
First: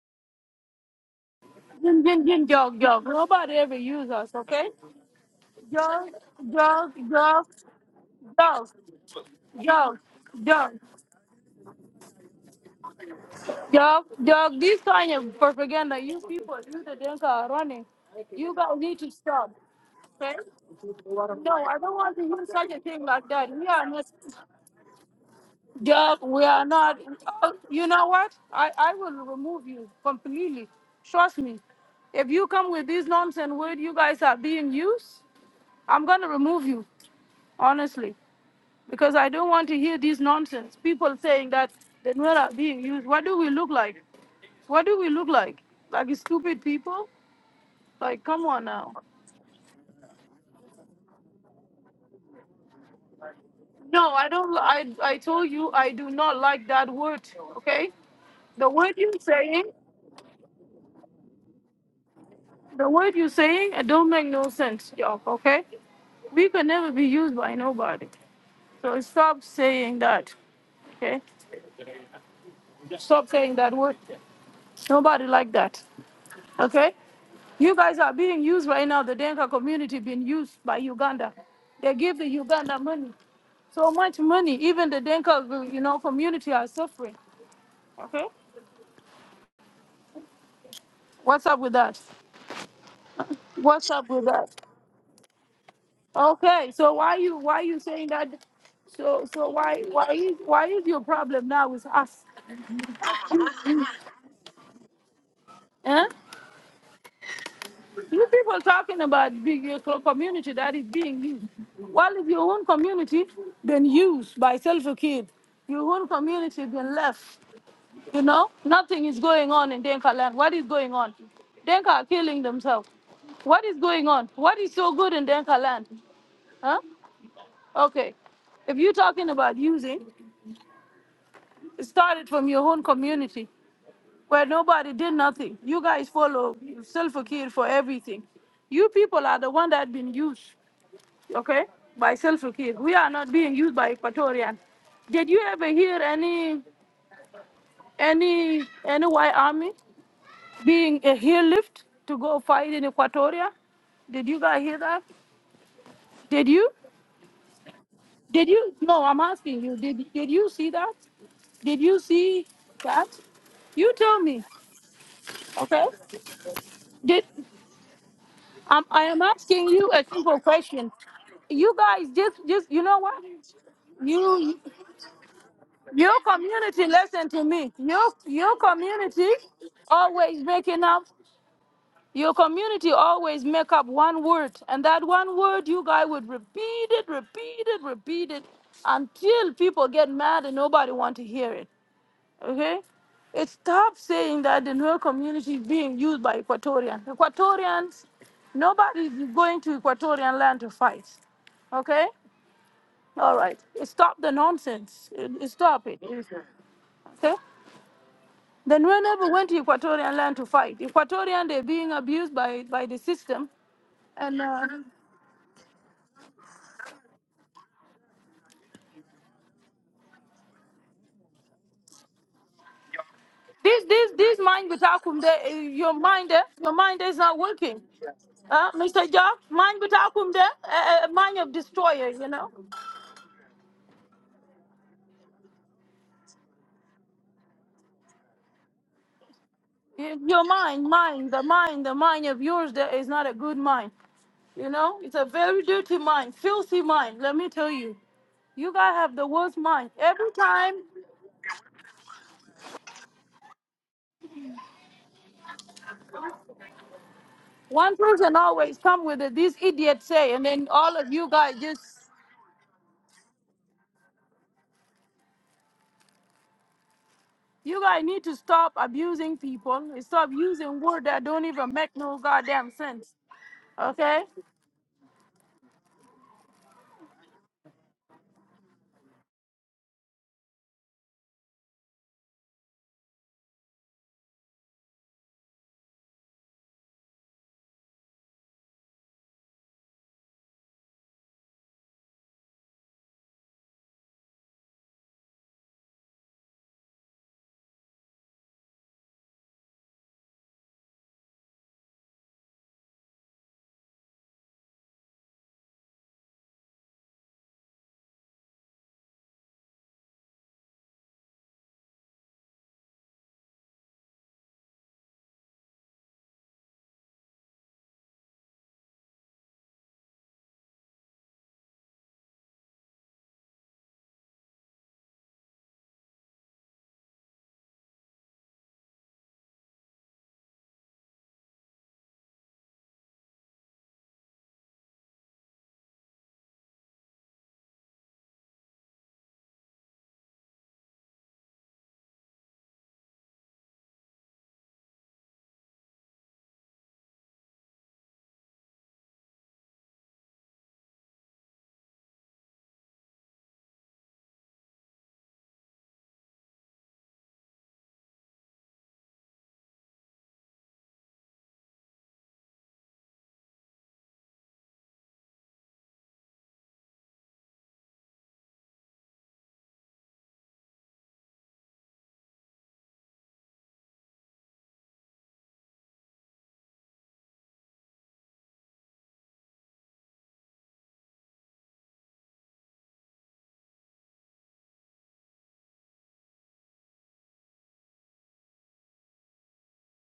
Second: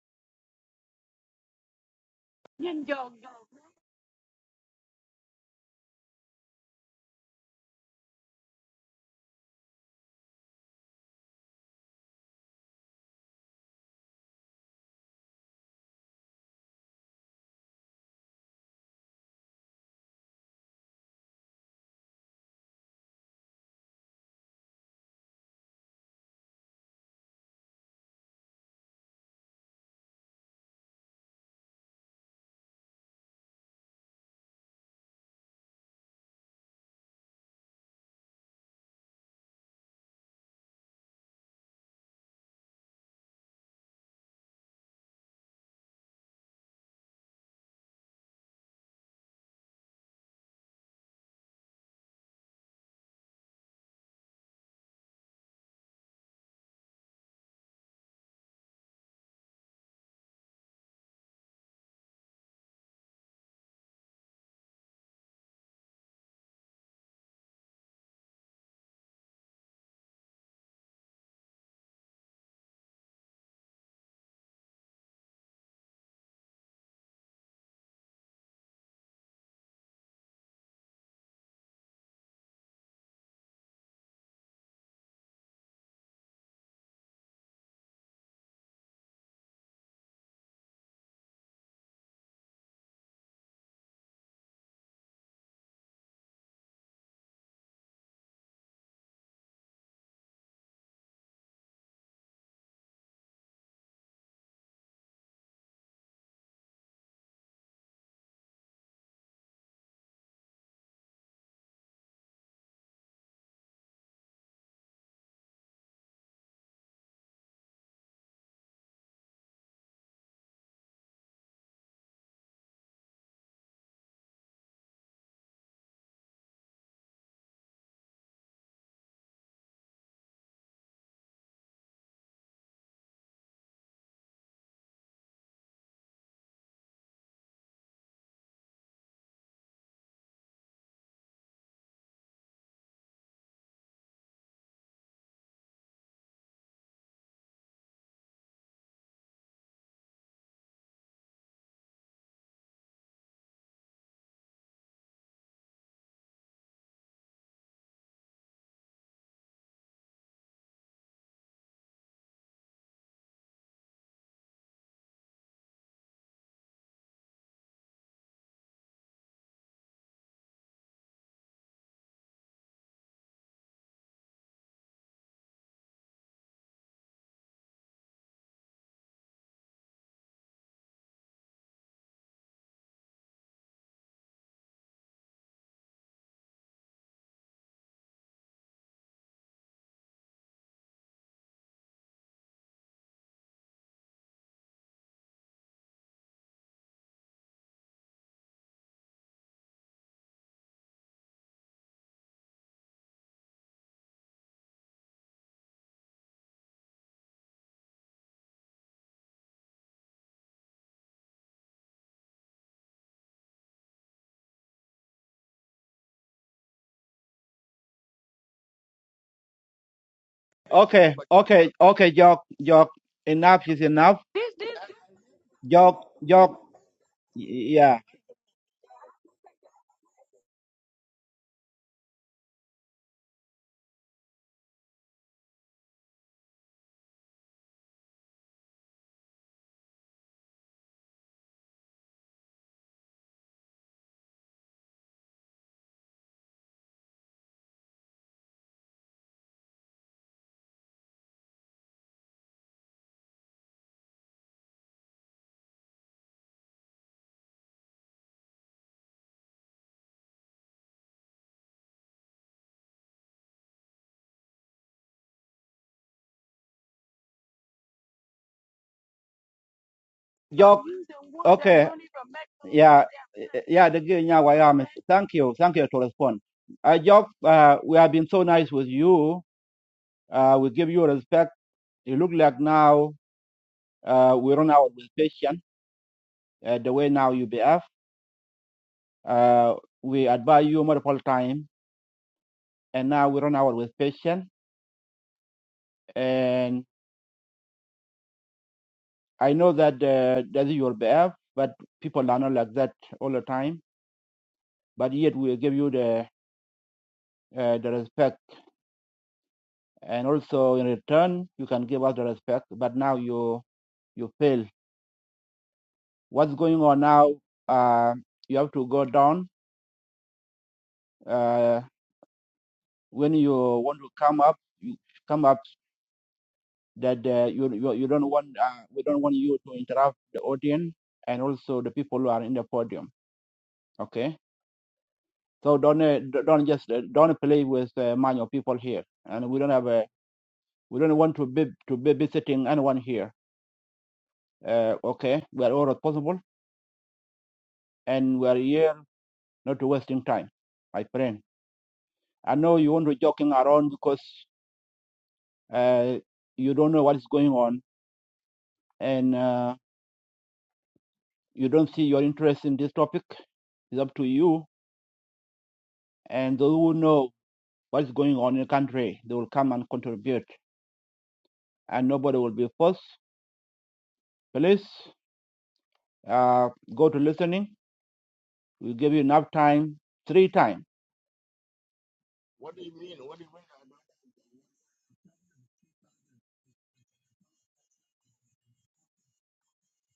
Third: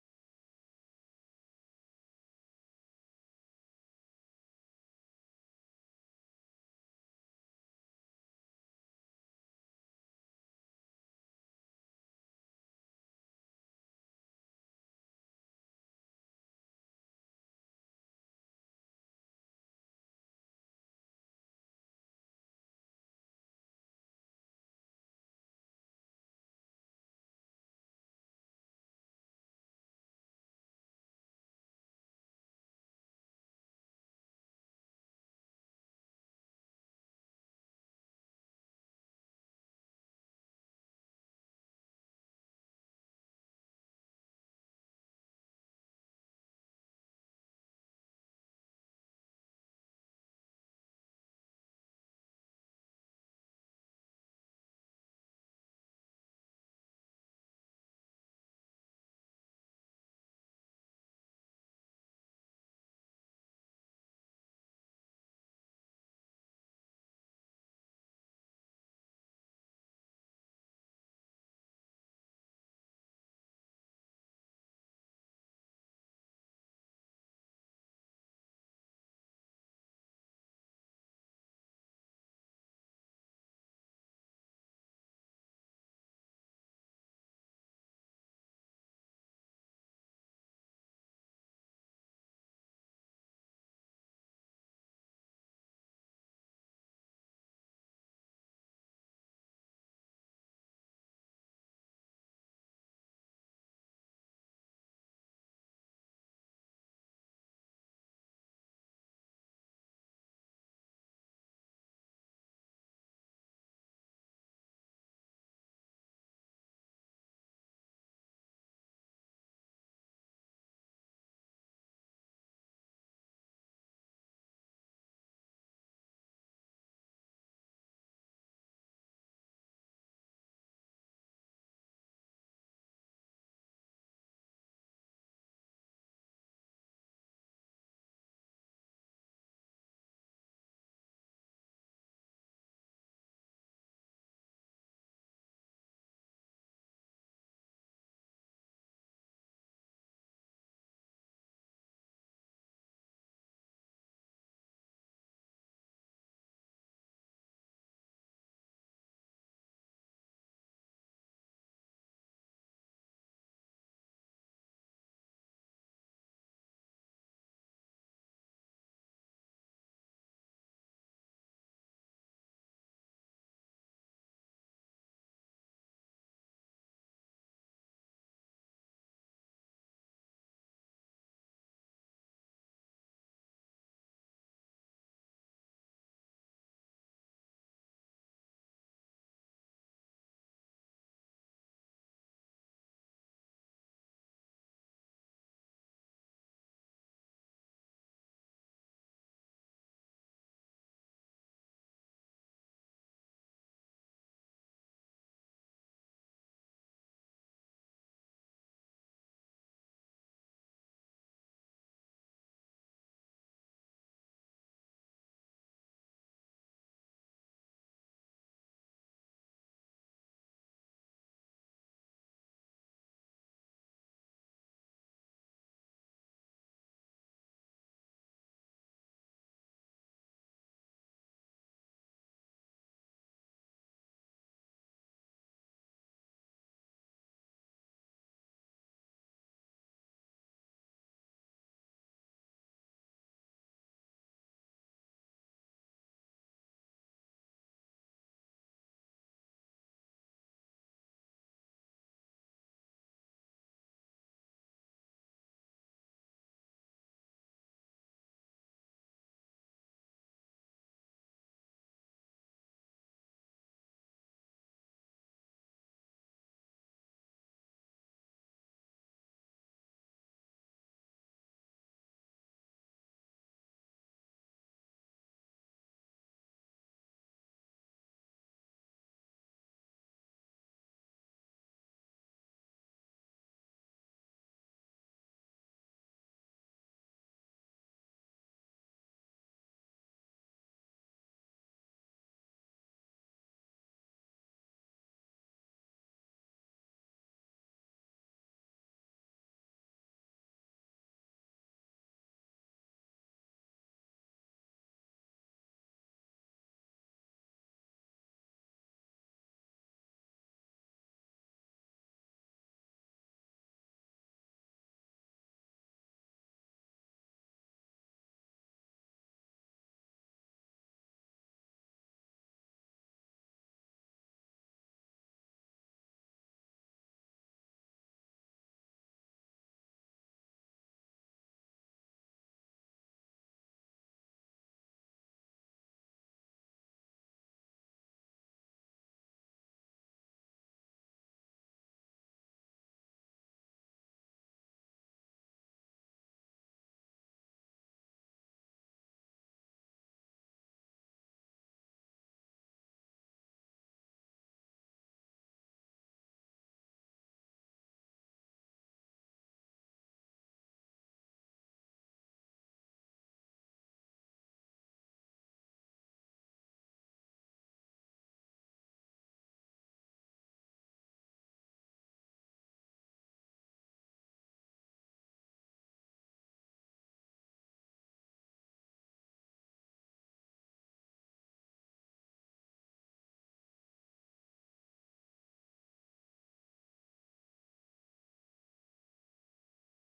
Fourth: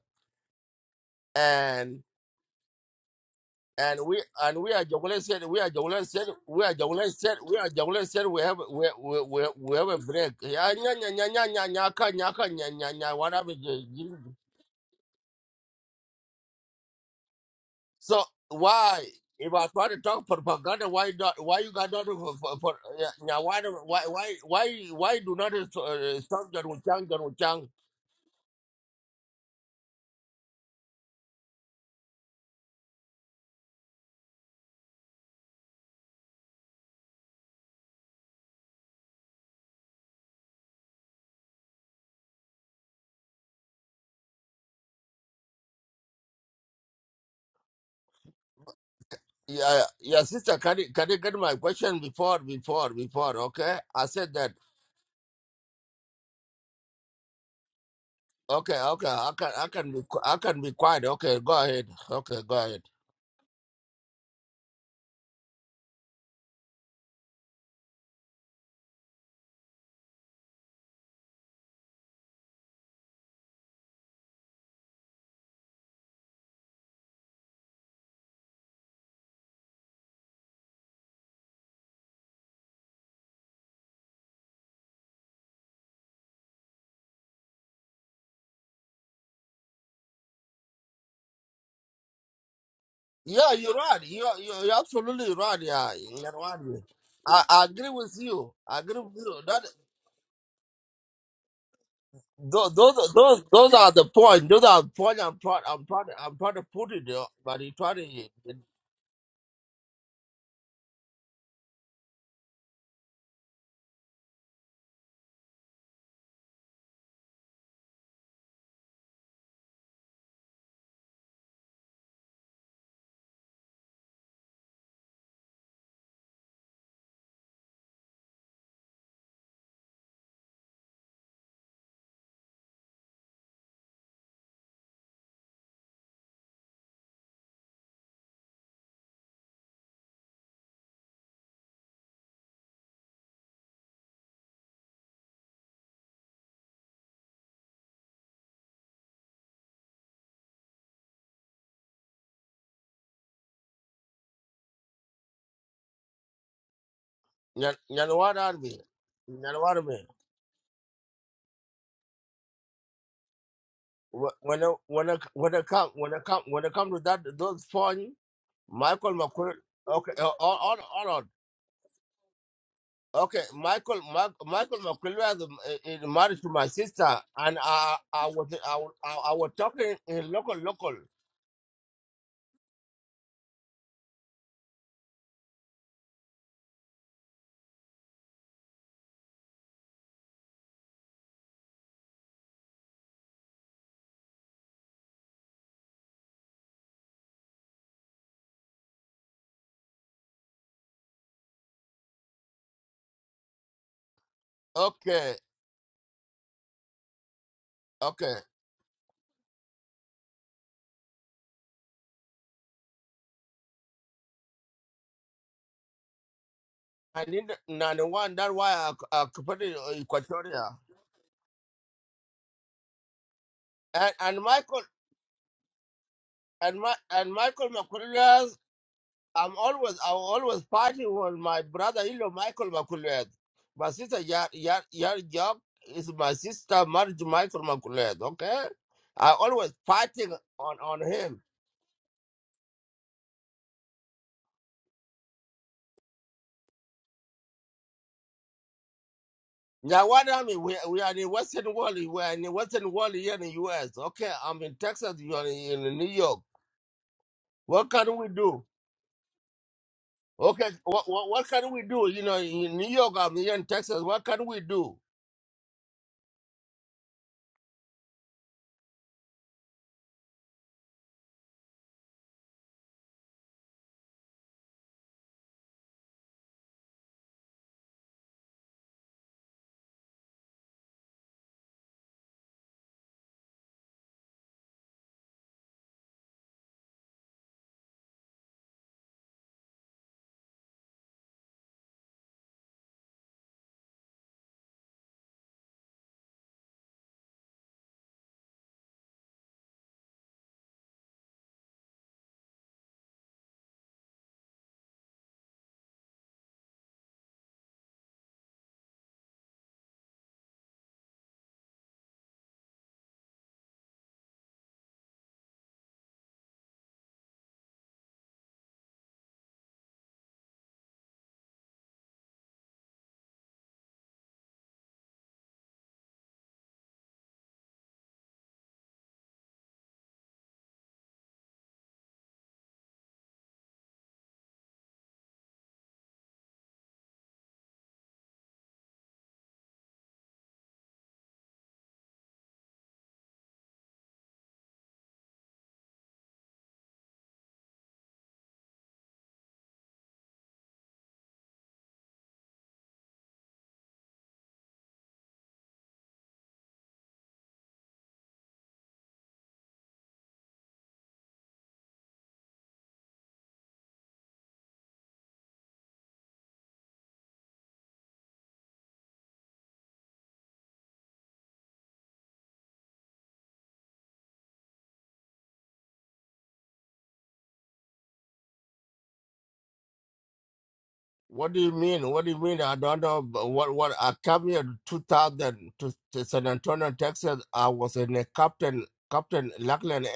Speaker 2: And
Speaker 3: Jin, jin, jin, jog, jog. Nobody ever
Speaker 2: And
Speaker 3: use
Speaker 2: we
Speaker 3: us,
Speaker 2: and
Speaker 3: okay?
Speaker 2: we are Jogulin said we are Jogulin
Speaker 3: Jog,
Speaker 2: said we are
Speaker 3: jog,
Speaker 2: Jogulin said
Speaker 3: jog,
Speaker 2: we are Jogulin said we have
Speaker 3: jog,
Speaker 2: we we we, we have a
Speaker 3: jog,
Speaker 2: break. Yeah,
Speaker 3: jog.
Speaker 2: nya, nya, nya, nya, nya, nya, ka, nya, ka, nya, nya, nya, What happened? to
Speaker 3: Dog,
Speaker 2: you?
Speaker 3: dog, this kind of propaganda, you people, you the Denka are running.
Speaker 2: So
Speaker 3: You guys need
Speaker 2: why
Speaker 3: to stop.
Speaker 2: if I try to talk
Speaker 3: Okay?
Speaker 2: propaganda, why
Speaker 3: No,
Speaker 2: not? Why you
Speaker 3: I
Speaker 2: got
Speaker 3: don't
Speaker 2: not
Speaker 3: want to
Speaker 2: for,
Speaker 3: hear
Speaker 2: for,
Speaker 3: such
Speaker 2: for
Speaker 3: a thing
Speaker 2: yeah,
Speaker 3: like
Speaker 2: nya,
Speaker 3: that.
Speaker 2: why
Speaker 3: We
Speaker 2: do-
Speaker 3: are
Speaker 2: why
Speaker 3: not,
Speaker 2: why why why do not
Speaker 3: dog,
Speaker 2: uh,
Speaker 3: we
Speaker 2: stop John
Speaker 3: are not.
Speaker 2: Wuchang John
Speaker 3: Oh,
Speaker 2: Wuchang?
Speaker 3: you know what? I, I will remove you completely. Trust me. If you come with these nonsense words you guys are being used, I'm going to remove you, honestly, because I don't want to hear these nonsense. People saying that the Nuer are being used. What do we look like? What do we look like? Like stupid people? Like, come on now.
Speaker 2: Yeah, yeah, sister, can you, can you get my question before before before? Okay, I
Speaker 3: No, I
Speaker 2: said that.
Speaker 3: don't. I I told you I do not like that word. Okay, the
Speaker 2: Okay,
Speaker 3: word
Speaker 2: okay,
Speaker 3: you
Speaker 2: I can,
Speaker 3: saying,
Speaker 2: I can be, qui- I can be quiet. Okay, go ahead. Okay, go ahead.
Speaker 3: the word you saying, it don't make no sense, y'all. Okay, we can never be used by nobody. So stop saying that. Okay, stop saying that word. Nobody like that. Okay, you guys are being used right now. The Denka community being used by Uganda. They give the Uganda money. So much money. Even the Denka, you know, community are suffering. Okay. What's up with that?
Speaker 2: Yeah, you're
Speaker 3: What's
Speaker 2: right.
Speaker 3: up with
Speaker 2: You're,
Speaker 3: that?
Speaker 2: you're, you're absolutely right. Yeah, you're right.
Speaker 3: Okay. So why you
Speaker 2: I,
Speaker 3: why
Speaker 2: I
Speaker 3: you
Speaker 2: agree
Speaker 3: saying
Speaker 2: with
Speaker 3: that?
Speaker 2: you. I agree with
Speaker 3: So
Speaker 2: you.
Speaker 3: so
Speaker 2: That
Speaker 3: why why is why is your problem now with us?
Speaker 2: those, those, those, those are the point. Those are the point. I'm proud. I'm
Speaker 3: Huh?
Speaker 2: proud. I'm proud to put it. there, But you try to, you
Speaker 3: You people talking about big your co- community that is being used. Well, if your own community been used by self kid, your own community been left. You know, nothing is going on in Denka land. What is going on? Denka are killing themselves. What is going on? What is so good in Denka land? Huh? Okay. If you're talking about using, it started from your own community where nobody did nothing. You guys follow Selfakir for everything. You people are the one that been used, okay, by Selfakir. We are not being used by Equatorian. Did you ever hear any any any white army? being a lift to go fight in Equatoria. Did you guys hear that? Did you?
Speaker 2: know what
Speaker 3: Did
Speaker 2: I
Speaker 3: you?
Speaker 2: mean.
Speaker 3: No, I'm
Speaker 2: You know
Speaker 3: asking you.
Speaker 2: what I
Speaker 3: Did
Speaker 2: mean.
Speaker 3: Did you see that? Did you see that? You tell
Speaker 2: Wh-
Speaker 3: me,
Speaker 2: When I, when I, when I
Speaker 3: okay?
Speaker 2: come, when I come, when I come to that,
Speaker 3: Did
Speaker 2: those point,
Speaker 3: um, I
Speaker 2: Michael
Speaker 3: am
Speaker 2: McQuarrie.
Speaker 3: asking you a
Speaker 2: Okay, uh, uh,
Speaker 3: simple
Speaker 2: hold on,
Speaker 3: question?
Speaker 2: hold on.
Speaker 3: You guys just just you know what?
Speaker 2: Okay, Michael, Ma-
Speaker 3: You
Speaker 2: Michael McCullough is is
Speaker 3: your
Speaker 2: married to my
Speaker 3: community,
Speaker 2: sister,
Speaker 3: listen to
Speaker 2: and
Speaker 3: me.
Speaker 2: I,
Speaker 3: Your
Speaker 2: I was,
Speaker 3: your
Speaker 2: I, was- I,
Speaker 3: community
Speaker 2: I was talking in
Speaker 3: always
Speaker 2: local,
Speaker 3: making
Speaker 2: local.
Speaker 3: up. Your community always make up one word, and that one word you guys would repeat it, repeat it, repeat it until people get mad and nobody want to hear it. Okay? It's tough saying that the Nuer community is being used by Equatorians. Equatorians, nobody is going to Equatorian land to fight. Okay? All right. Stop the nonsense.
Speaker 2: Okay,
Speaker 3: Uh, Stop it. Okay?
Speaker 2: okay.
Speaker 3: the Nuer never went to Equatorian land to fight. Equatorian, they're being abused by, by the system. And uh,
Speaker 2: And in the 91, that's why I, c- I competed in Equatoria.
Speaker 3: This
Speaker 2: And,
Speaker 3: this
Speaker 2: and
Speaker 3: this mind
Speaker 2: Michael,
Speaker 3: butakum de your mind eh, your
Speaker 2: and my,
Speaker 3: mind is
Speaker 2: and
Speaker 3: not
Speaker 2: Michael
Speaker 3: working.
Speaker 2: McCullough,
Speaker 3: Uh, Mr. Job,
Speaker 2: I'm
Speaker 3: mind
Speaker 2: always, I
Speaker 3: butakum de
Speaker 2: always
Speaker 3: uh,
Speaker 2: fighting with
Speaker 3: mind of
Speaker 2: my
Speaker 3: destroyer, you
Speaker 2: brother-in-law,
Speaker 3: know.
Speaker 2: Michael McCullough. My sister, Yar, Yar, Yar Job is my sister married to Michael McCullough, okay? I always
Speaker 3: Y-
Speaker 2: fighting
Speaker 3: Your
Speaker 2: on,
Speaker 3: mind,
Speaker 2: on
Speaker 3: mind,
Speaker 2: him.
Speaker 3: the mind, the mind of yours there is not a good mind. You know, it's a very dirty mind, filthy mind. Let me tell you, you guys have the worst mind.
Speaker 2: Yeah, what
Speaker 3: Every
Speaker 2: I mean,
Speaker 3: time,
Speaker 2: we we are in the Western world. We are in the Western world here in the U.S. Okay, I'm in Texas. You are in New York. What
Speaker 3: one
Speaker 2: can we
Speaker 3: person
Speaker 2: do?
Speaker 3: always come with it, this idiot say, and then
Speaker 2: Okay,
Speaker 3: all
Speaker 2: what
Speaker 3: of
Speaker 2: what,
Speaker 3: you
Speaker 2: what
Speaker 3: guys
Speaker 2: can we
Speaker 3: just
Speaker 2: do? You know, in New York, I'm here in Texas. What can we do?
Speaker 3: you guys need to stop abusing people. and Stop using words that don't even make no goddamn sense. Okay?
Speaker 2: What do you mean? What do you mean? I don't know. but What what? I came here in 2000 to, to San Antonio, Texas. I was in a captain, Captain Lackland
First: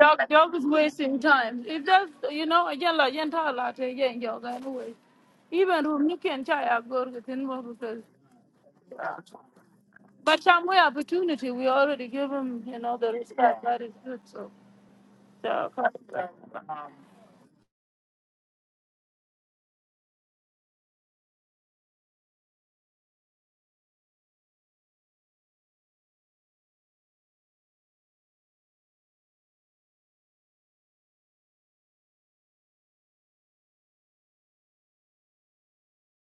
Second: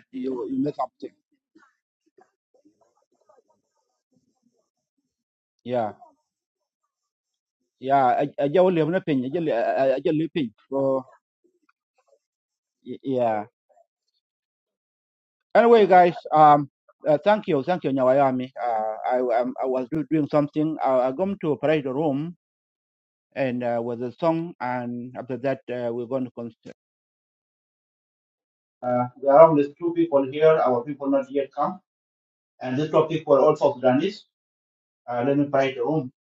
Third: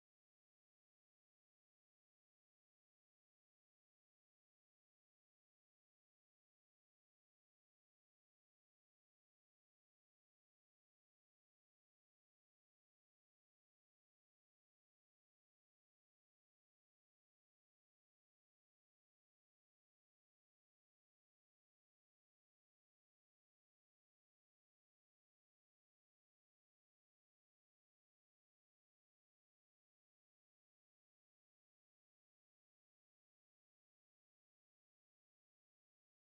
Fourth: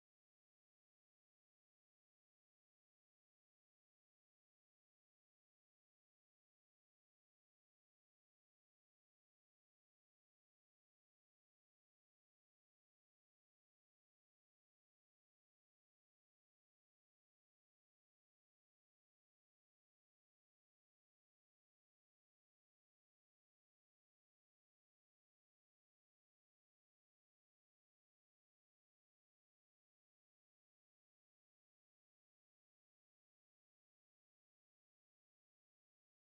Speaker 3: Dog, dog is wasting time. If that's, you know, again, like, you know, like, again, dog, anyway. Even who Nick and Chai are good within more because, but some way opportunity, we already give him, you know, the respect that is good, so. Yeah,
Speaker 1: Uh, there are only two people here. Our people not yet come. And these two people also Sudanese. Uh, let me find the room.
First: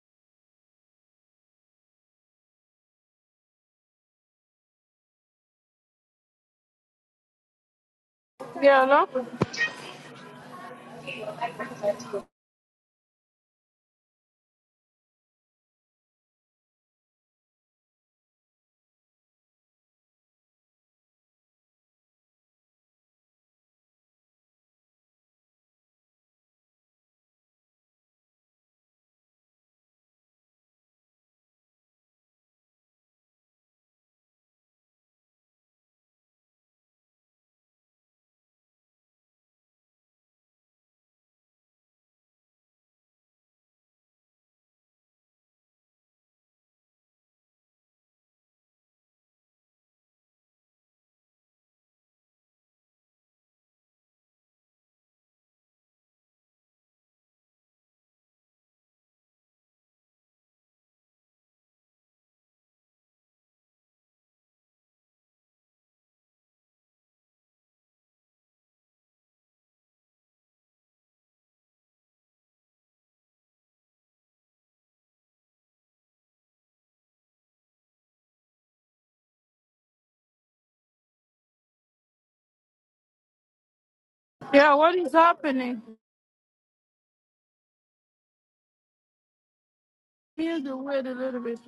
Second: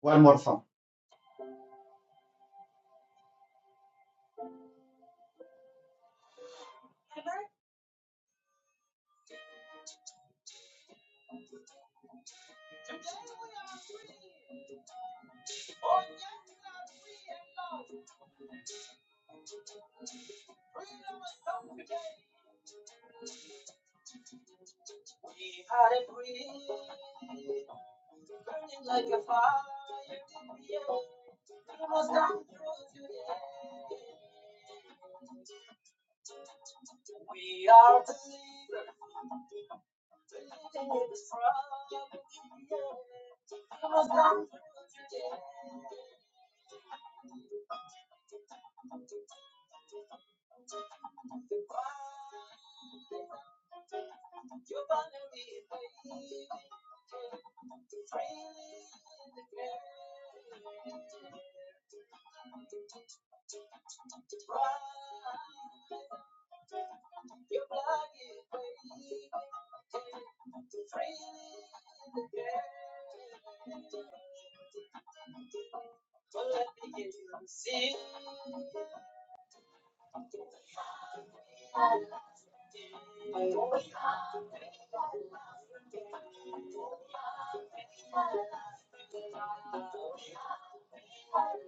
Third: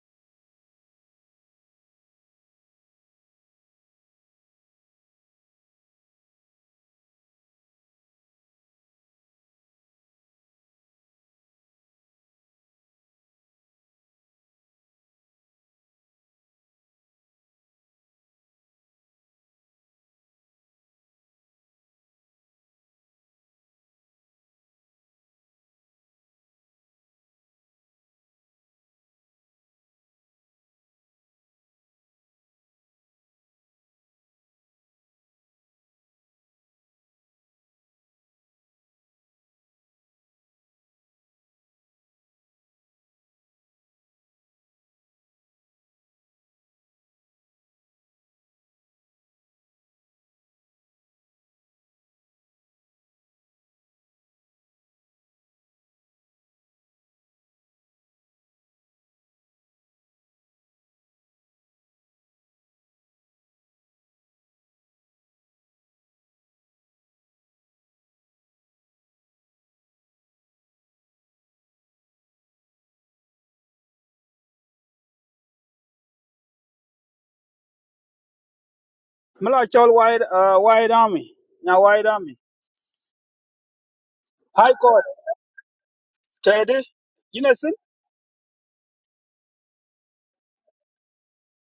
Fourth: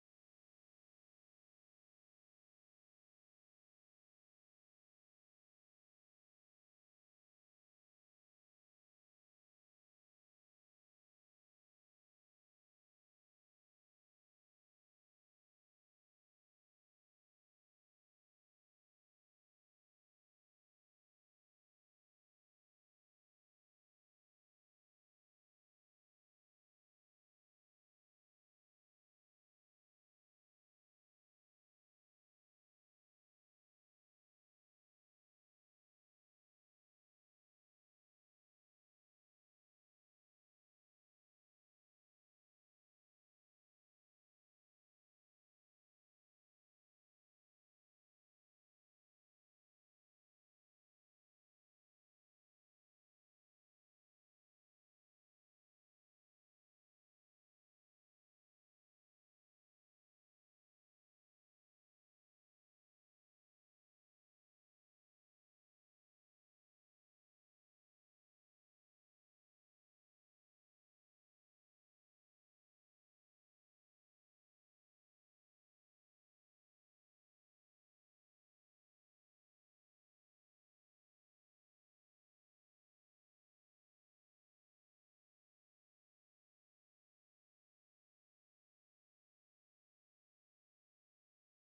Speaker 1: One more song.
Speaker 3: yeah, look.
Speaker 4: Mala chol wide, uh wide army. Now wide army. High
Speaker 3: yeah, what
Speaker 4: court,
Speaker 3: is happening?
Speaker 4: Teddy. You know, since
Speaker 3: Here's the word a little bit.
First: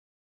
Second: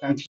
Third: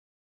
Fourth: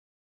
Speaker 1: Thank you.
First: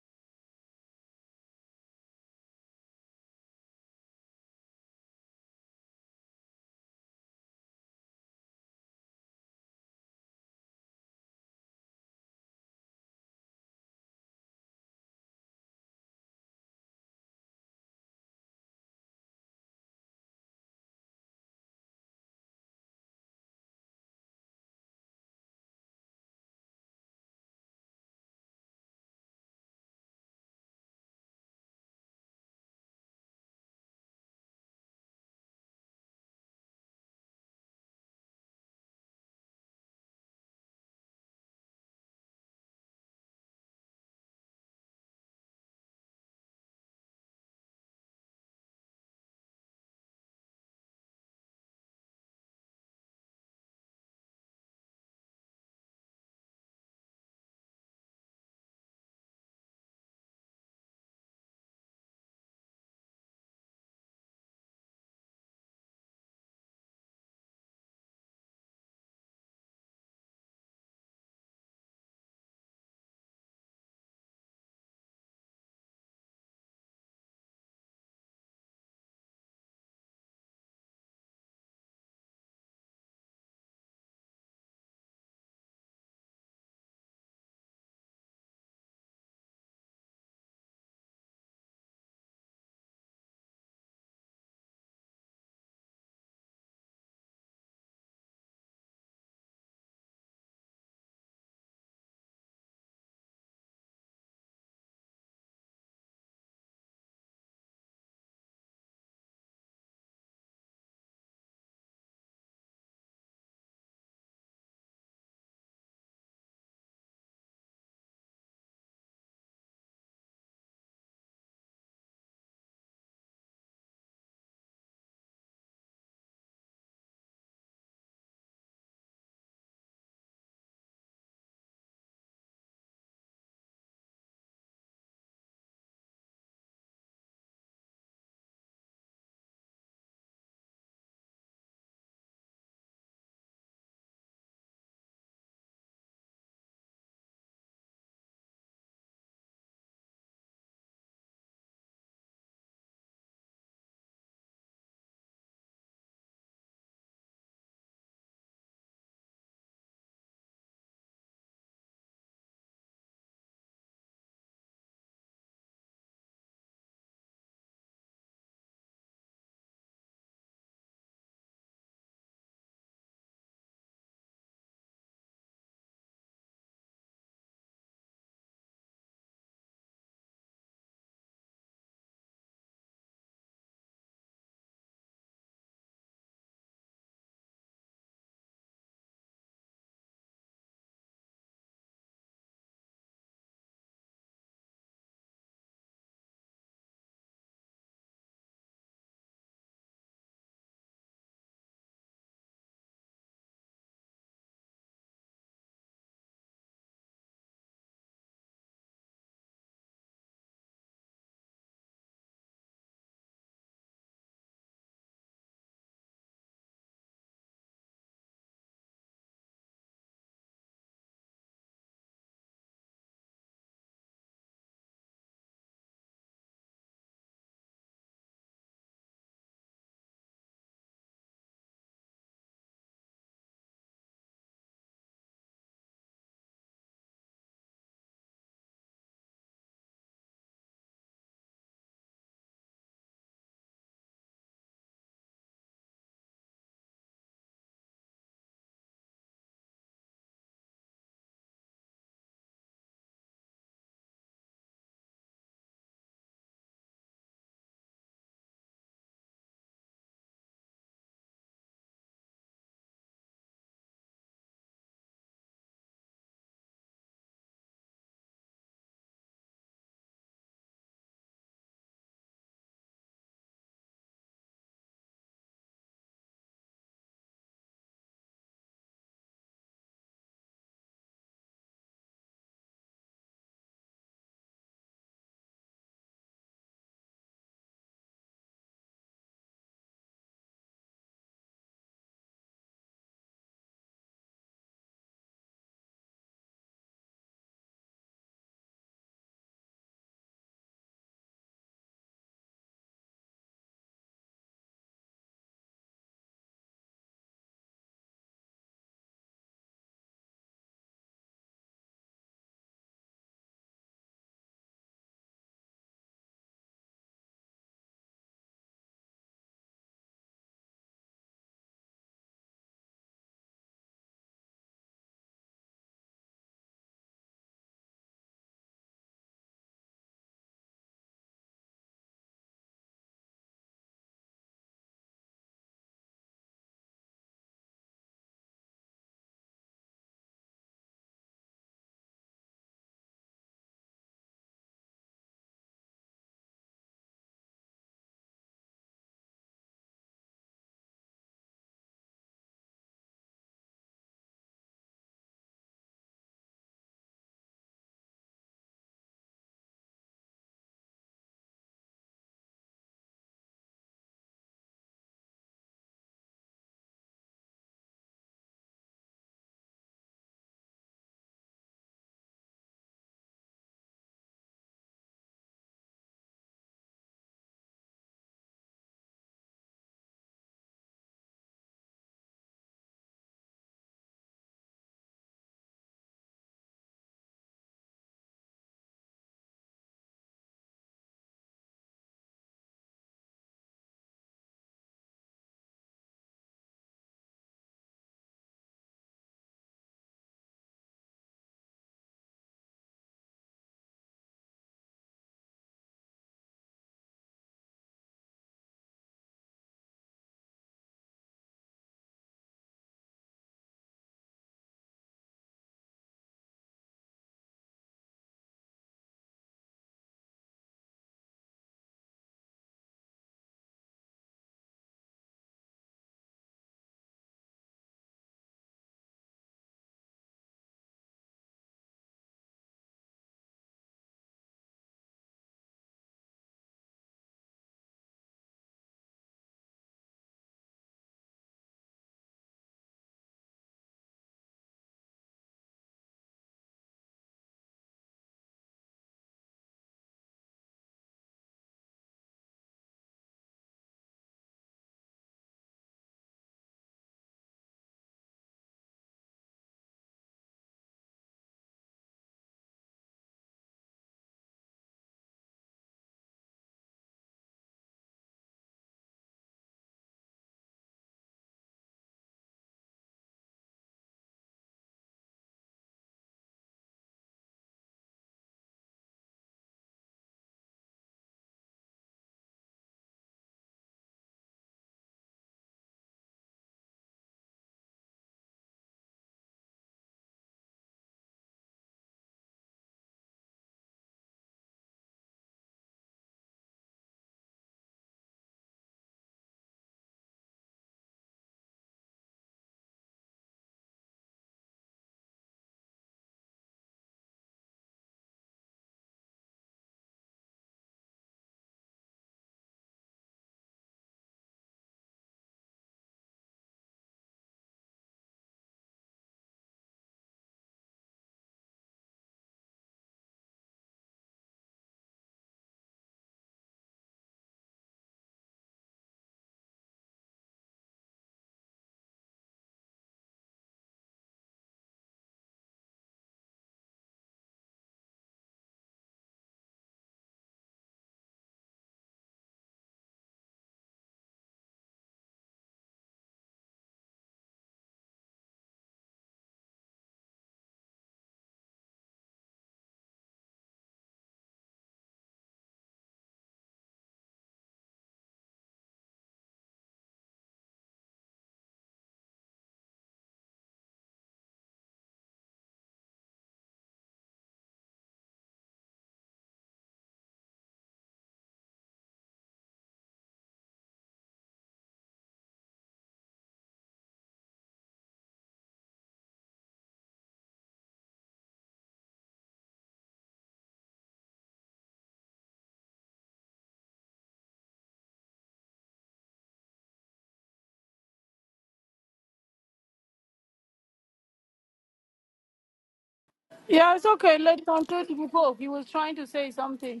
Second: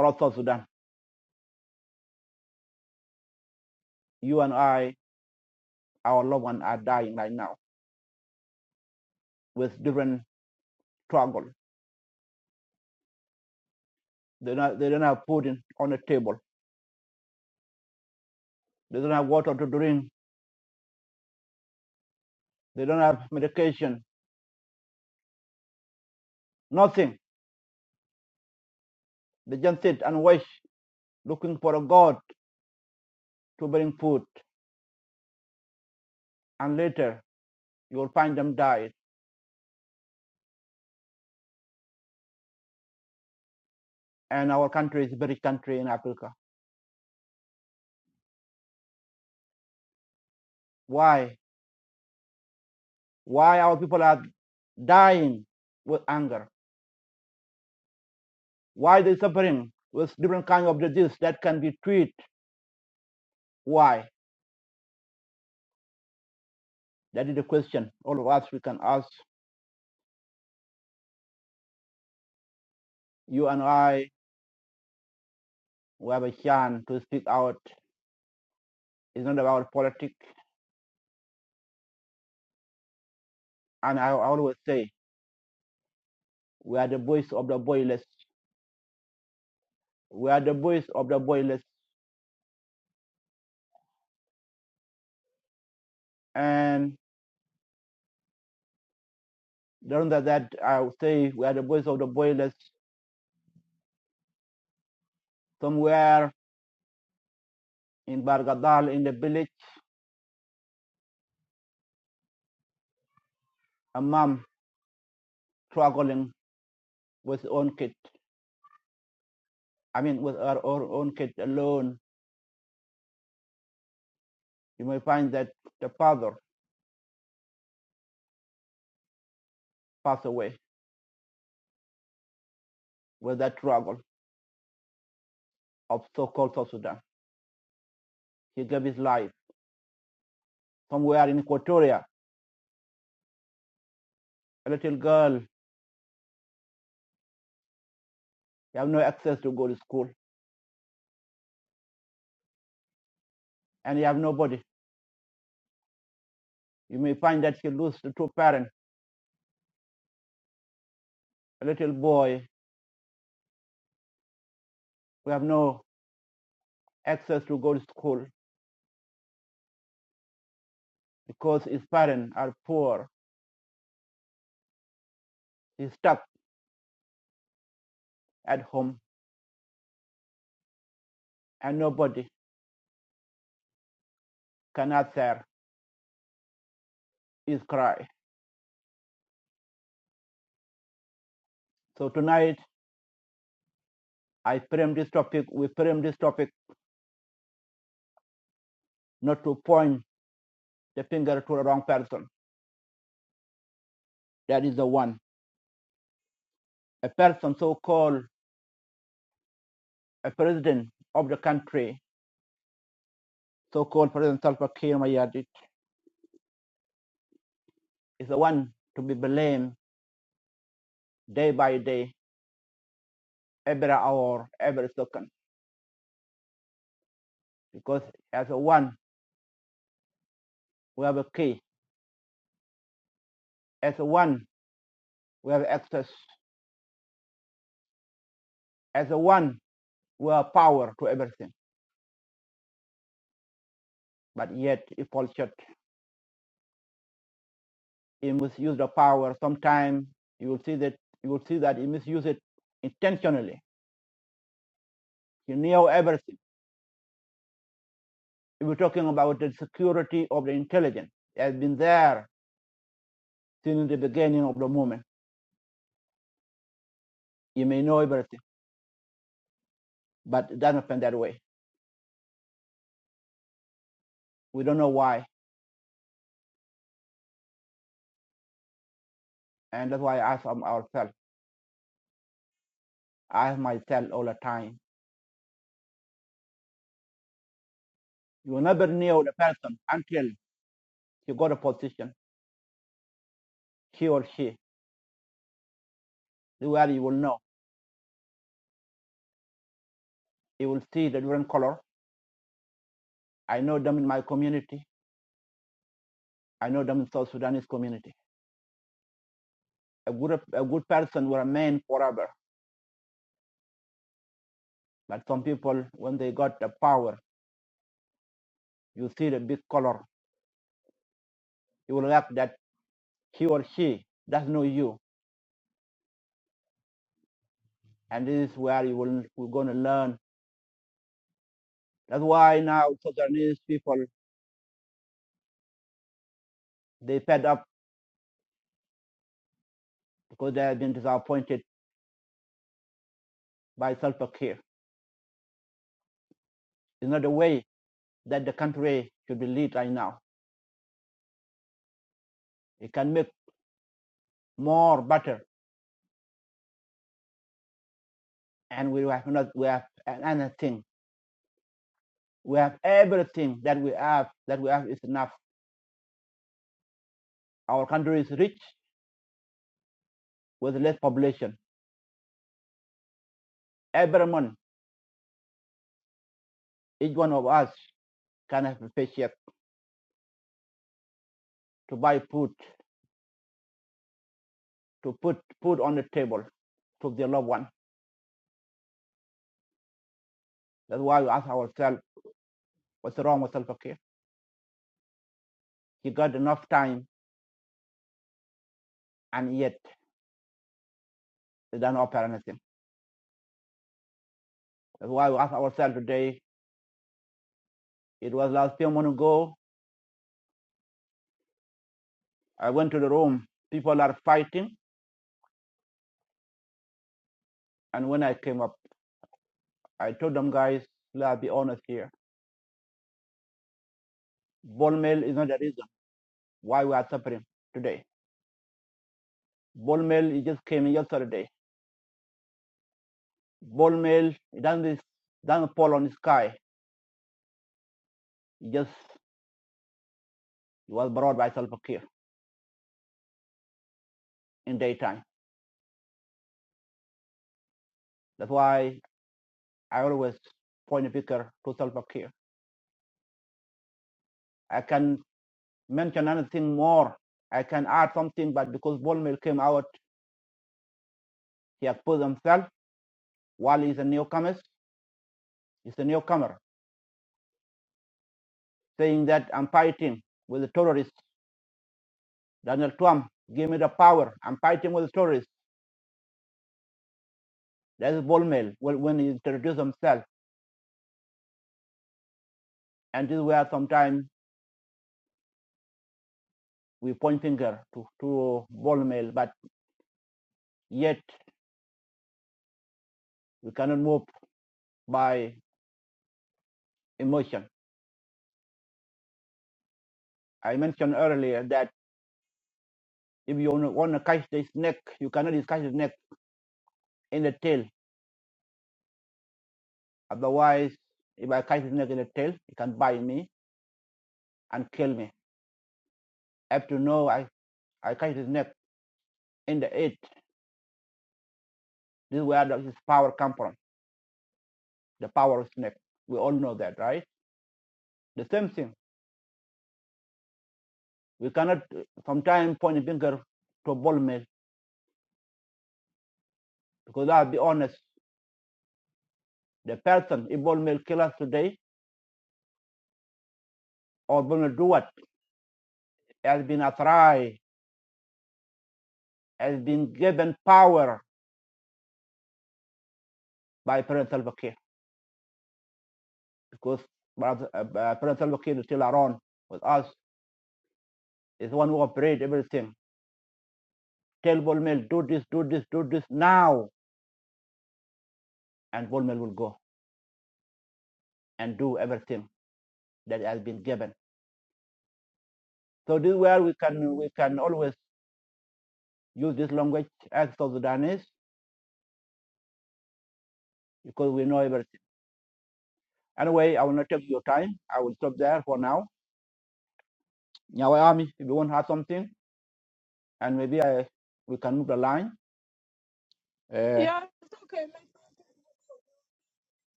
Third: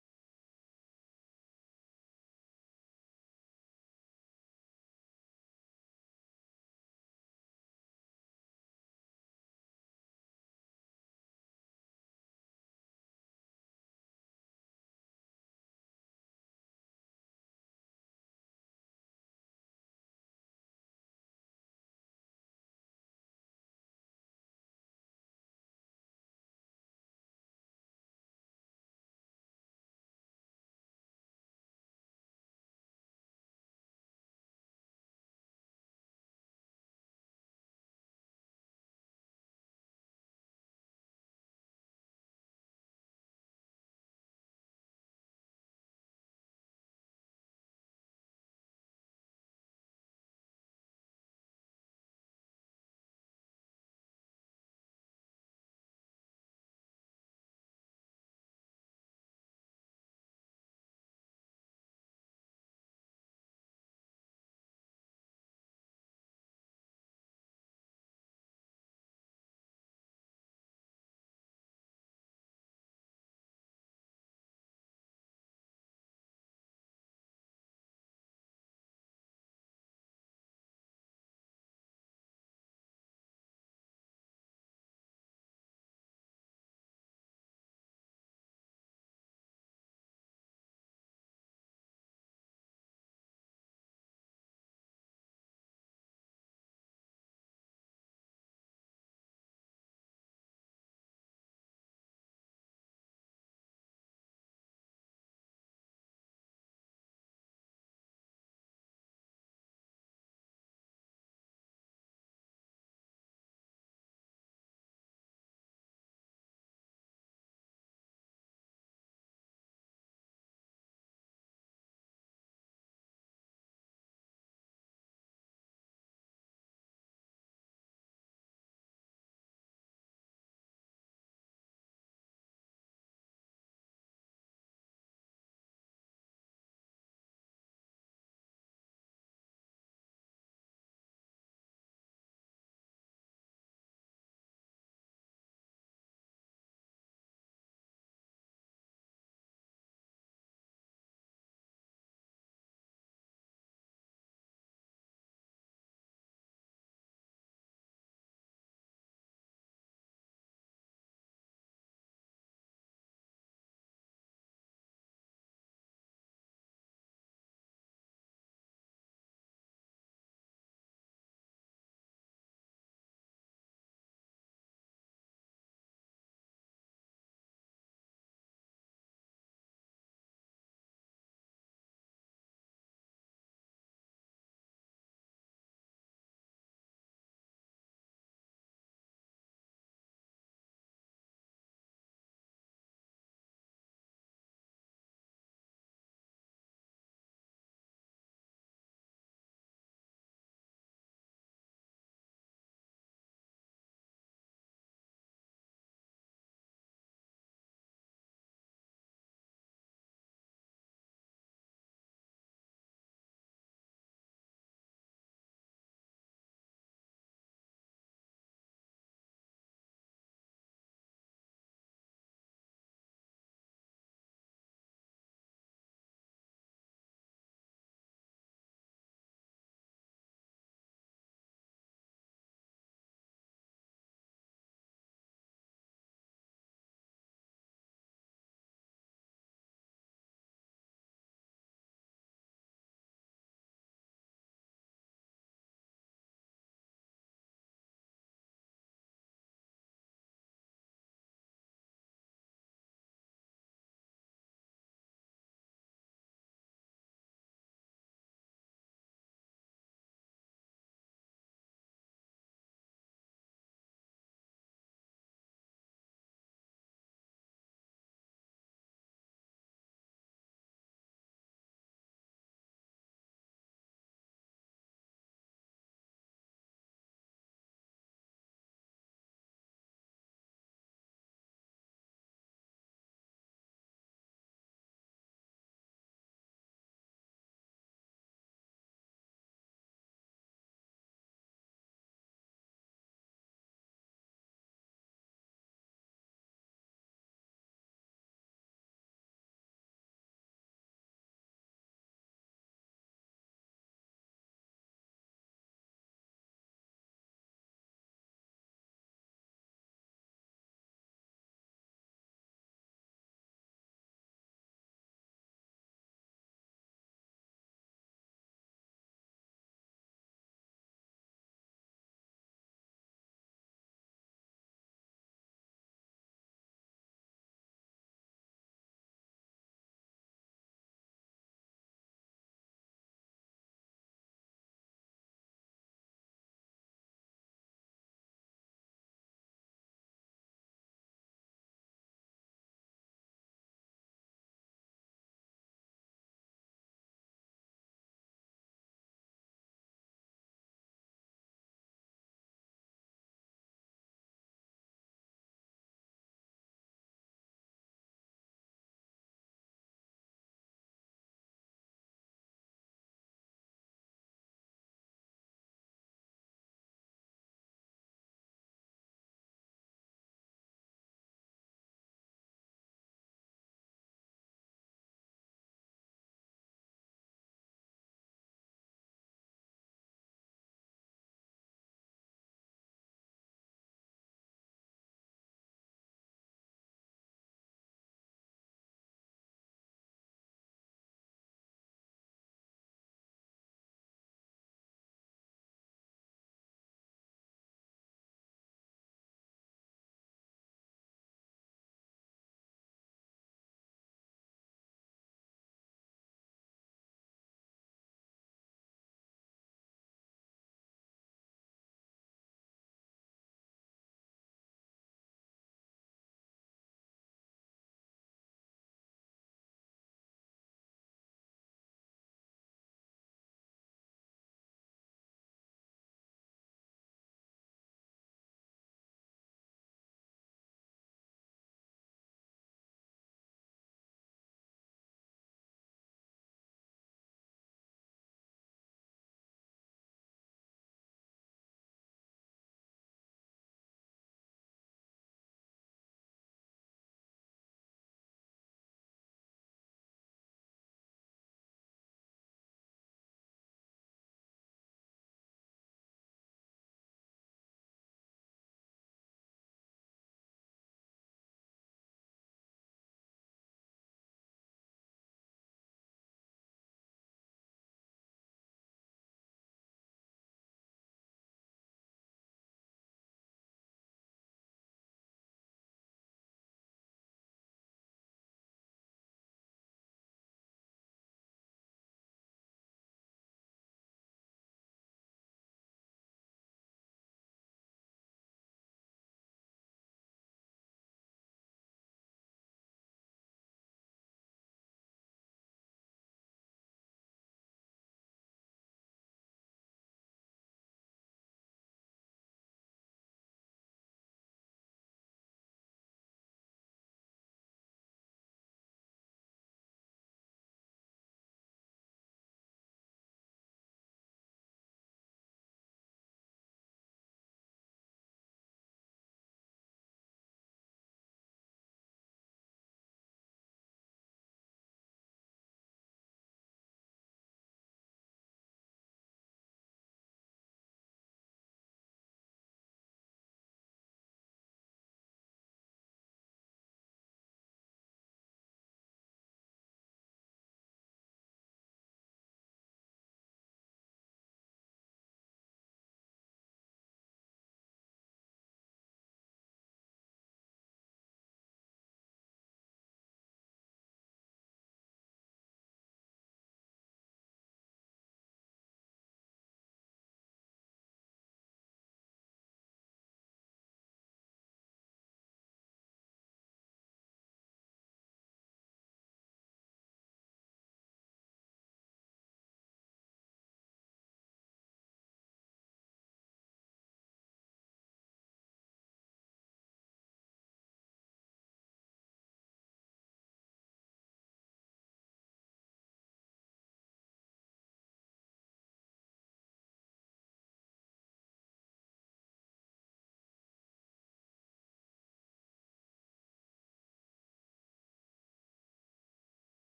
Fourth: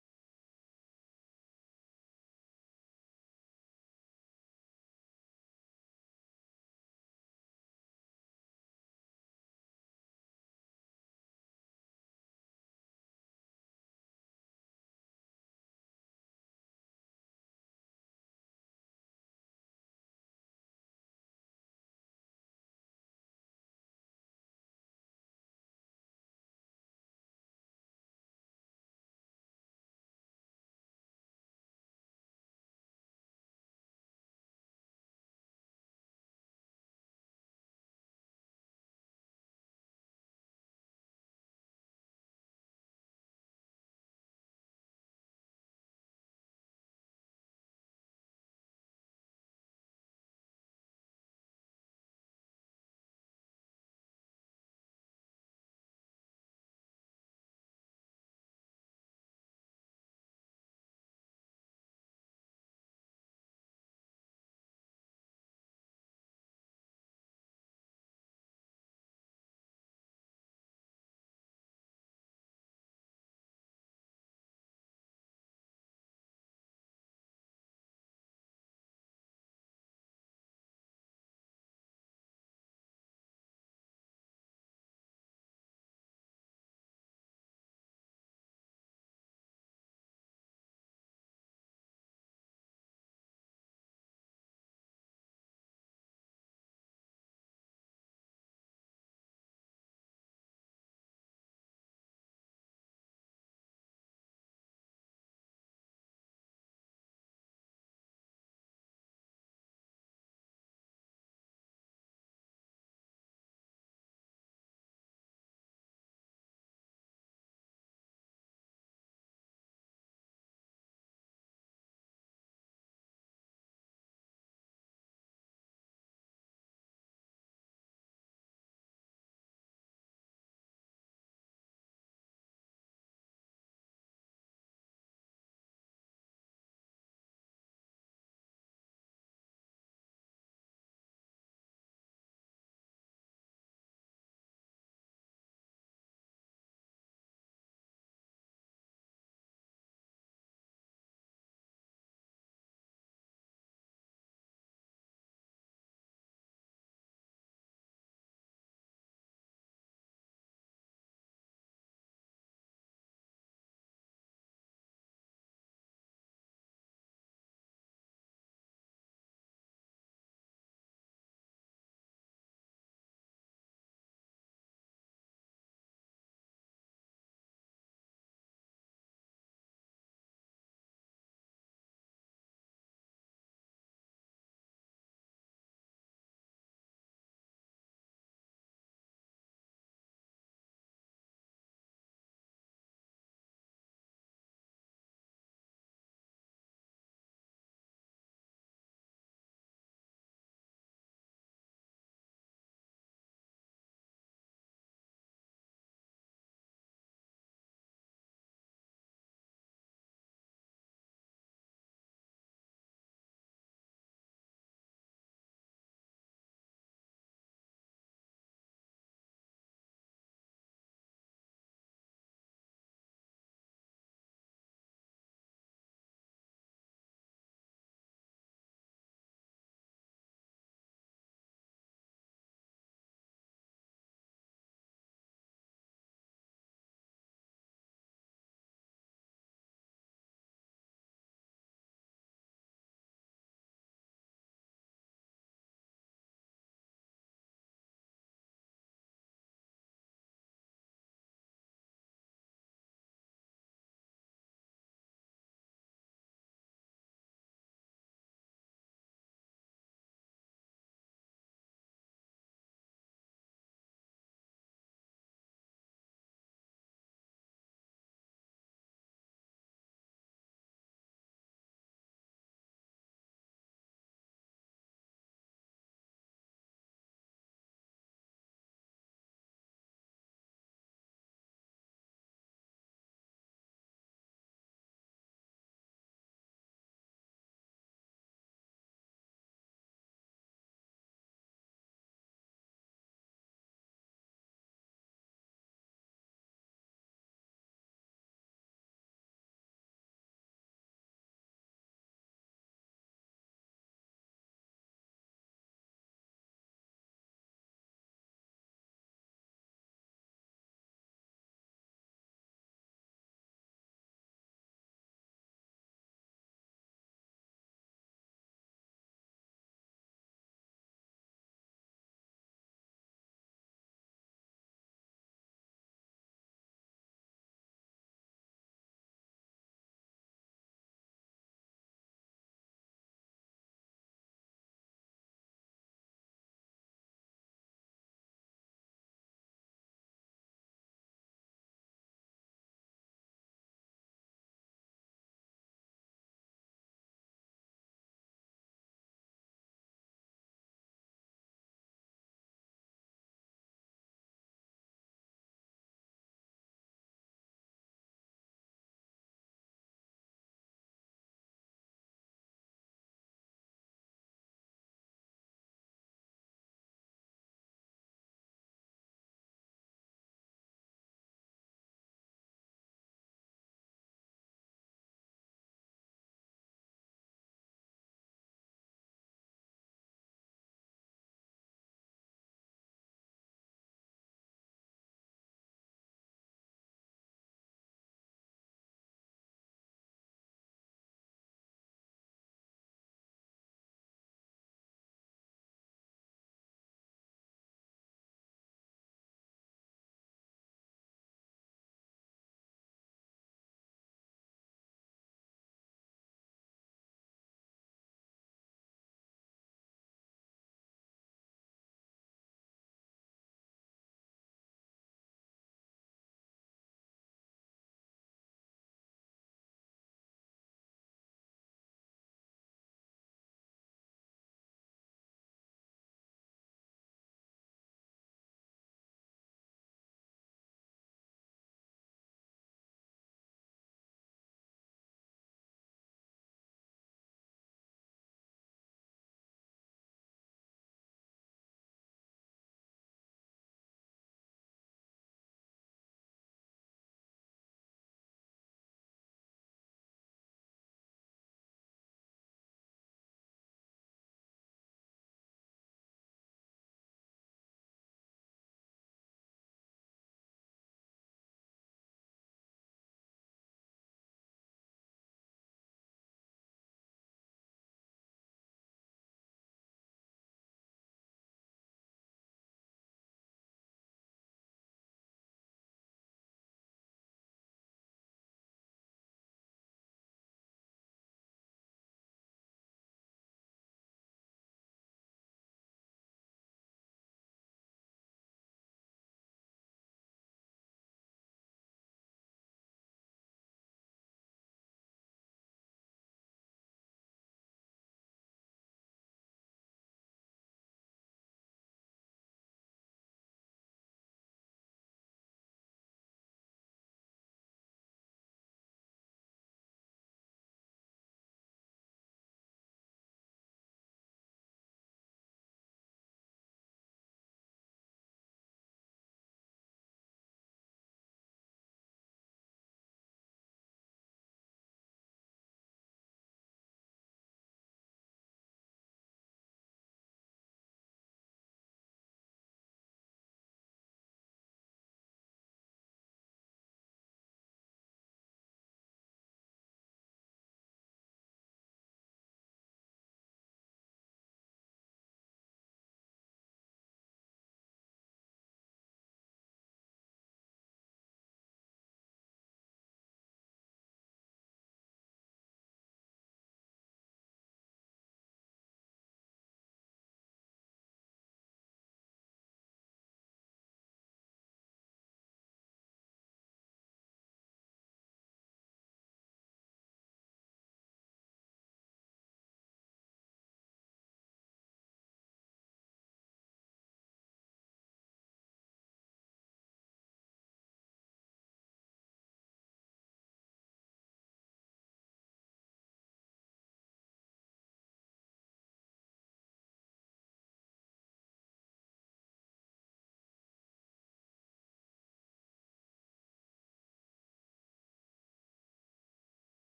Speaker 3: Yeah, it's okay. Let conclude before. He was trying to say something.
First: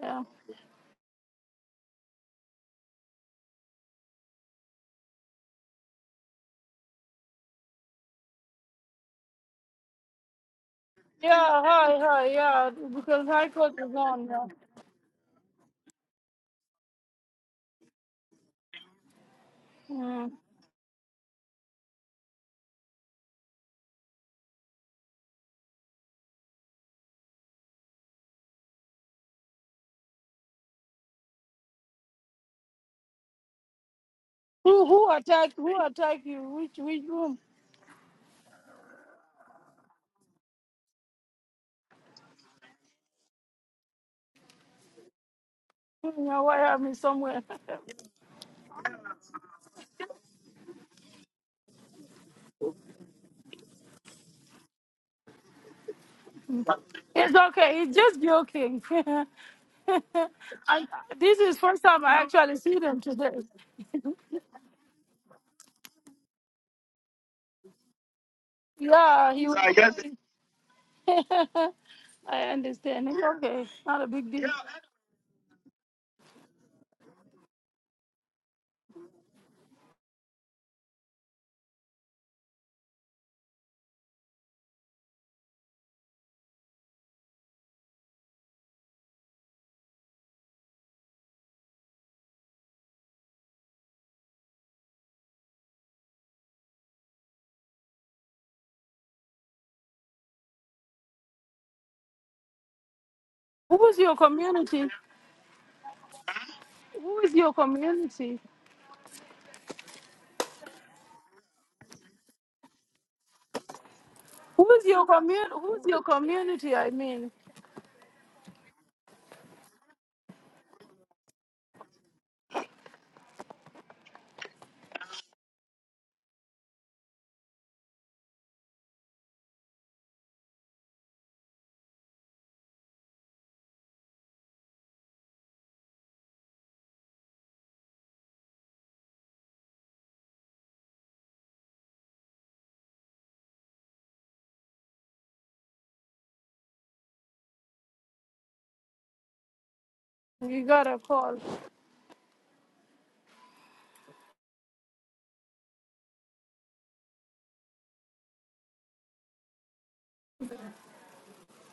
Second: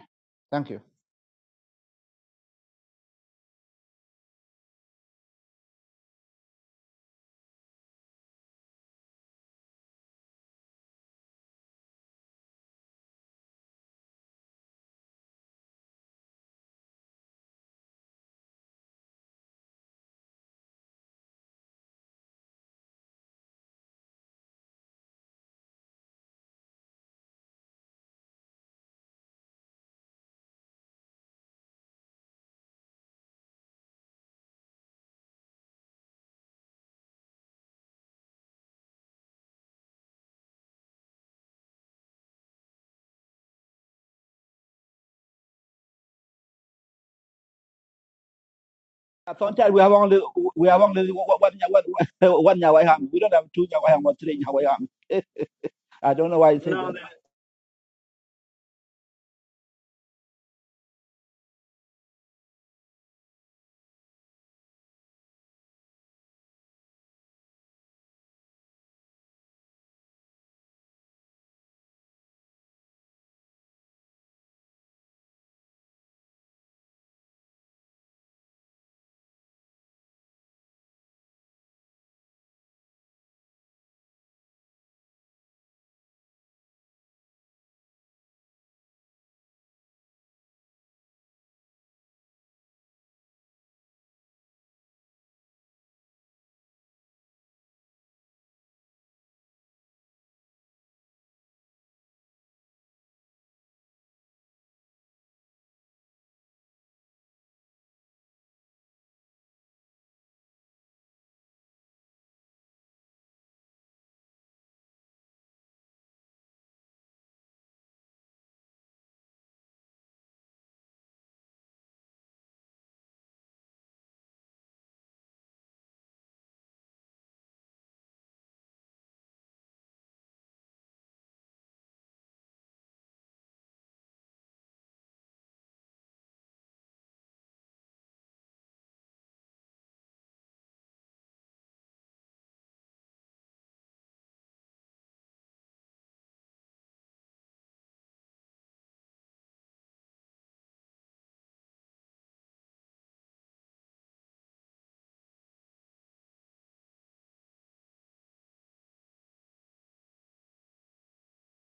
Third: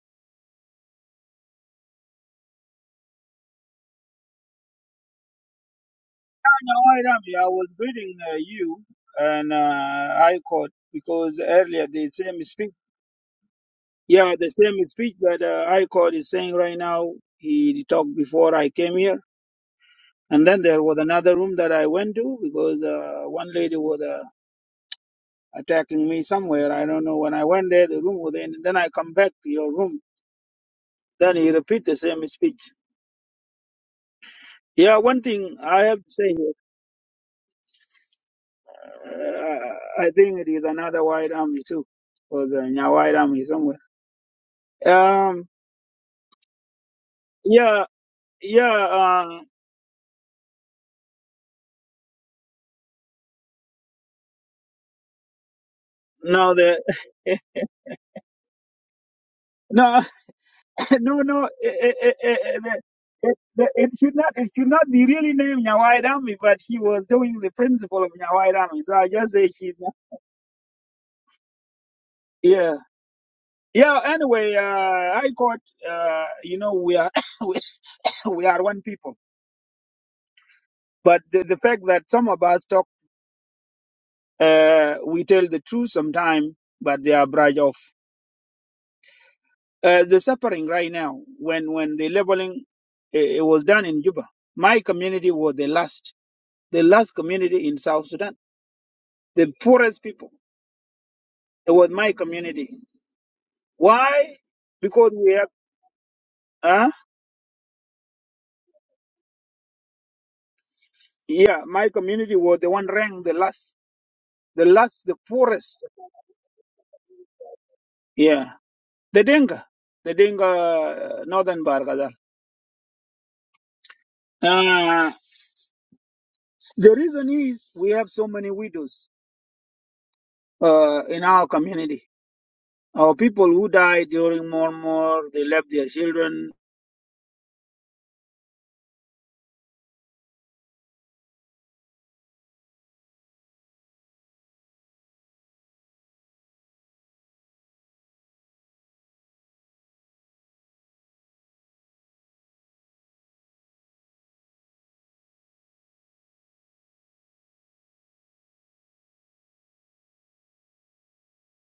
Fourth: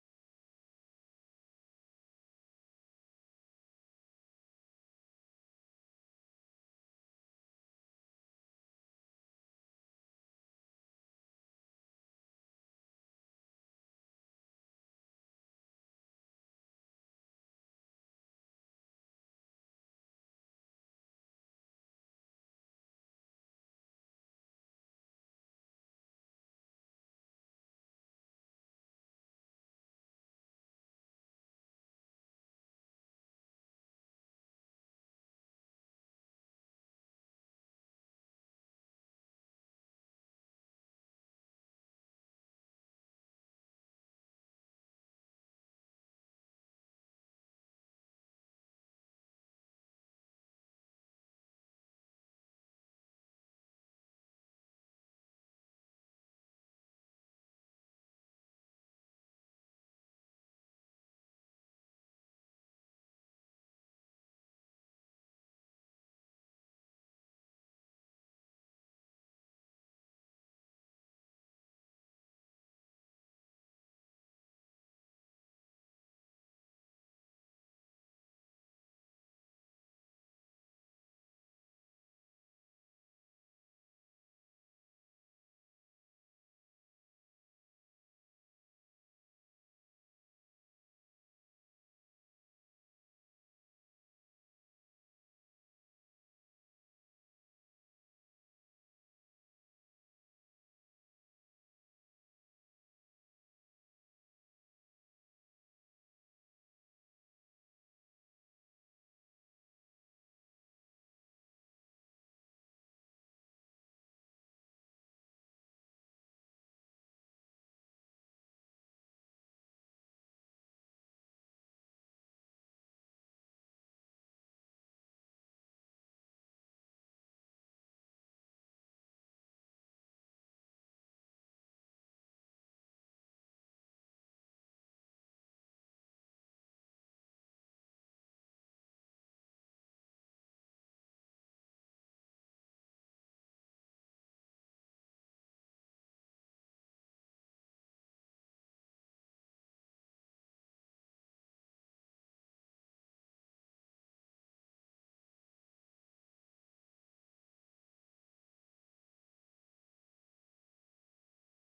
Speaker 3: Yeah.
Speaker 4: I'm a white army, I was greeting uh, you and uh, High Court because
Speaker 3: Yeah,
Speaker 4: earlier
Speaker 3: hi,
Speaker 4: the
Speaker 3: hi,
Speaker 4: same
Speaker 3: yeah.
Speaker 4: speech.
Speaker 3: Because High Court is on.
Speaker 4: Yeah,
Speaker 3: Yeah.
Speaker 4: the same speech that uh, High Court is saying right now. He talked before I came here,
Speaker 3: Mm.
Speaker 4: and then there was another room that I went to because uh, one lady was uh, attacking me somewhere. I don't know. When I went there, the room was in. Then I come back to your room. Then he repeat the same speech.
Speaker 3: Who
Speaker 4: Yeah,
Speaker 3: who
Speaker 4: one
Speaker 3: attack
Speaker 4: thing
Speaker 3: who
Speaker 4: I have to
Speaker 3: attack
Speaker 4: say
Speaker 3: you?
Speaker 4: here.
Speaker 3: Which which room?
Speaker 4: Uh, I think it is another white army too, or the Nya white army somewhere. Um,
Speaker 3: Hmm, Now why am I somewhere?
Speaker 4: yeah, yeah. Uh, no, the
Speaker 3: It's okay. It's just joking. I,
Speaker 4: no, no,
Speaker 3: this
Speaker 4: no.
Speaker 3: is
Speaker 4: It,
Speaker 3: first
Speaker 4: it,
Speaker 3: time
Speaker 4: it,
Speaker 3: I actually see
Speaker 4: it,
Speaker 3: them today.
Speaker 4: it, it it should not. It should not be really named Nya white army, but he was doing the principle of Nya white army. So I just
Speaker 3: Yeah, he
Speaker 4: say
Speaker 3: was.
Speaker 4: she.
Speaker 3: I
Speaker 4: Yeah,
Speaker 3: understand. It's okay.
Speaker 4: yeah.
Speaker 3: Not a big deal.
Speaker 4: Anyway, uh, I caught. Uh, you know, we are we, we are one people. But the, the fact that some of us talk. Uh, we tell the truth sometimes, but they are brushed off. Uh, the suffering right now, when, when the labeling it, it was done in Juba, my community was the last, the last community in South Sudan, the poorest people. It was my community.
Speaker 3: Who is your
Speaker 4: Why?
Speaker 3: community?
Speaker 4: Because we have, uh,
Speaker 3: Who is your community?
Speaker 4: yeah, my community was the one ranked the last, the
Speaker 3: Who is
Speaker 4: last,
Speaker 3: your
Speaker 4: the
Speaker 3: community?
Speaker 4: poorest.
Speaker 3: Who's your community? I mean,
Speaker 4: Yeah, the Denga, the Denga, uh, Northern Bargadal. Uh, the reason is we have so many widows uh, in our community. Our people who died during More, More, they left their children,
Speaker 3: you got a call.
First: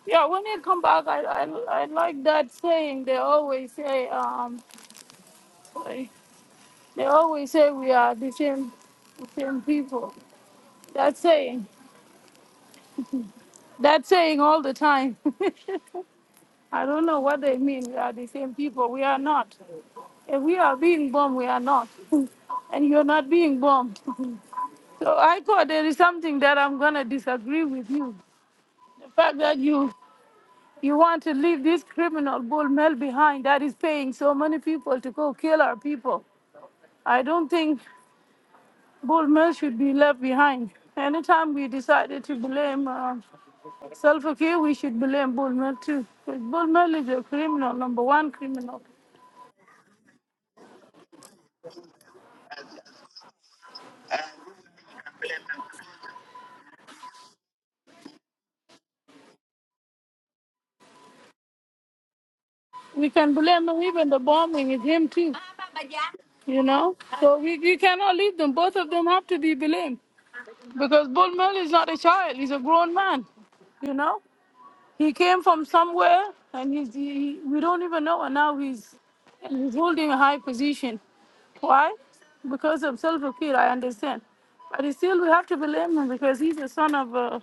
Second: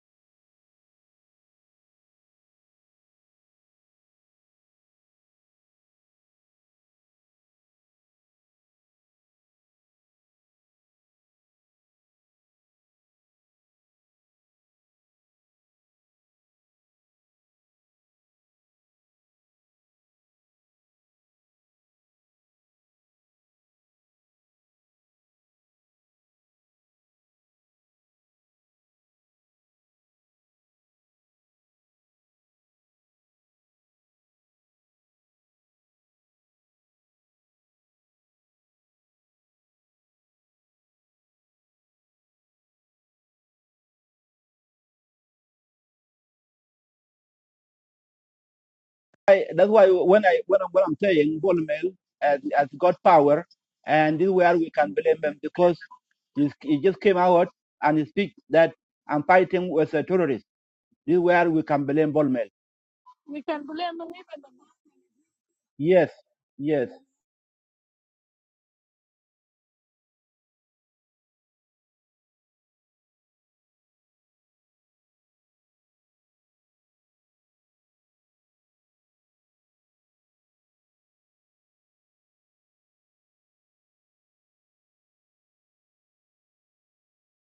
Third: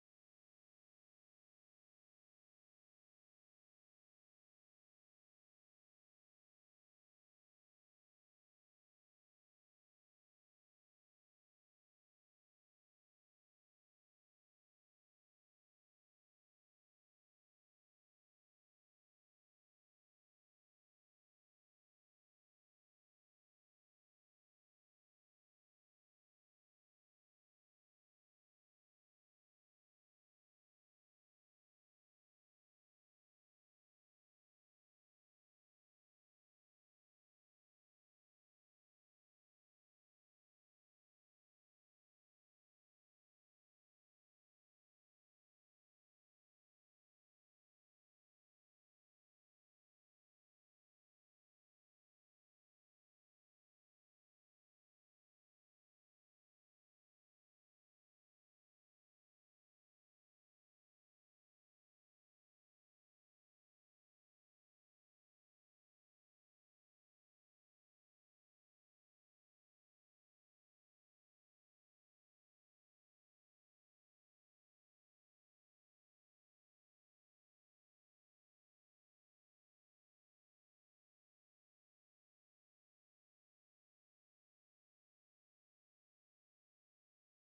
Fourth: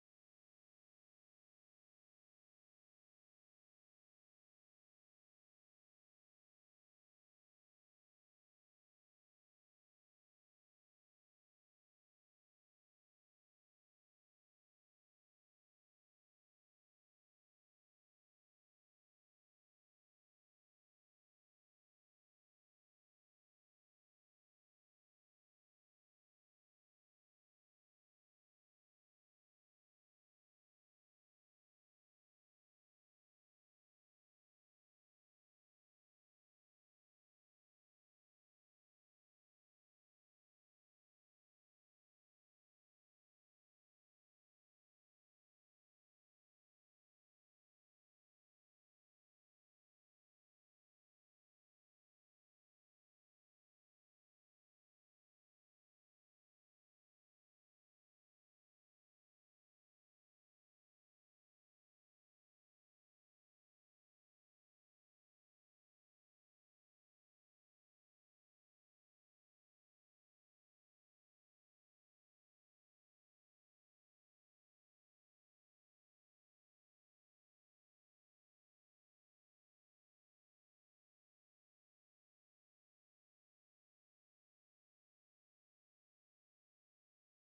Speaker 3: Yeah, when they come back, I I, I like that saying. They always say, um, They always say we are the same, the same people. That saying, that saying all the time. I don't know what they mean. We are the same people. We are not. If we are being bombed, we are not. and you're not being bombed. So I thought there is something that I'm gonna disagree with you. The fact that you you want to leave this criminal bull mel behind that is paying so many people to go kill our people. I don't think bull mel should be left behind. Anytime we decided to blame. uh, Self here, we should blame Bullman too. Because Bullman is a criminal, number one criminal. We can blame him, even the bombing is him too, you know? So we, we cannot leave them. Both of them have to be blamed. Because Bullman is not a child, he's a grown man, you know? He came from somewhere and he's, he, we don't even know, and now he's, and he's holding a high position. Why? Because of self here, I understand. But still, we have to blame him because he's the son of a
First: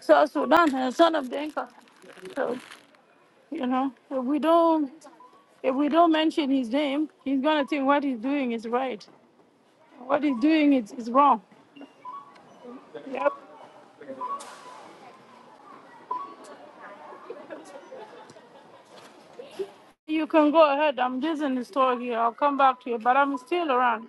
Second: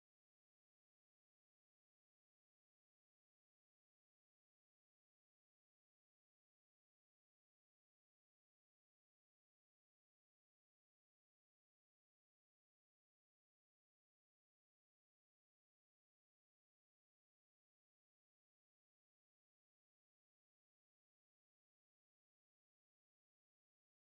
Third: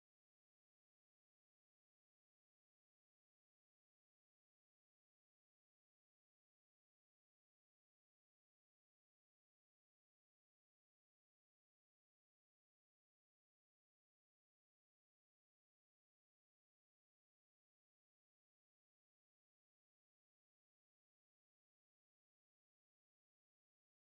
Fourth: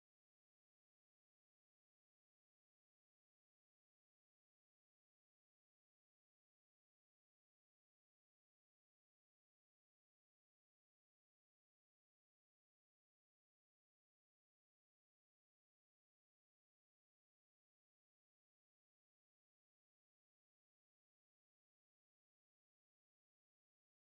Speaker 3: South Sudan and son of Denka. So, you know, if we don't if we don't mention his name, he's gonna think what he's doing is right. What he's doing is, is wrong. Yep. You can go ahead. I'm just in the store here. I'll come back to you, but I'm still around.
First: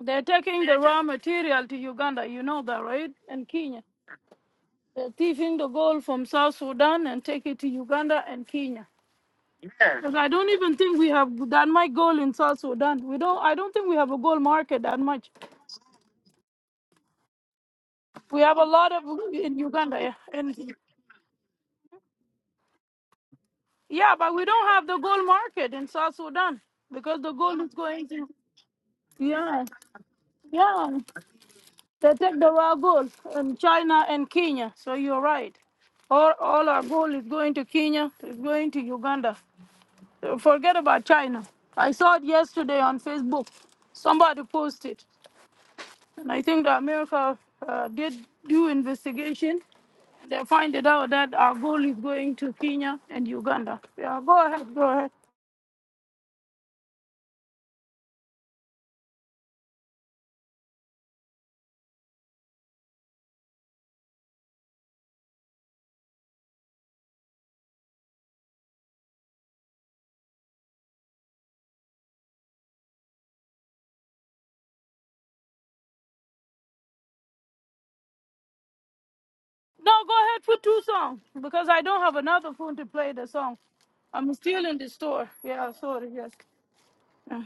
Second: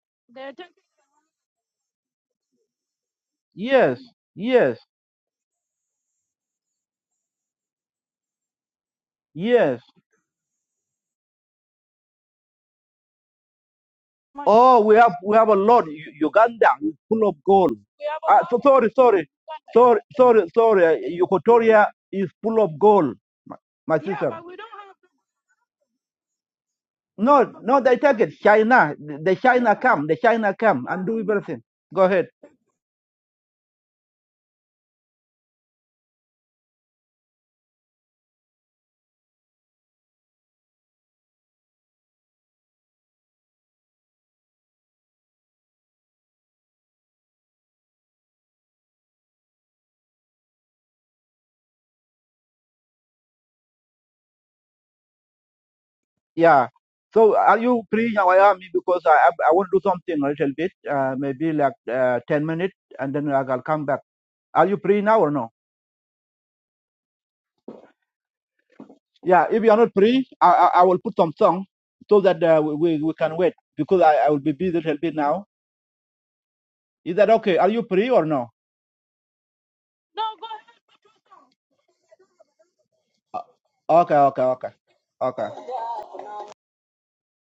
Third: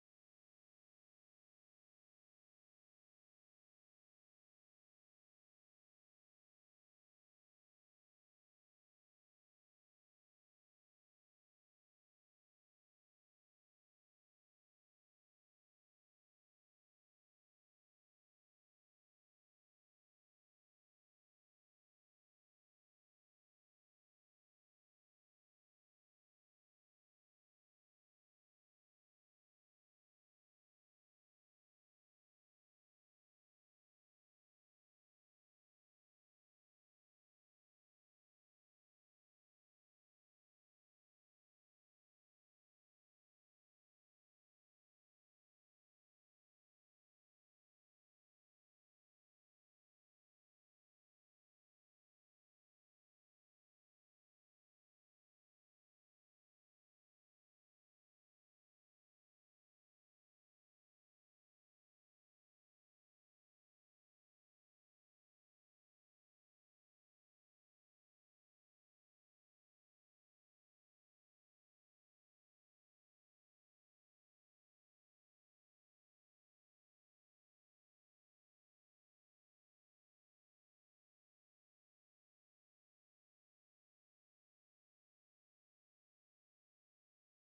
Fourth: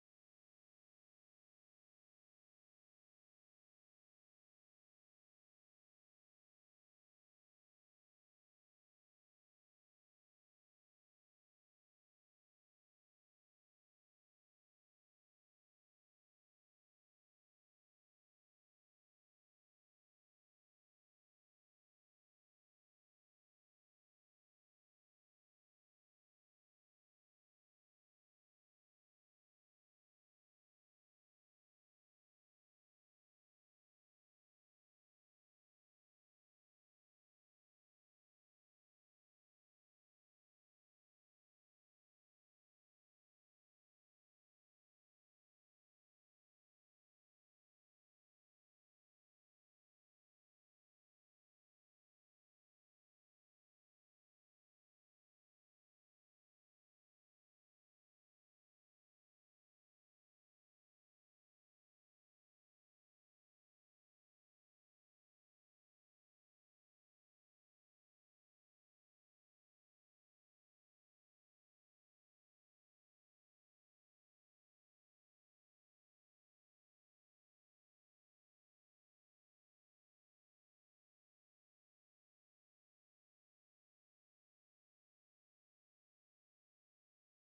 Speaker 3: They're taking the raw material to Uganda, you know that, right? And Kenya. They're thieving the gold from South Sudan and take it to Uganda and Kenya. Because I don't even think we have that much gold in South Sudan. We don't. I don't think we have a gold market that much. We have a lot of in Uganda, yeah. and yeah, but we don't have the gold market in South Sudan because the gold is going to yeah, yeah. They take the raw gold in China and Kenya. So you're right. All all our gold is going to Kenya. It's going to Uganda. Uh, Forget about China. I saw it yesterday on Facebook. Somebody posted, and I think that America uh, did do investigation They find it out that our goal is going to Kenya and Uganda. Yeah, go ahead, go ahead. No, go ahead for two songs because I don't have another phone to play the song. I'm still in the store. Yeah, sorry, yes. Yeah,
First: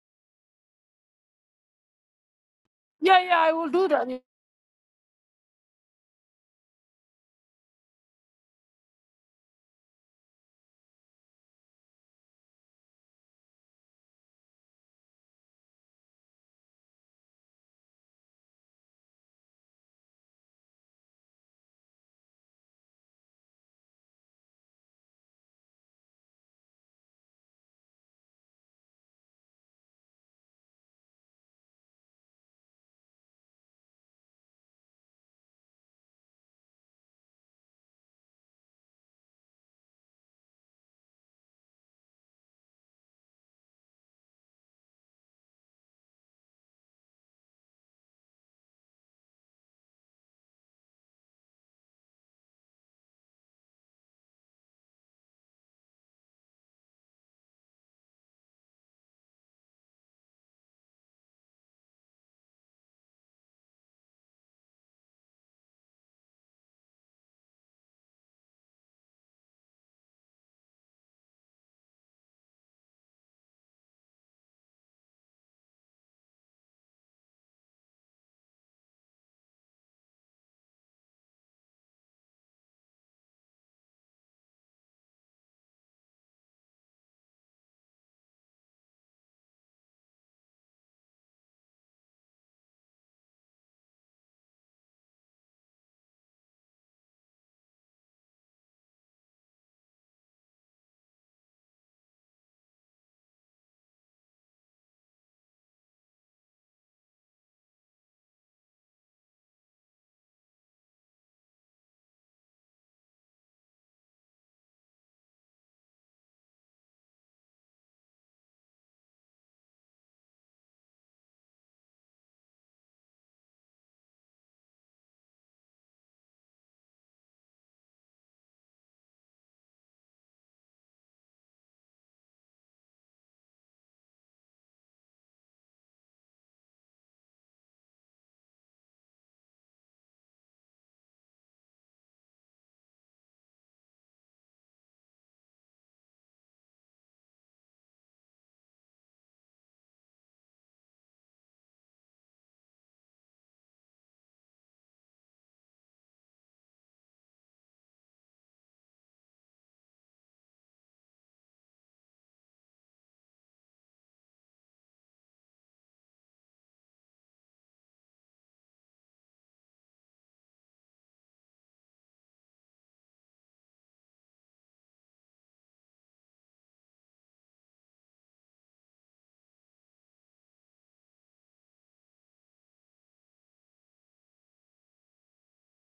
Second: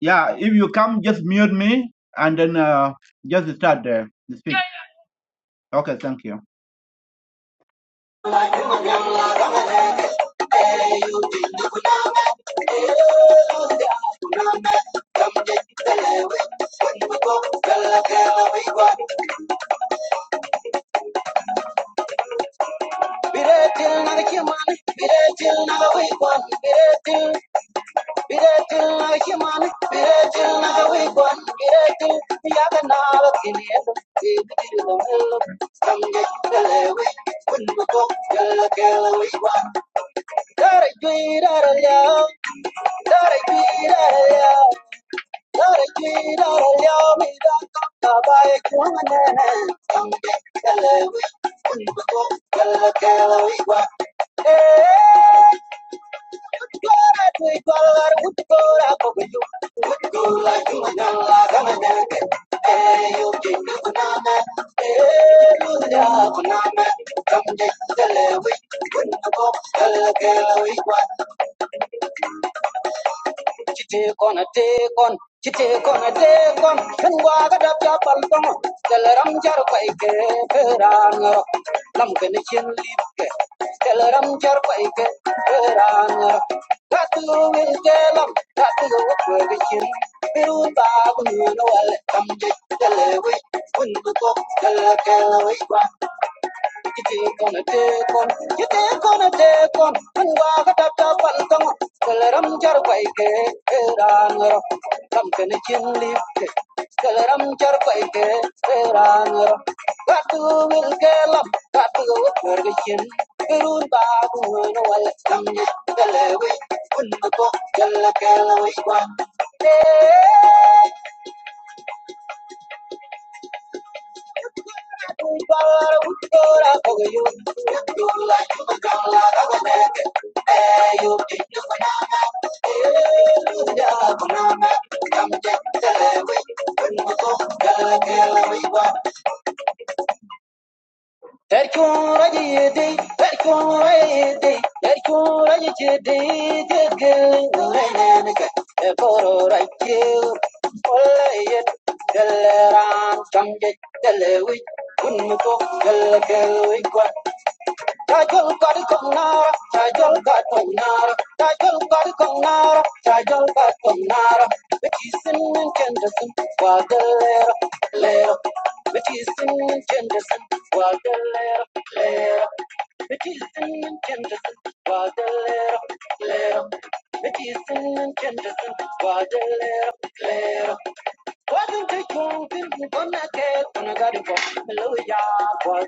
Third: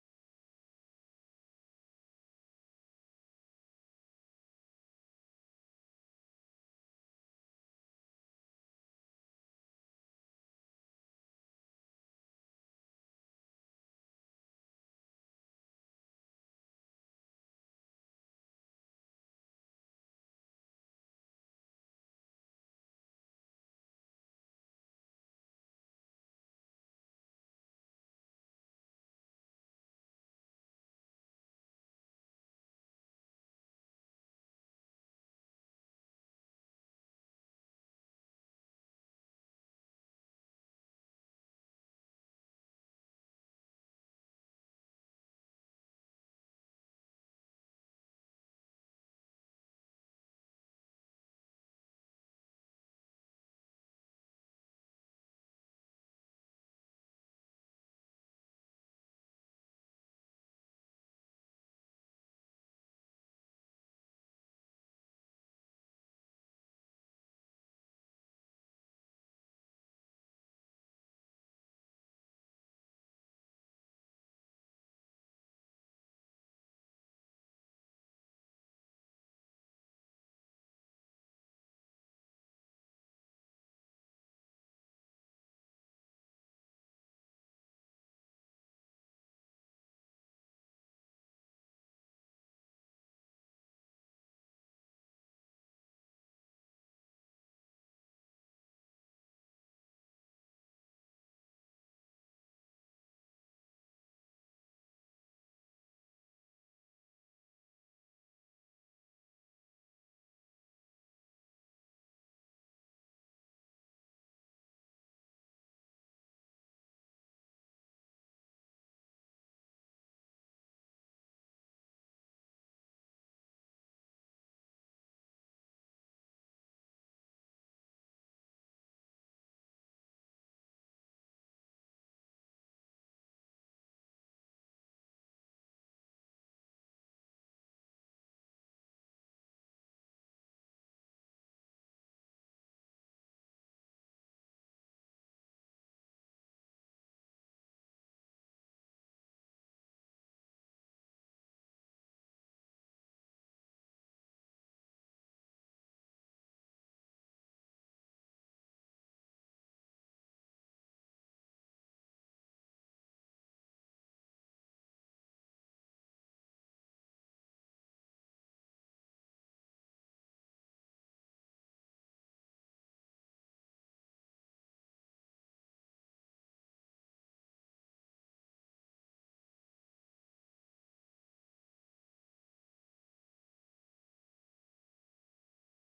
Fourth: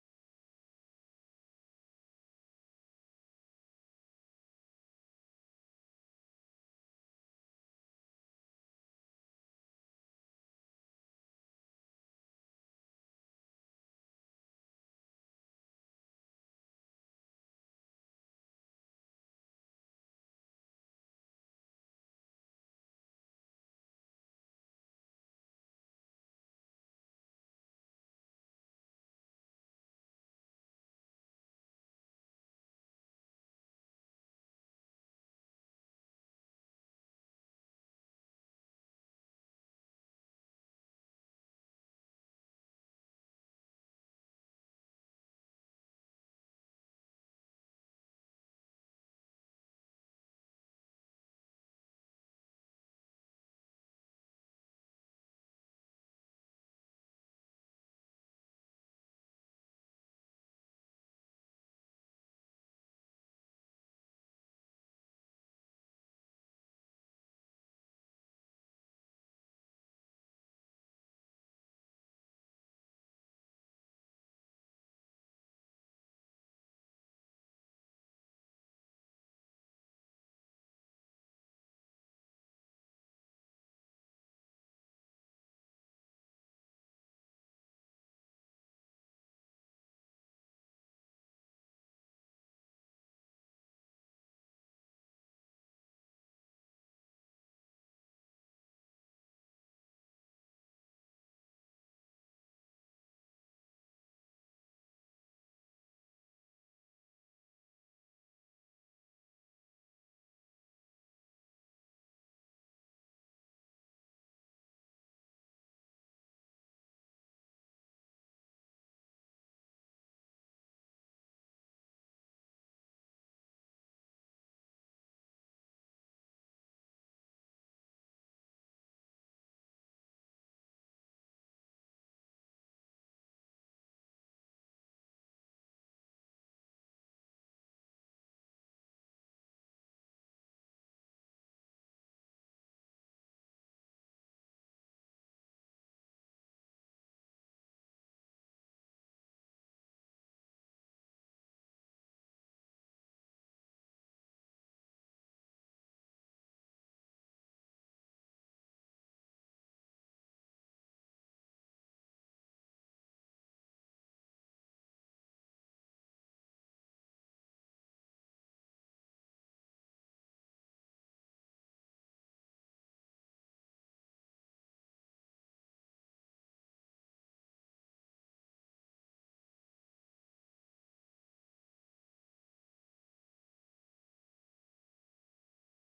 Speaker 1: Yeah, if you come, just mute me and then uh,
Speaker 3: yeah, yeah,
Speaker 1: just
Speaker 3: I will
Speaker 1: start
Speaker 3: do
Speaker 1: the,
Speaker 3: that.
Speaker 1: the speech. Okay, thank you. Biratin akiman, biratin akawikwan, biratin yakanala kinesi dilumelo balewiko, kela kela wikwa. Dare juirara liao, dare juirara liao, dare juirara liao, miraka kabaye kuanganene, kele Thank you. Chite kona te kon, chite kona te kon, chungwa kada pya palpam, teleram char pai ke peran lam ke ni chin lip ke, teleram char pai ke peran tatu wil ke lam, tatu wil ke ke chin, biru ta kun wal kam je tele ko tele ke you take on a take on, you take on a take on, and walk a tap tap and come on. Tell her I'm jar by gay, ran her. Come can a chin lift it. no ko jalla kelawi kwa. Thank you. Tajol got a conara, Tajol got conara, Tajol got a conara, Tajol got conara. But he's in Jenderson, while the letter, letter. But he's in Jenderson, while the letter, letter. But he's in Jenderson, while the letter, letter. But he's in Jenderson, while the letter, letter. Wasn't it wrong to run from that girl? When I got up, I looked at you, and you were gone. I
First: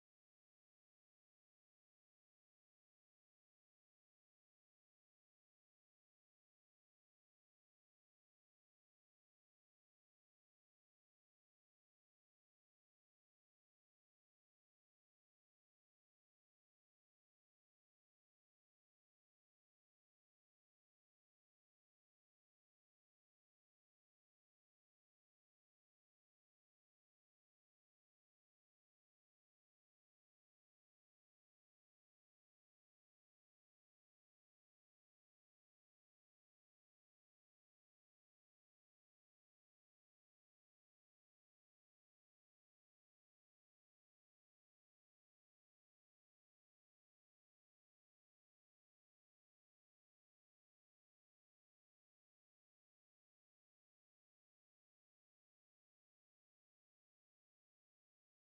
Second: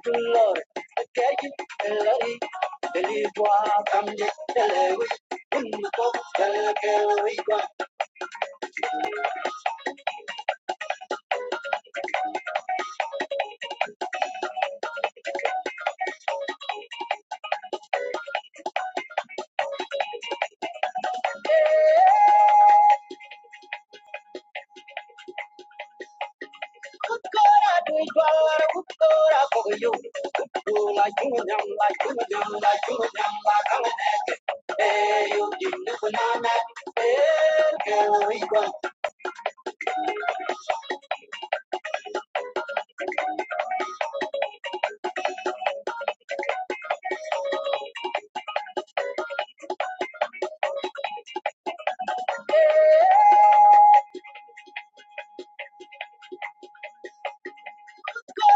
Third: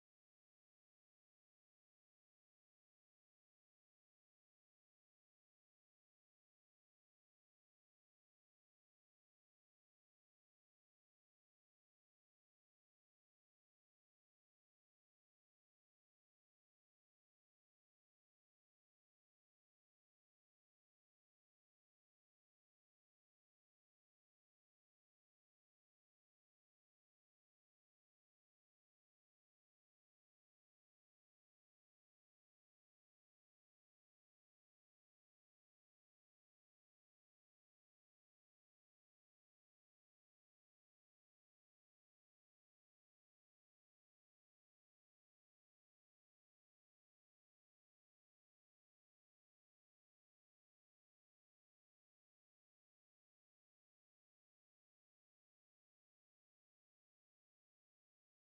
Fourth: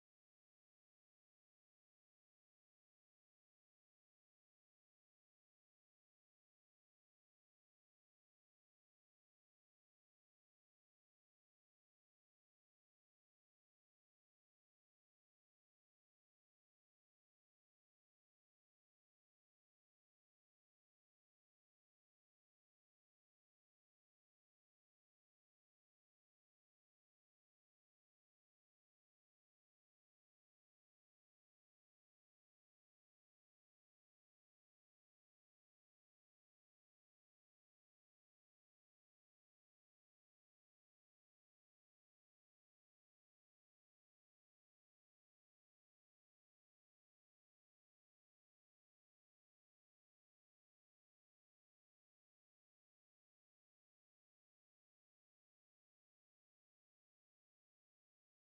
Speaker 1: can't believe it, believe what? I'm just telling you, you don't know what I'm telling you. You don't know what I'm telling you. You don't know what I'm telling you. You don't know what I'm telling you. You don't know what I'm telling you. You don't know what I'm telling you. You don't know what I'm telling you.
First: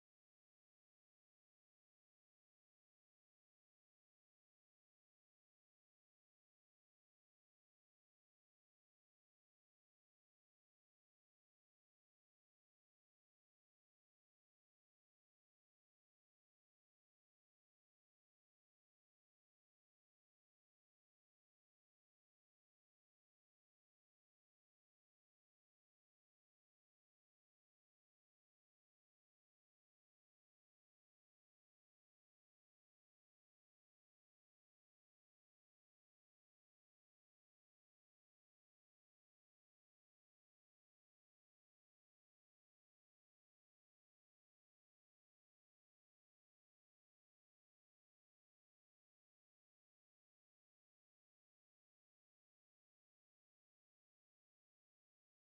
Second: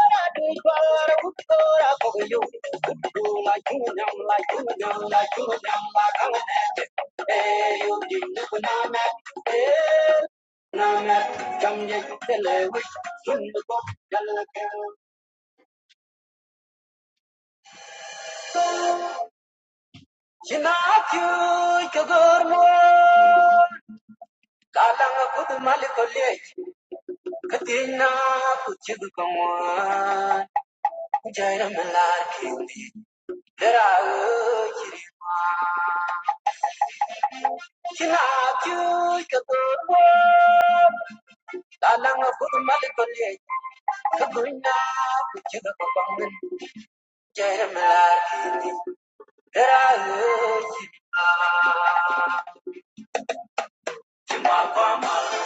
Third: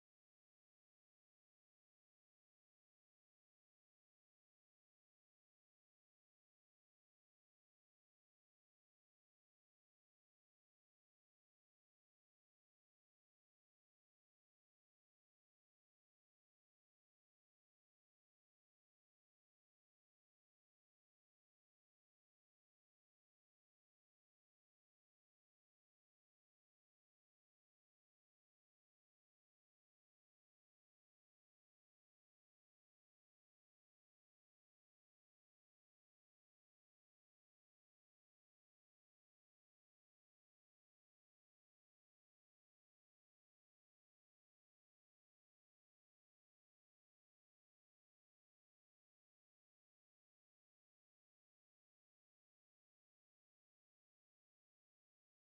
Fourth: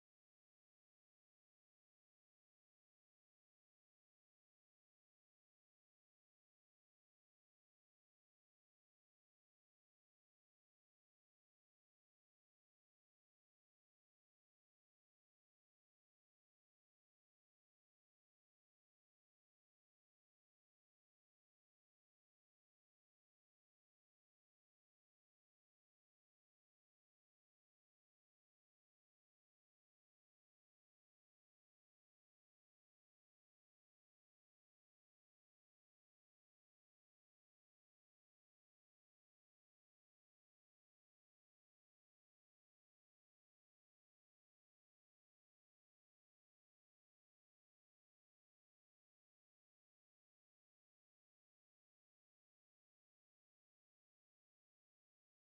Speaker 1: Kalang Don't like the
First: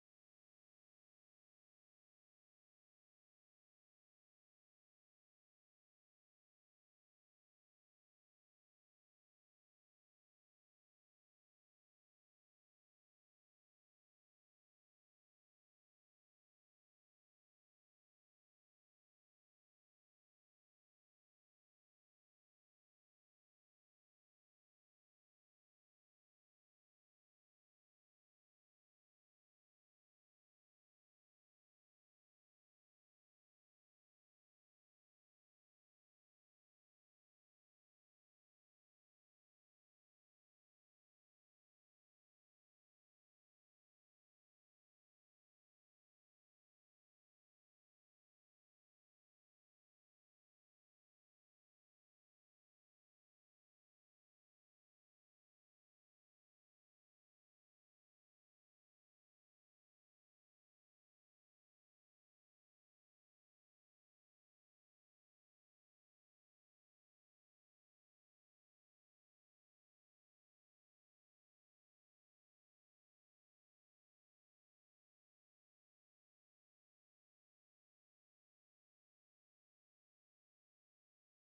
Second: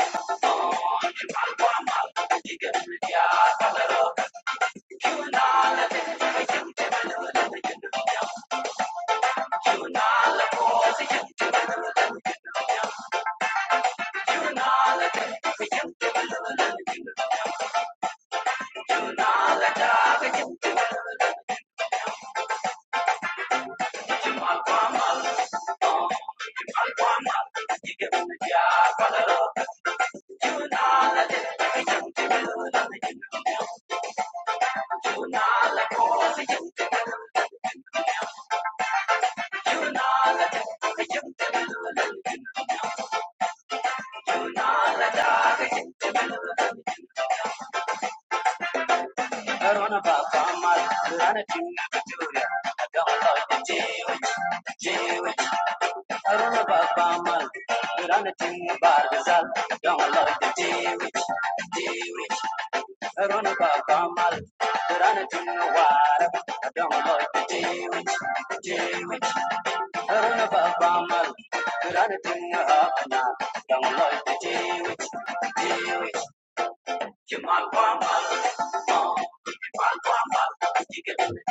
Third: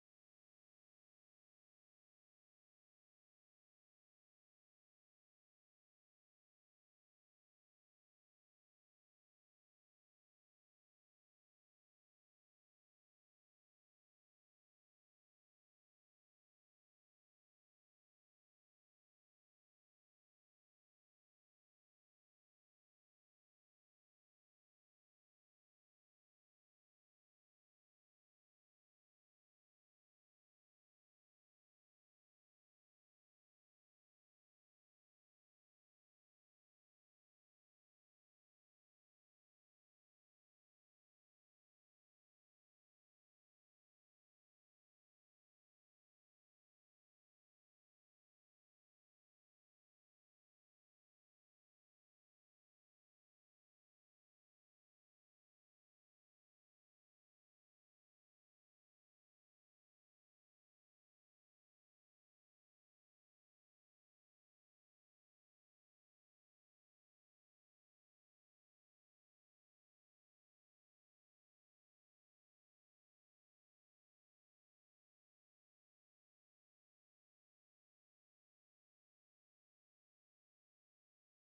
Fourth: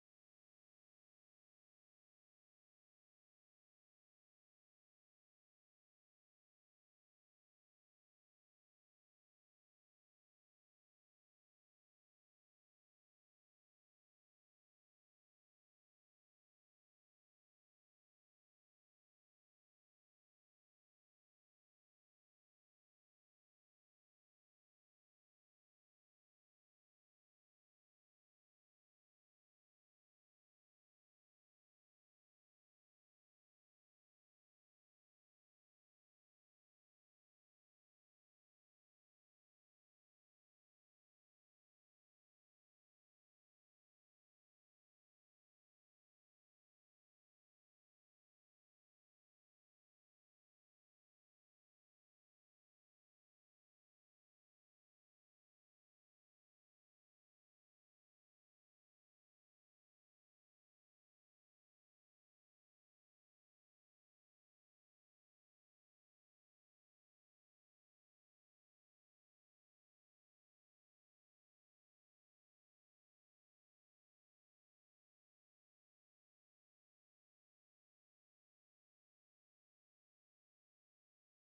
Speaker 1: I ba not know about Kamal, but I don't know what. ba don't know about the Jewish, the Jewish. I don't know Kamal, Kamal, oh, Jamal Kamal, you get it.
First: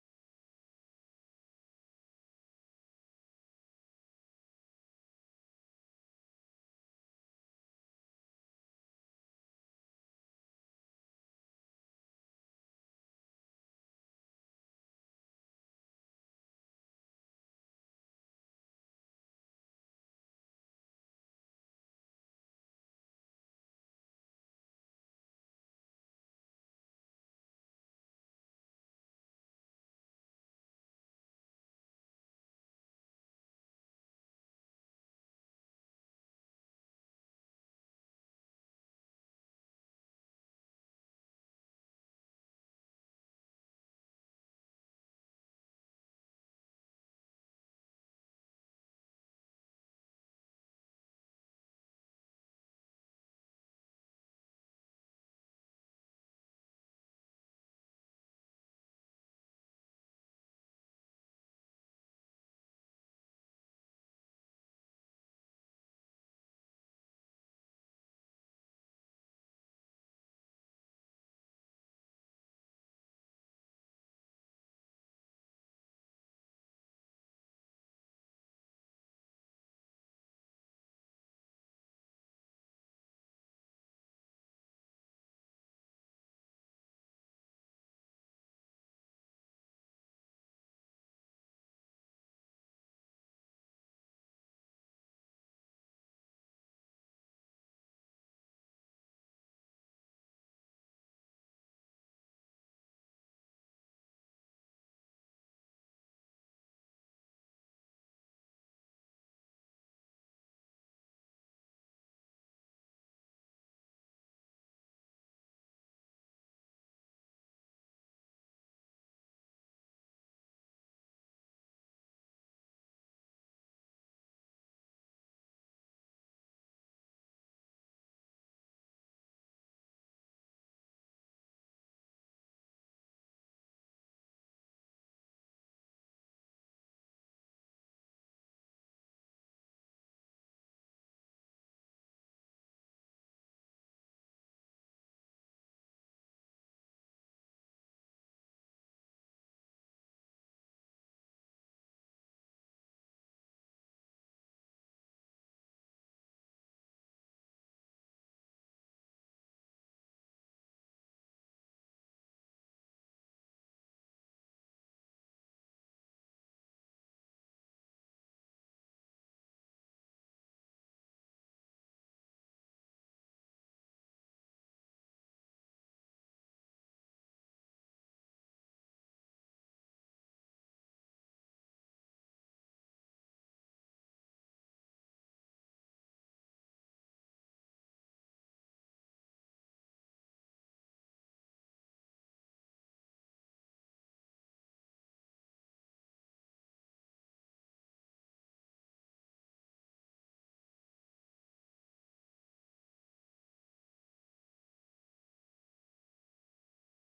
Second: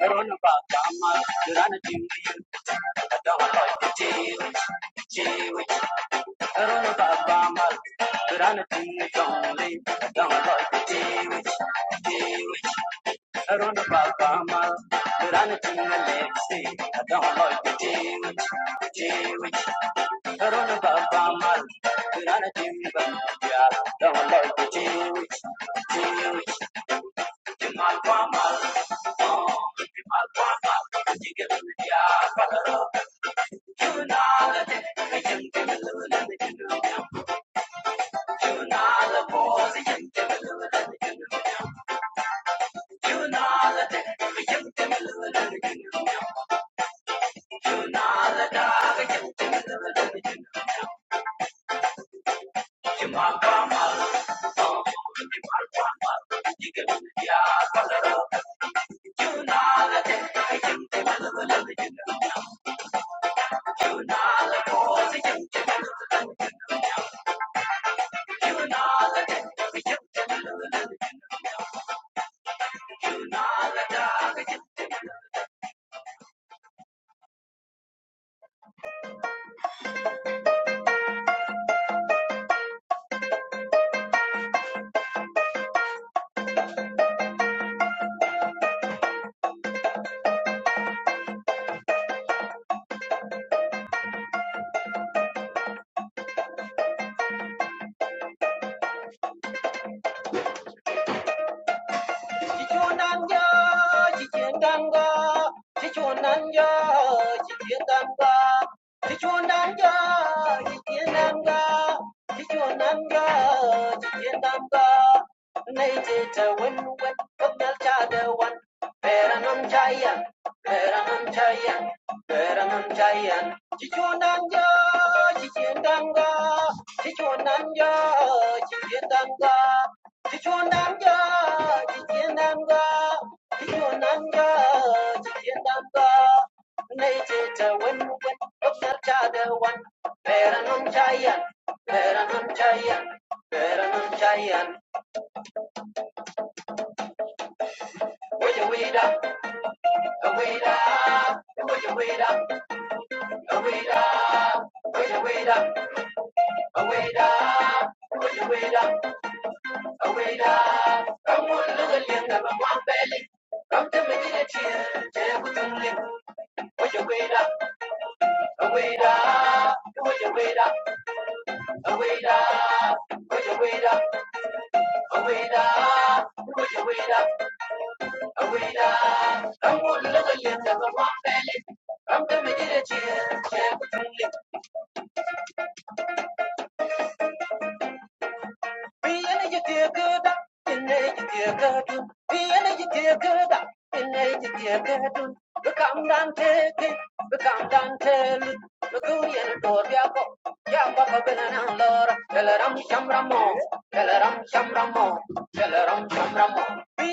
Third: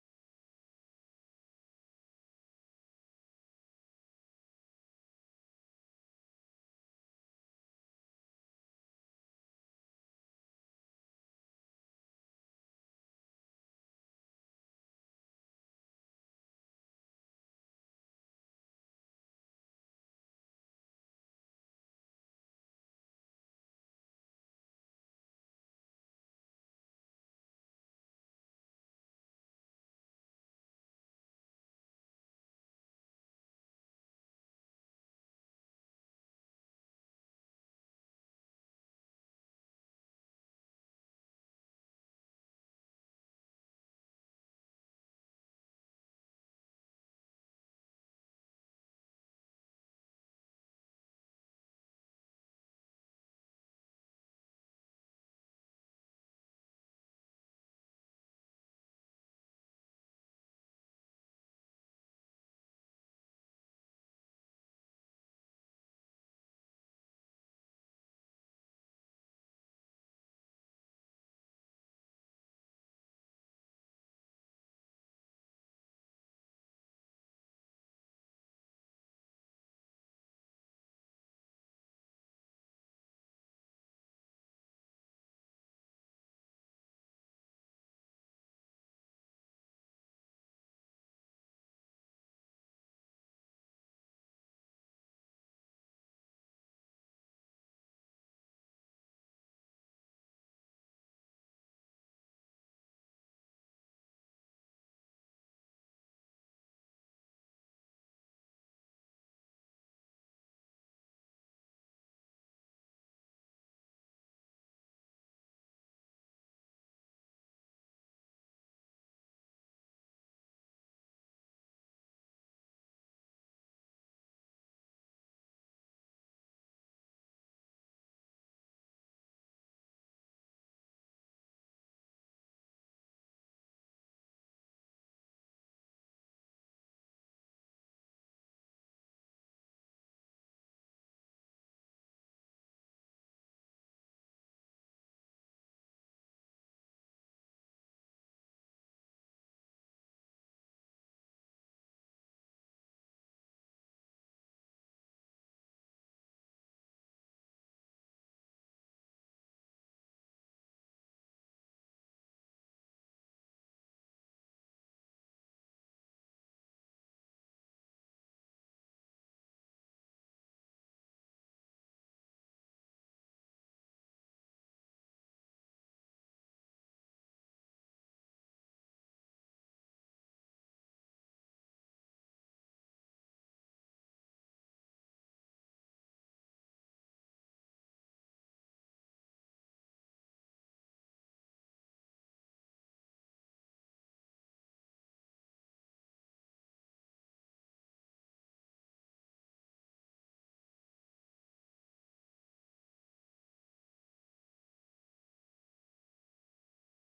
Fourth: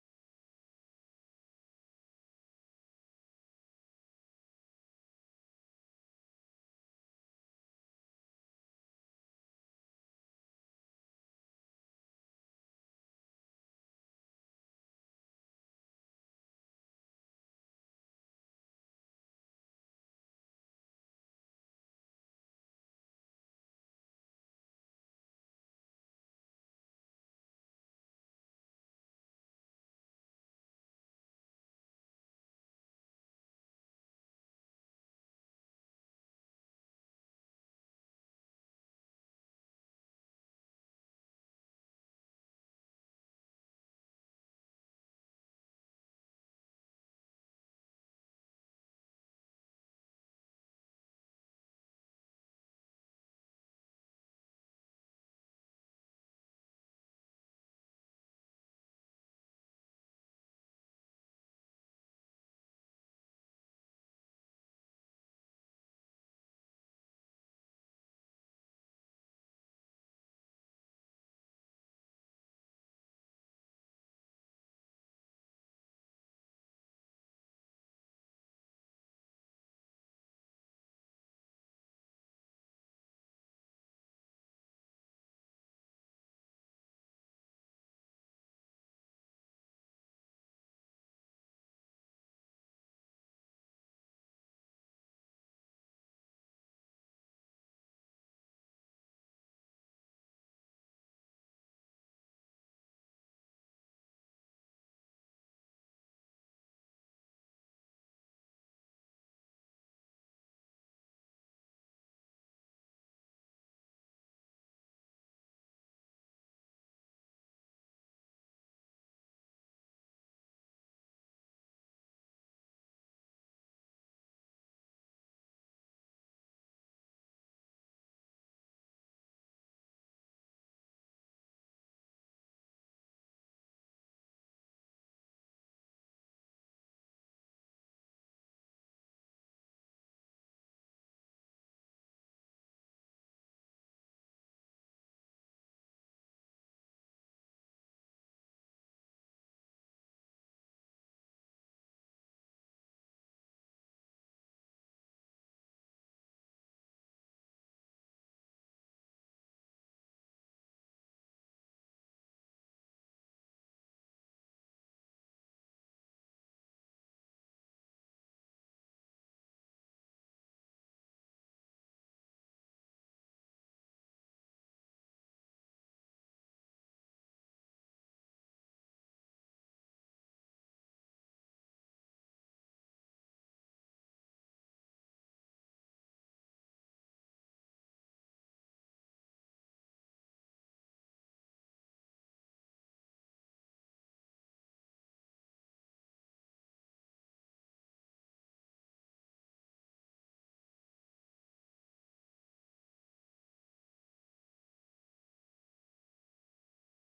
Speaker 1: I don't know about Kamal, but I don't know you. ba don't like the Jewish, Jewish. I don't Kamal, but I don't know like I run about Bama, run it in the legacy. I don't like the Jewish, the Jewish. I run about Bama, run it in the Bama. Don't like the Jewish, Jewish. The Malbama, oh, the Malbama. You get the Jewish, One two, one two, one two, one two, one two, one two, one two, one two. Let me just 问问我娘家的娃。Veranandayan, Chichunanja, Chichindanga, Chichunanja, Chichindanga, Chichunanja, Chichindanga, Chichunanja, Chichindanga. Nejeta win win, Dr. Chada one. Veranandayan, Veranandayan, Veranandayan. Would you wait up? Would you wait up? Would you wait up? Would you wait up? Aweda, Aweda, Aweda, come on, little young, I'm one belly. Come to me, little chill, chill, with you, little. Would you wait up? Oh, Wait up, would you wait up? Oh, Wait up, would you wait up? Oh, Wait up, would you wait up? little young, I'm belly. Come to me, little chill, chill, with you, little. Tell her I'm Shamramo, tell her I'm Shamramo, tell her I'm Shamramo. Away,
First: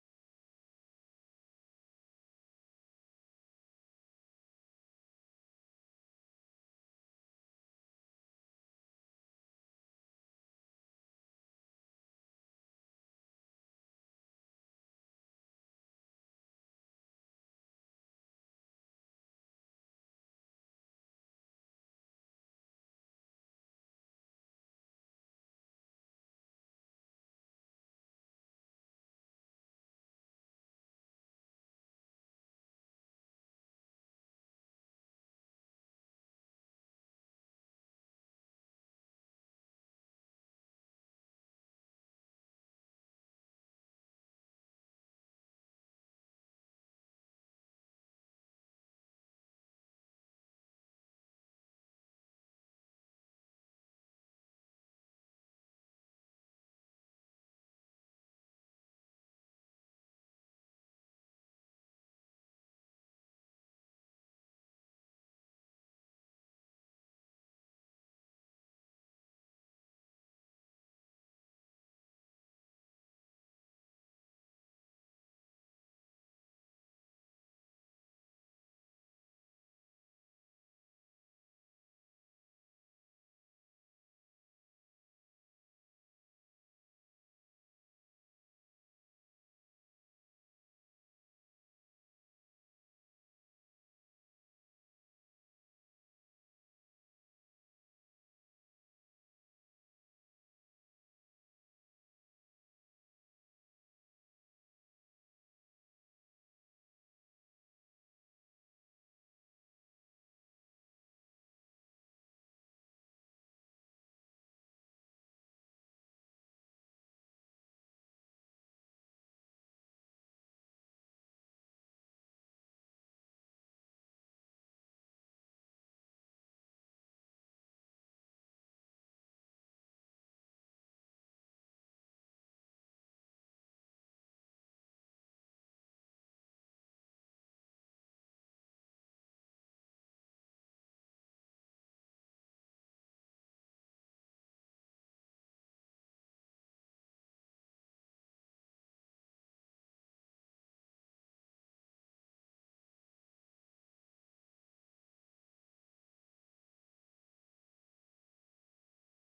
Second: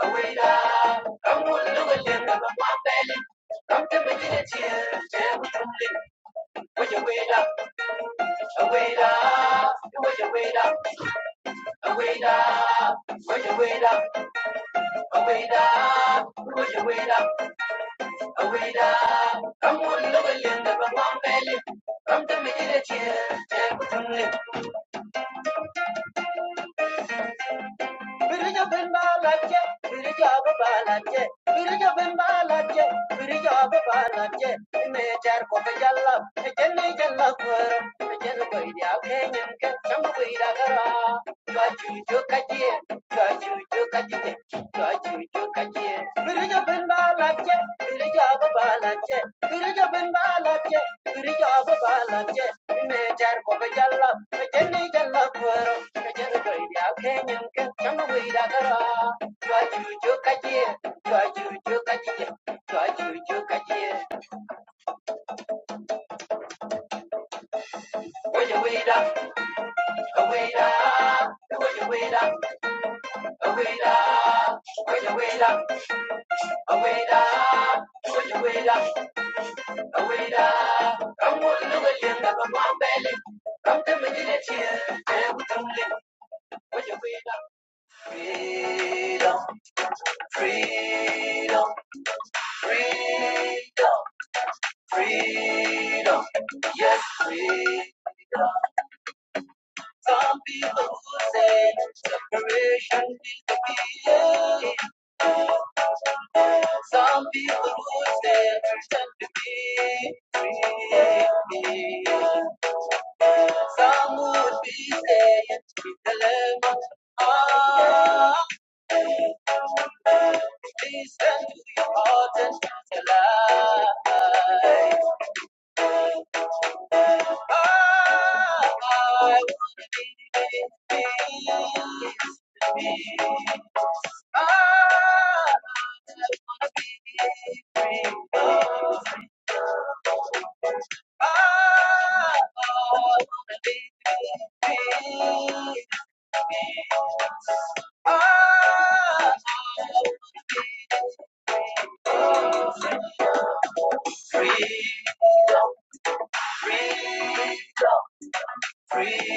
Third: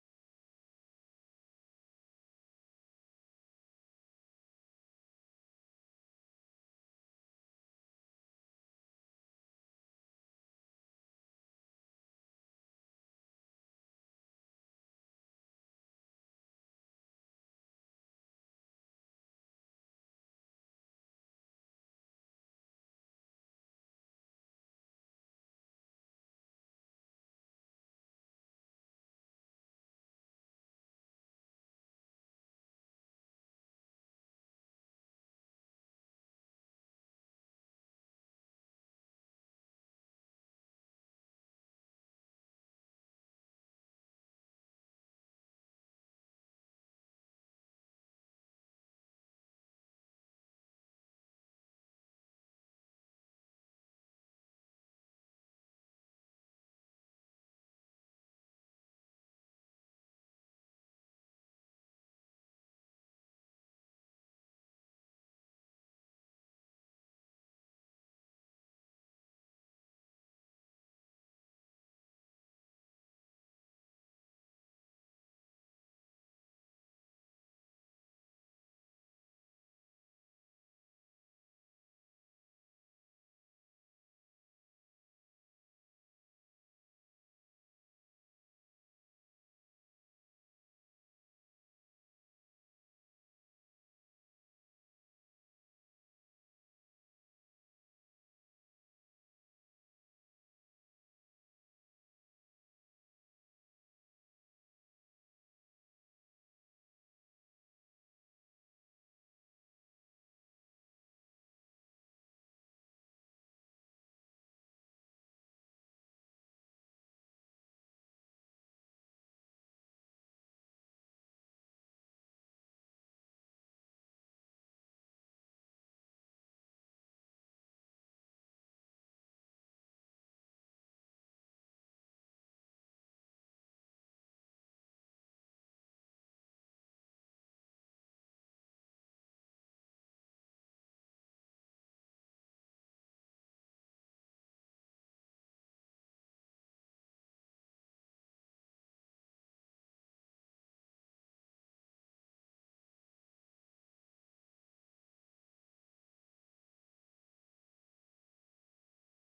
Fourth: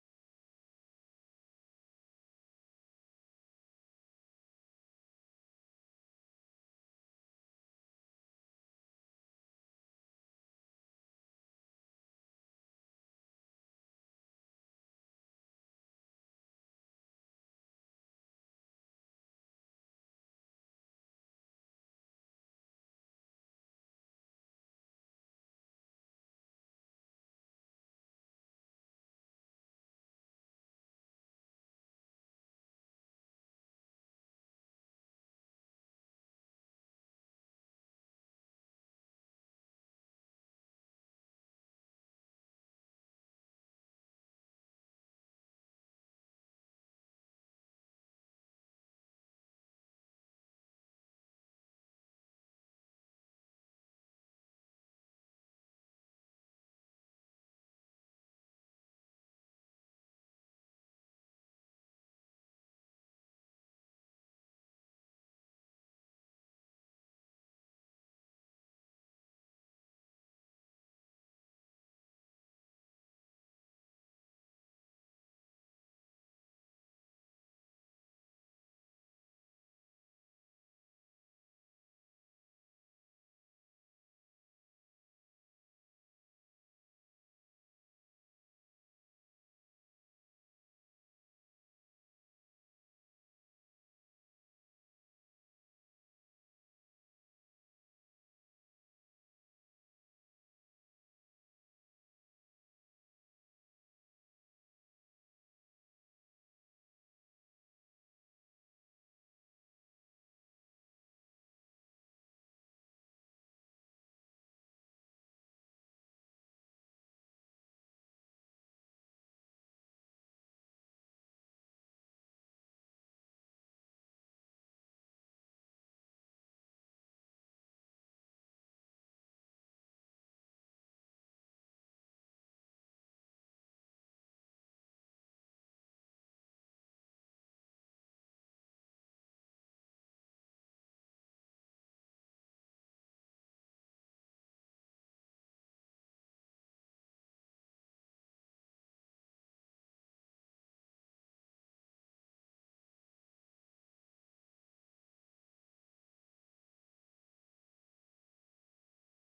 Speaker 1: Away da, away da, away da. A wait up, where you wait up, a wait up, where you wait up, a wait up. Come on, look at Linda, but one belly. Come to me, get a chair, Birija ben balance, birija ba balance, birija ben balance, birija ba balance. Me jar ko ke jalla, me jenne jalla kor, me jenne ko idi ake nyam ke cham ida kara. Ka jo kaje, jie, jo kaje, ka jo kaje. chuju ka jie. Birija ben balance, birija ba balance, birija ben balance, birija ba balance. Me jar ko ke jalla, me jenne jalla kor, me jenne ko idi Freedom, freedom, freedom. Freedom, yes, freedom. Some people who say separation is the key. Some people who say freedom to be free. Some would be saying with the love of God. Listen to your heart and not your life. Ah, I wanna be free,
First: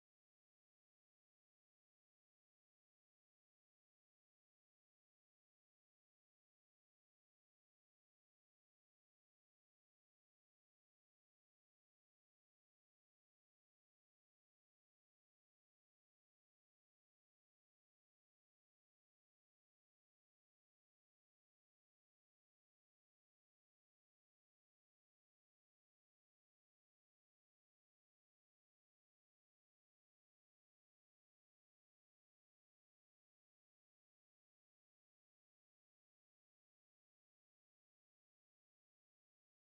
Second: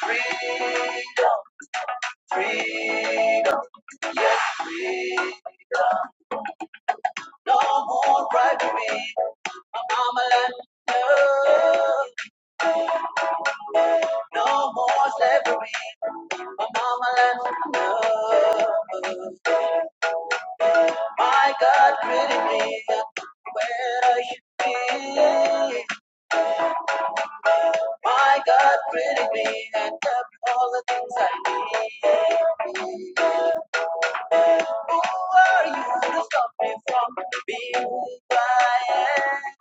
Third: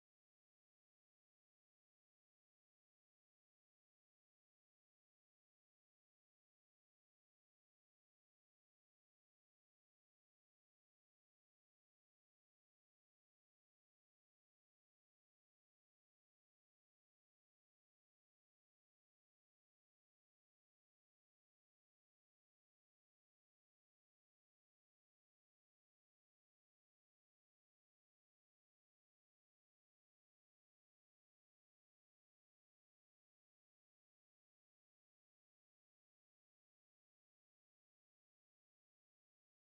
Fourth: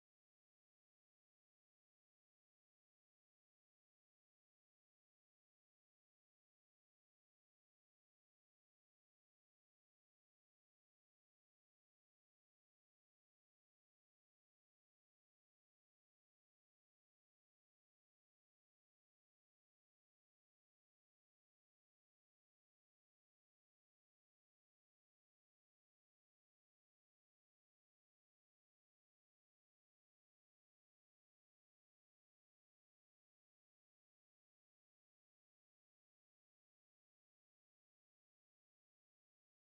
Speaker 1: free, free. No more bribery. My mama let me know. No more slavery. My mama let me know. My God pretty me. Where are you be. My God pretty me. And tell me all the things I need. Who are you to stop me from being who I am?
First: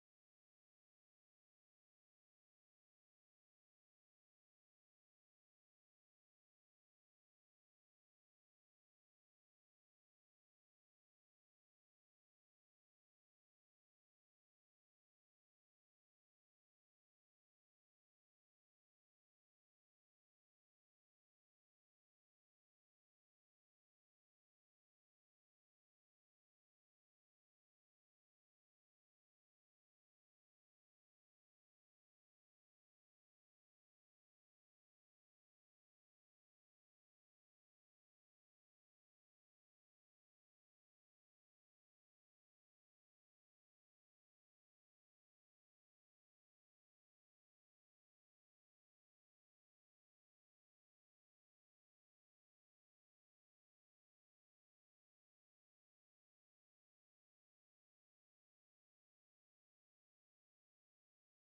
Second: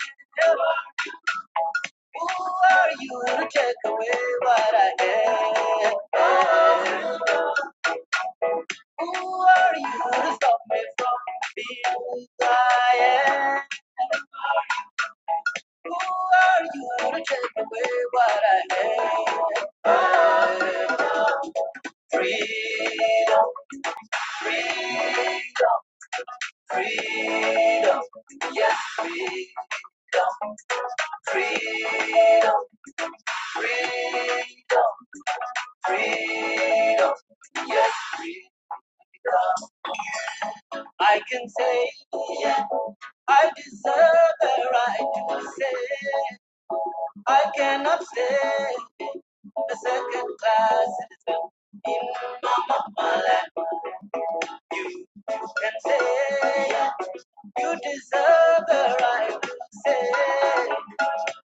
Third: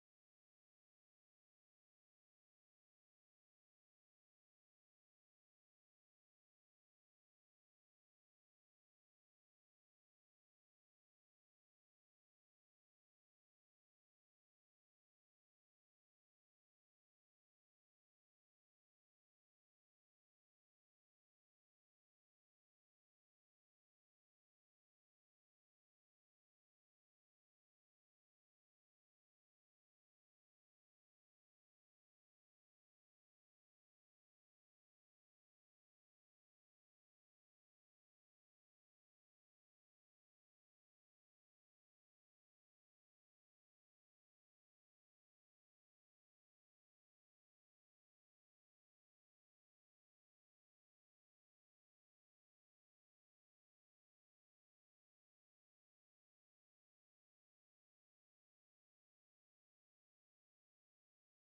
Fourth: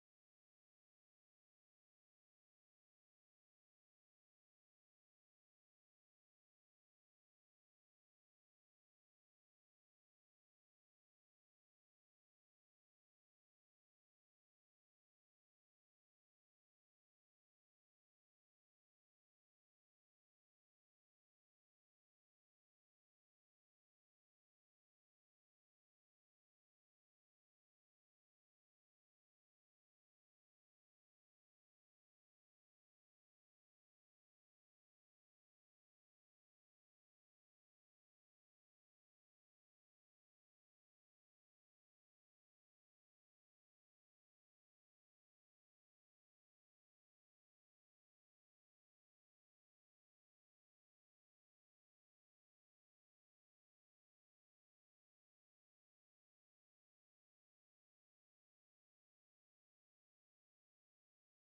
Speaker 1: Who are you to take away what I am? Oh, Who are you to stop me from being who I am? Who are you to take away what I am? Oh, Free, freedom. I can say, yeah, I deserve the right to say. I cannot stay a second class citizen in my mama land and say, You deserve the right to say,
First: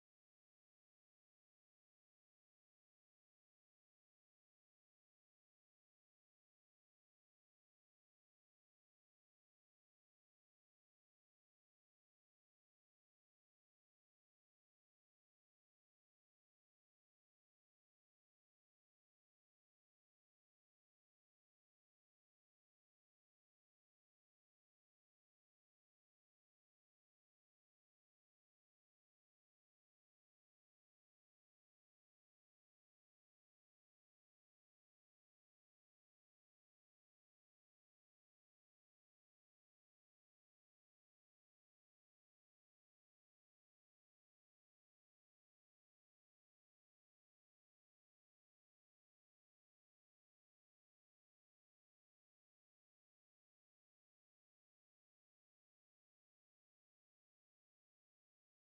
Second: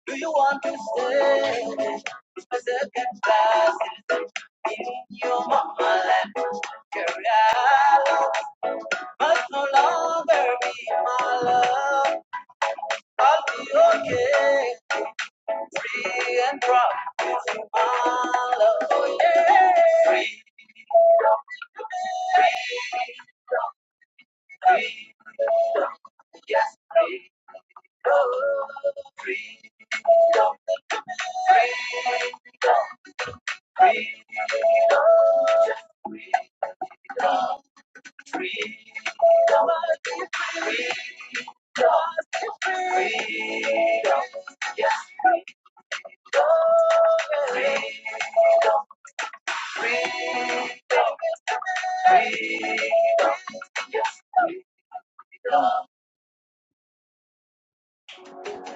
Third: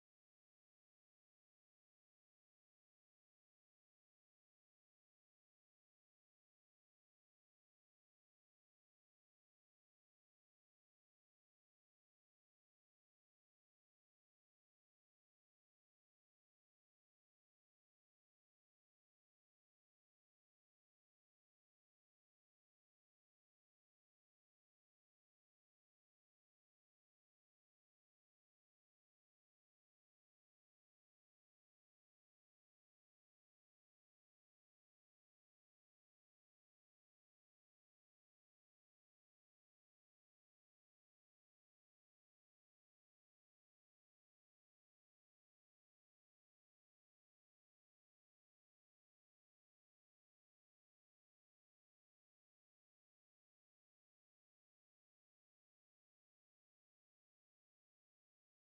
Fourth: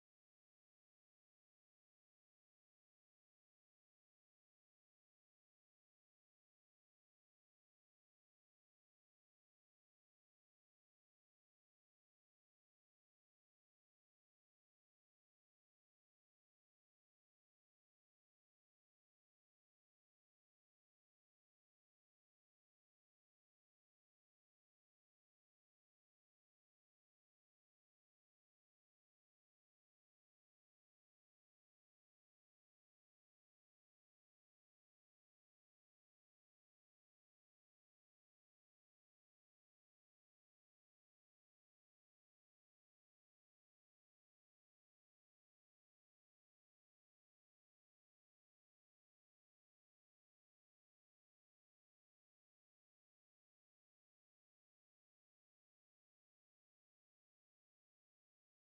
Speaker 1: Do you want to stay a second class citizen in your mama land? Carry out must no longer be my love. I'll be okay, free and proud. It's my love, oh yeah. Free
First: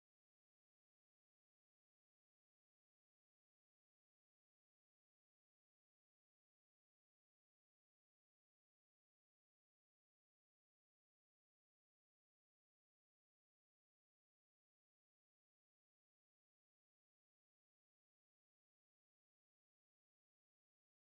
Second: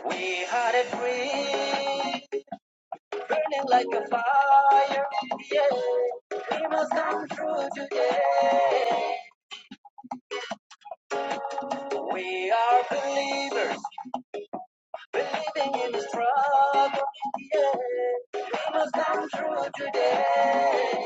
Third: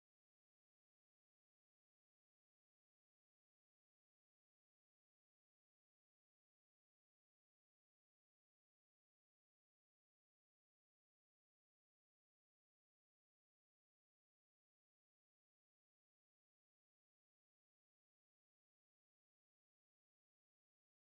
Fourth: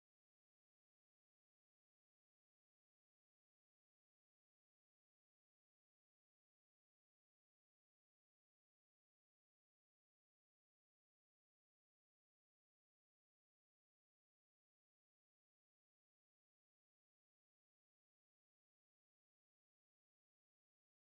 Speaker 1: We had a dream, burning like a fire. Yeah, we must come through today. We are believers, believing in the struggle. Yeah, we must come through today.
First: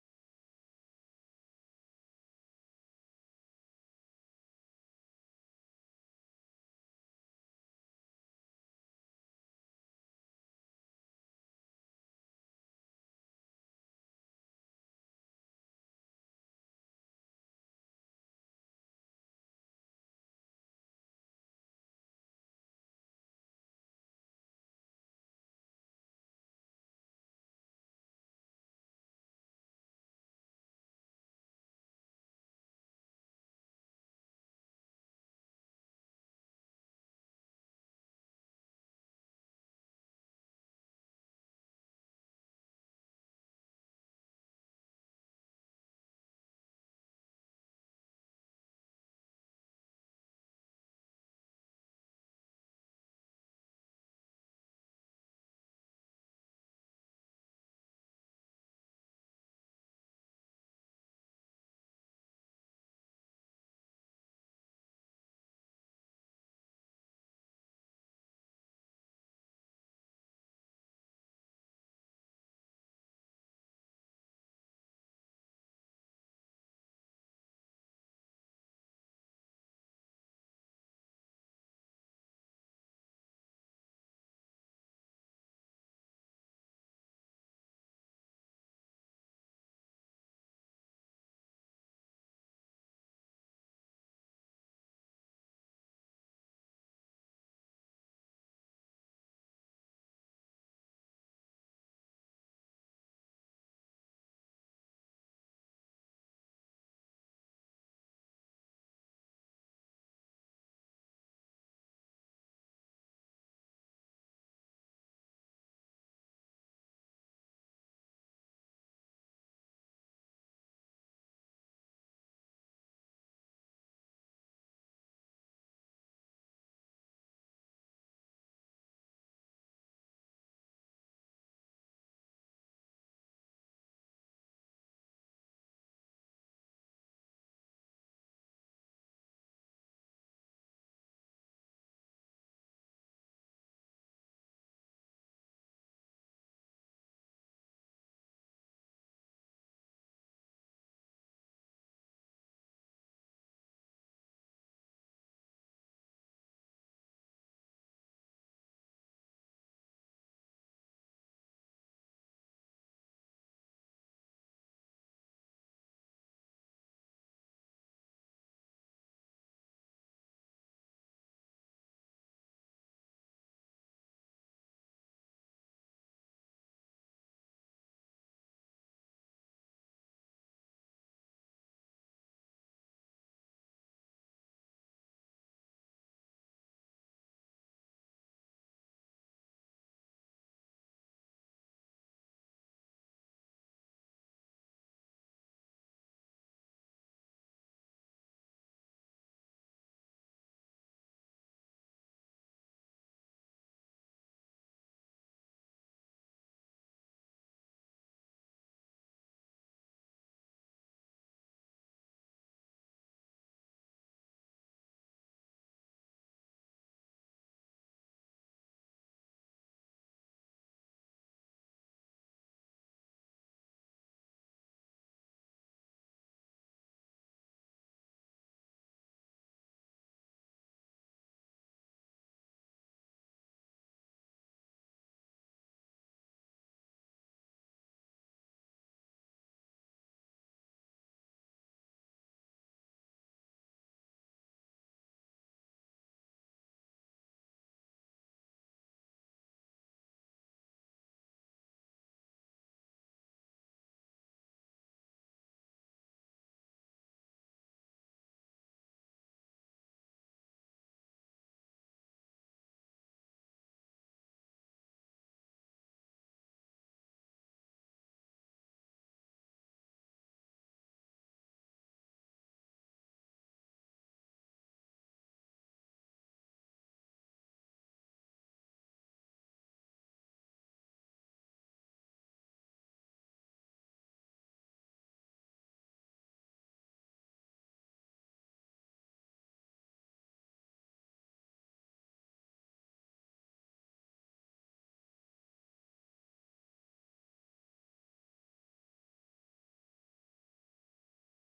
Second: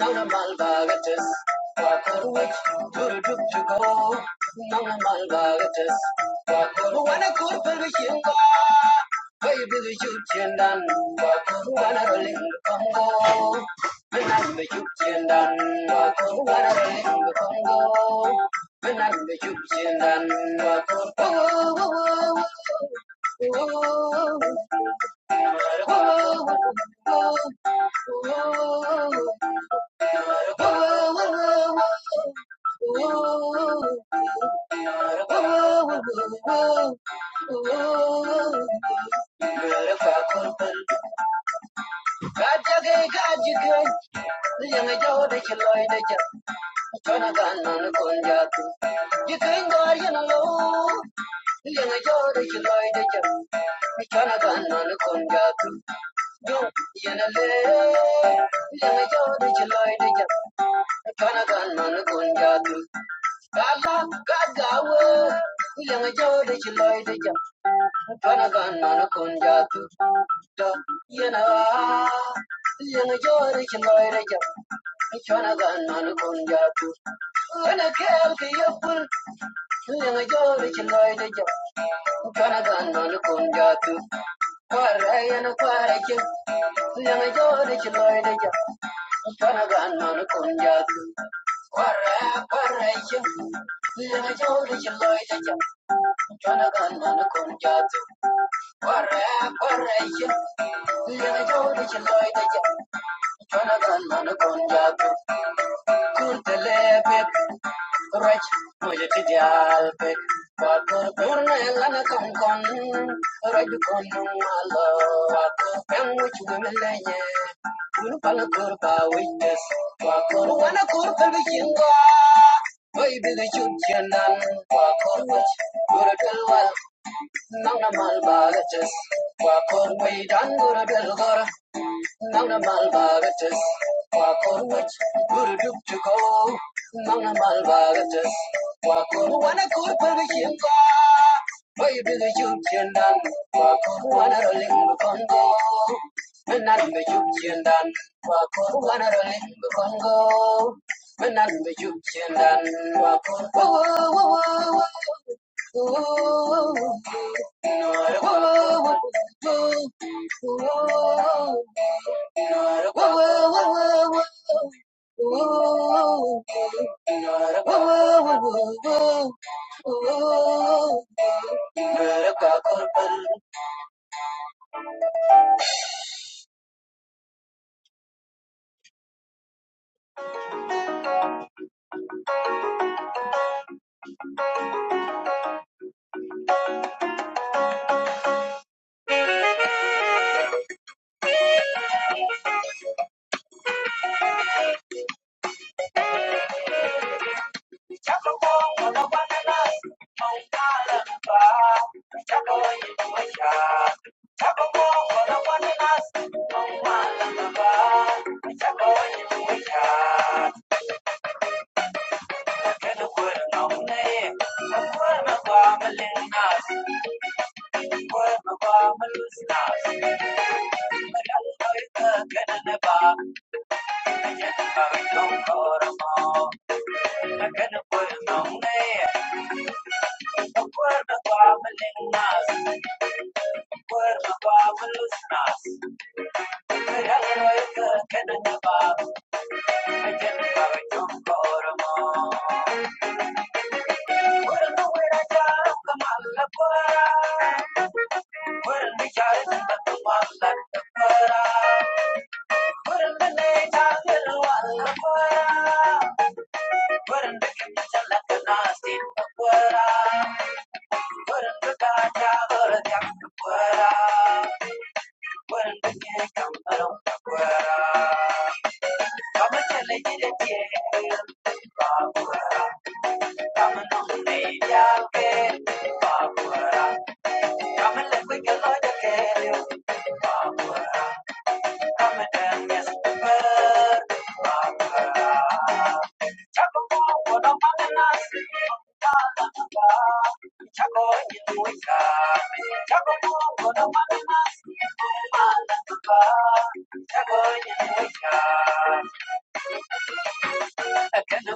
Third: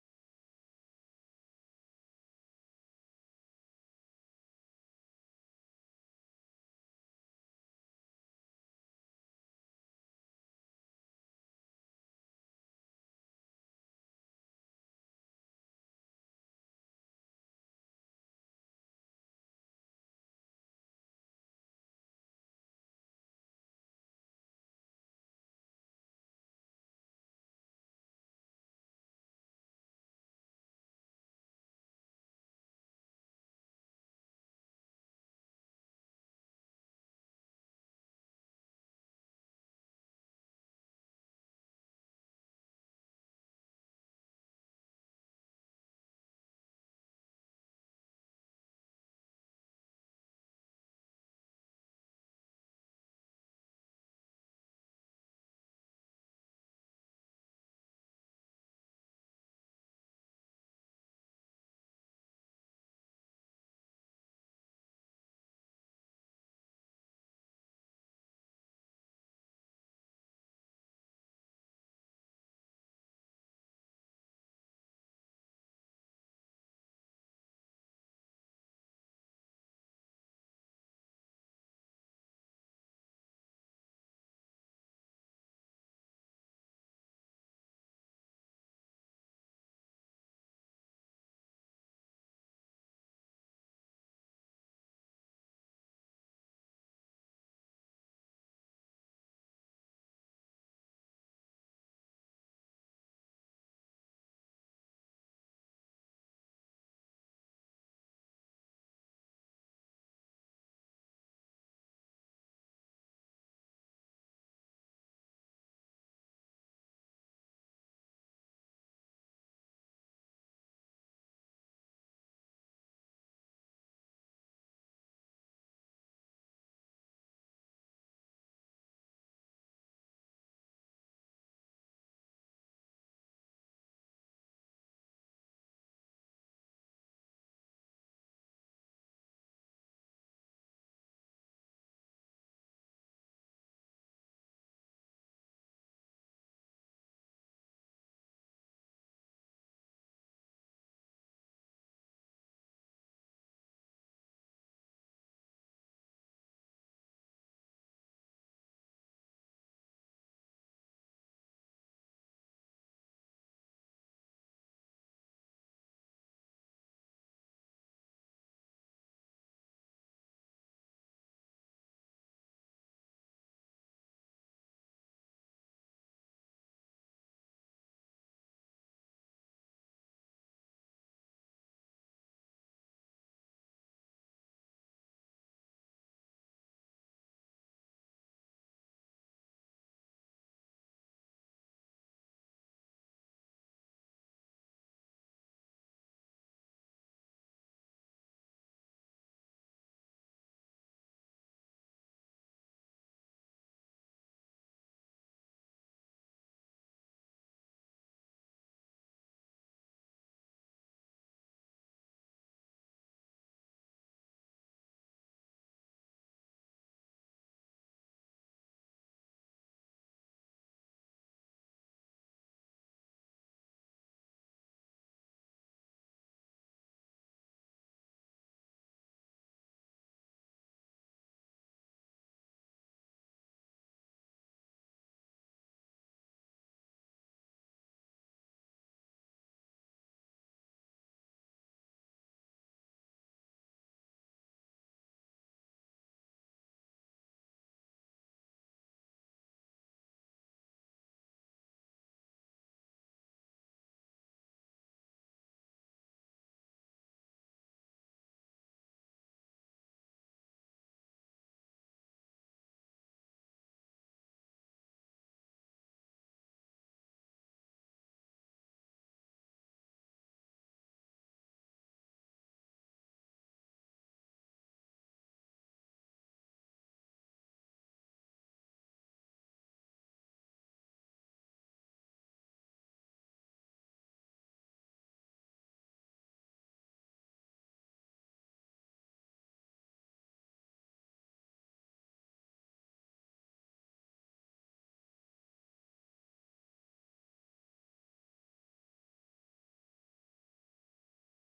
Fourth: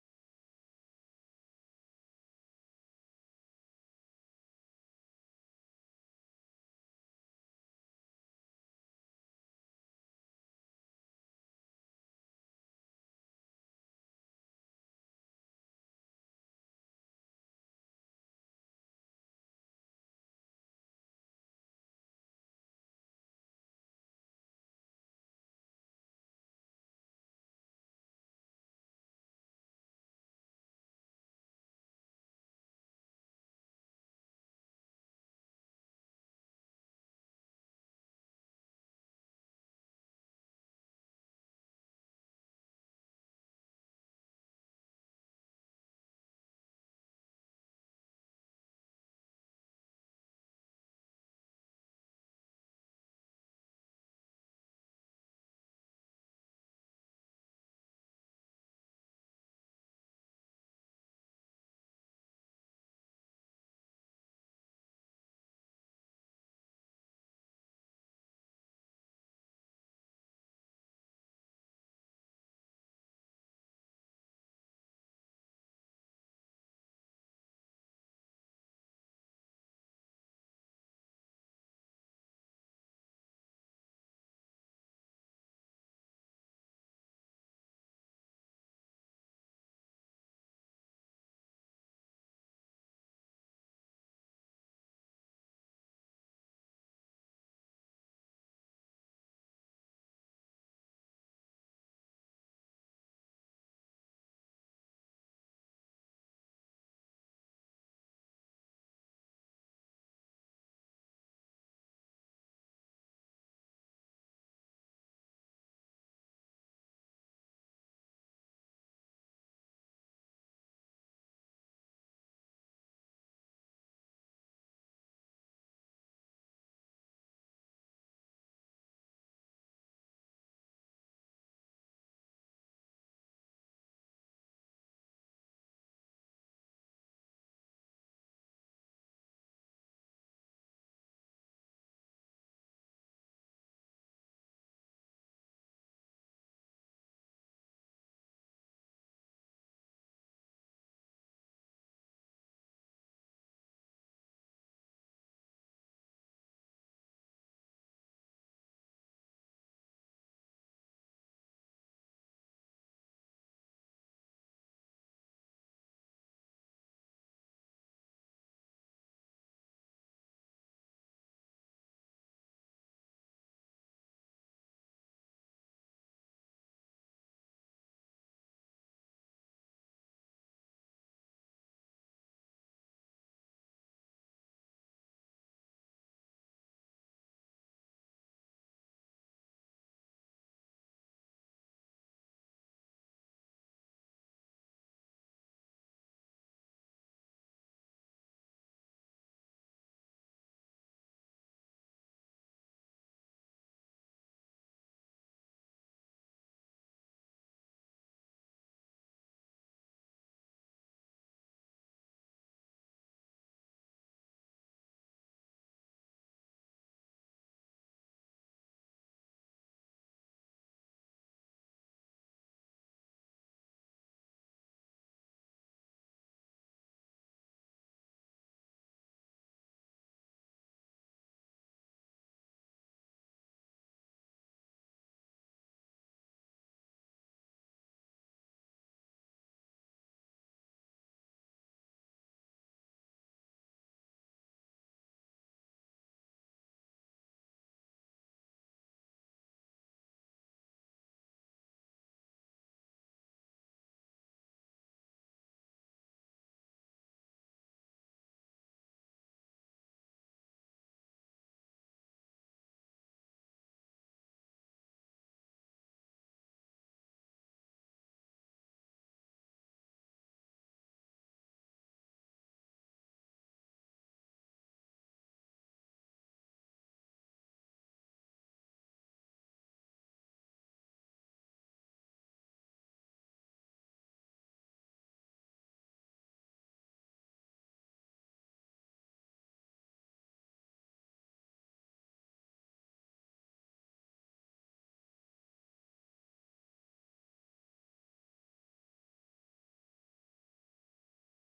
Speaker 1: Now, baby, the youth and done, wanna ring the bell, and the youth and done, wanna ring the youth and done. Thank you. Fuera, fuera, fuera, fuera, fuera, Chago you know, Thank you.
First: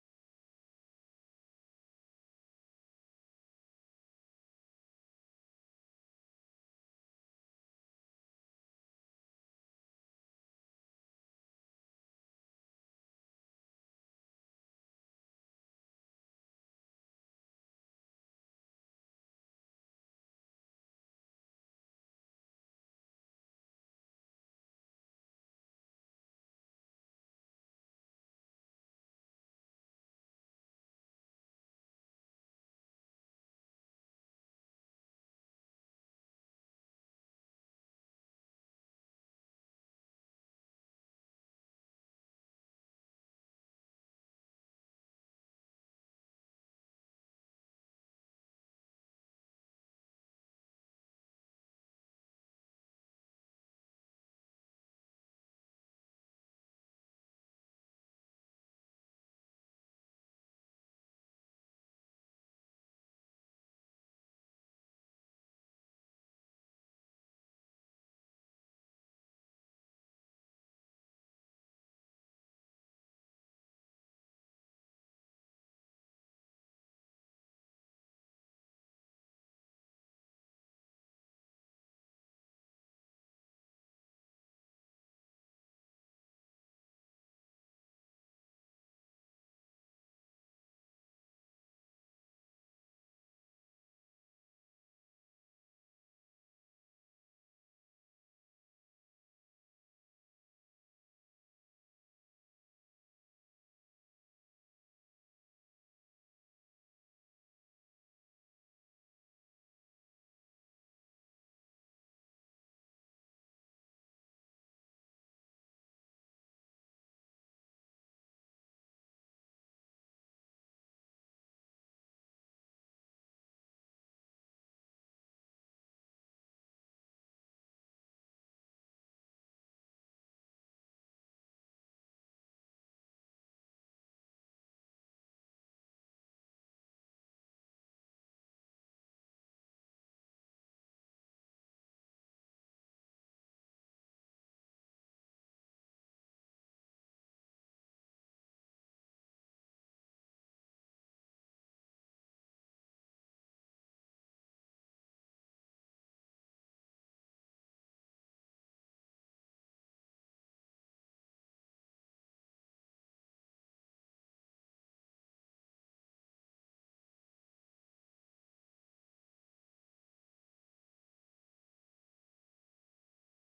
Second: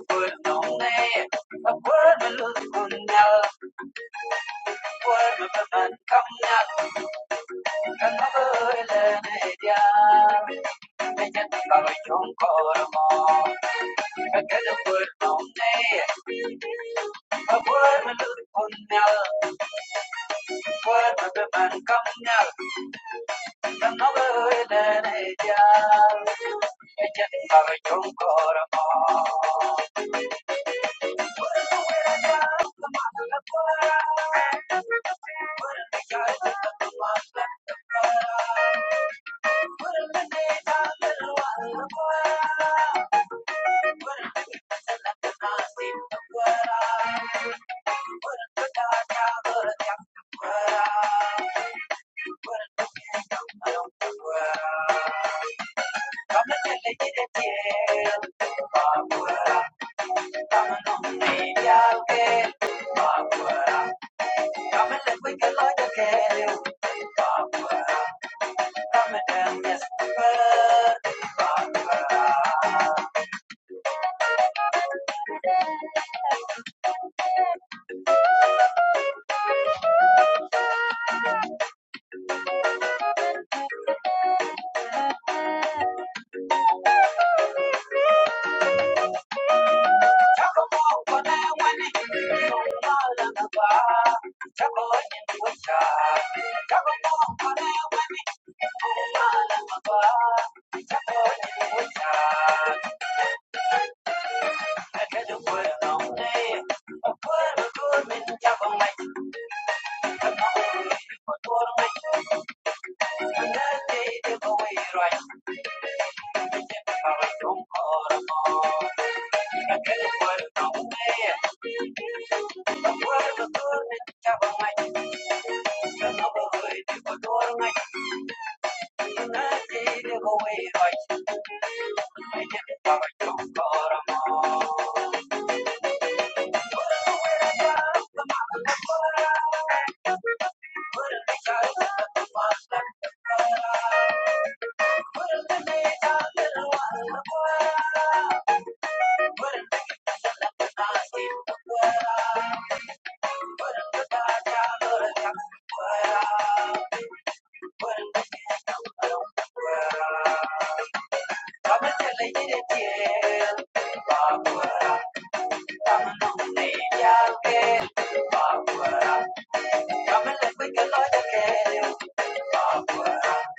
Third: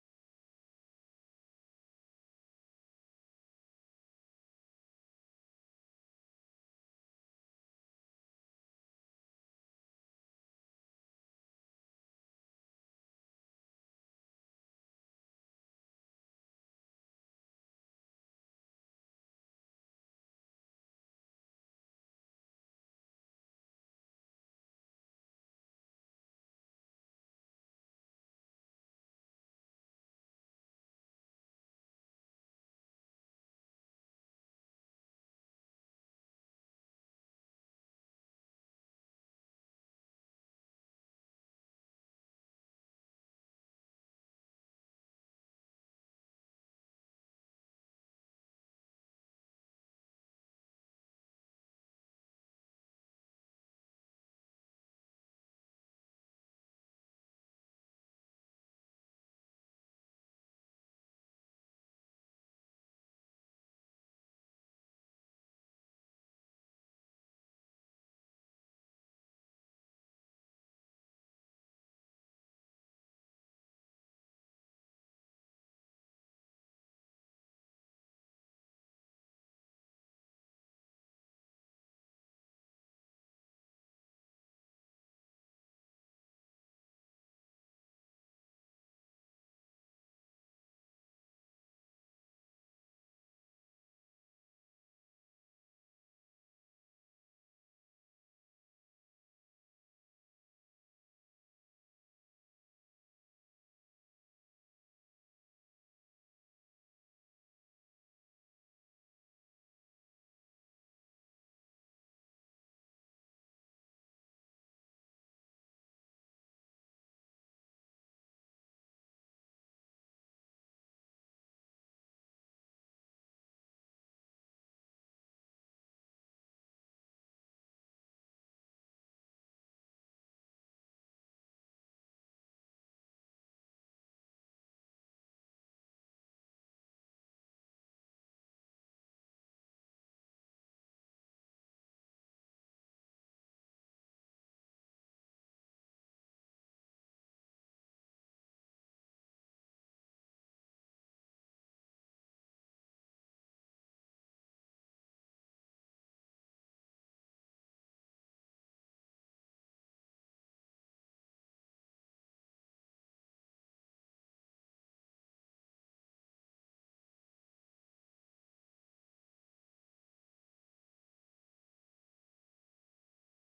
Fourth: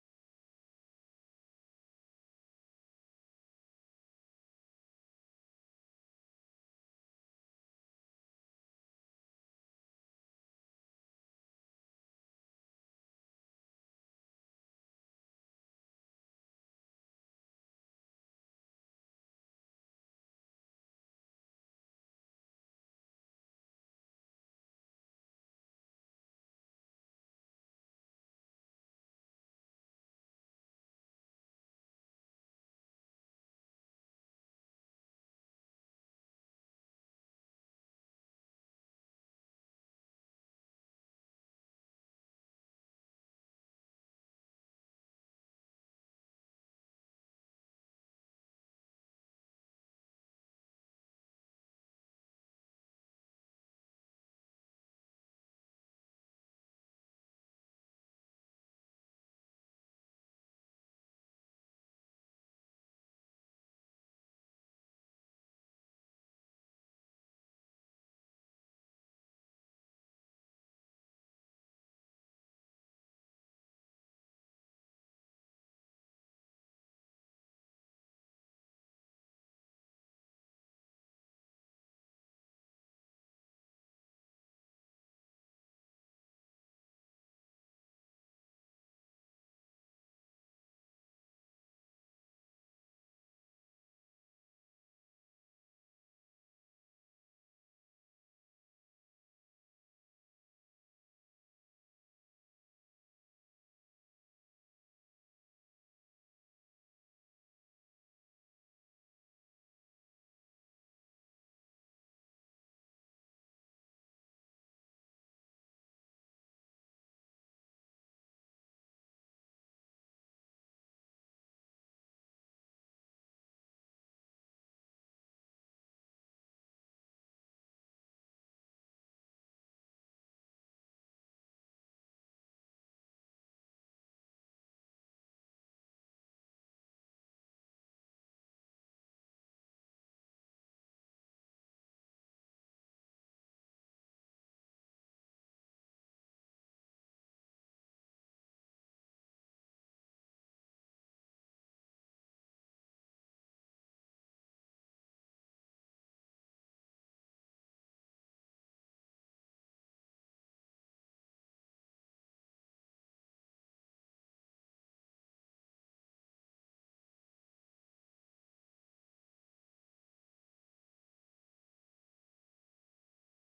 Speaker 1: Thank you. Thank you.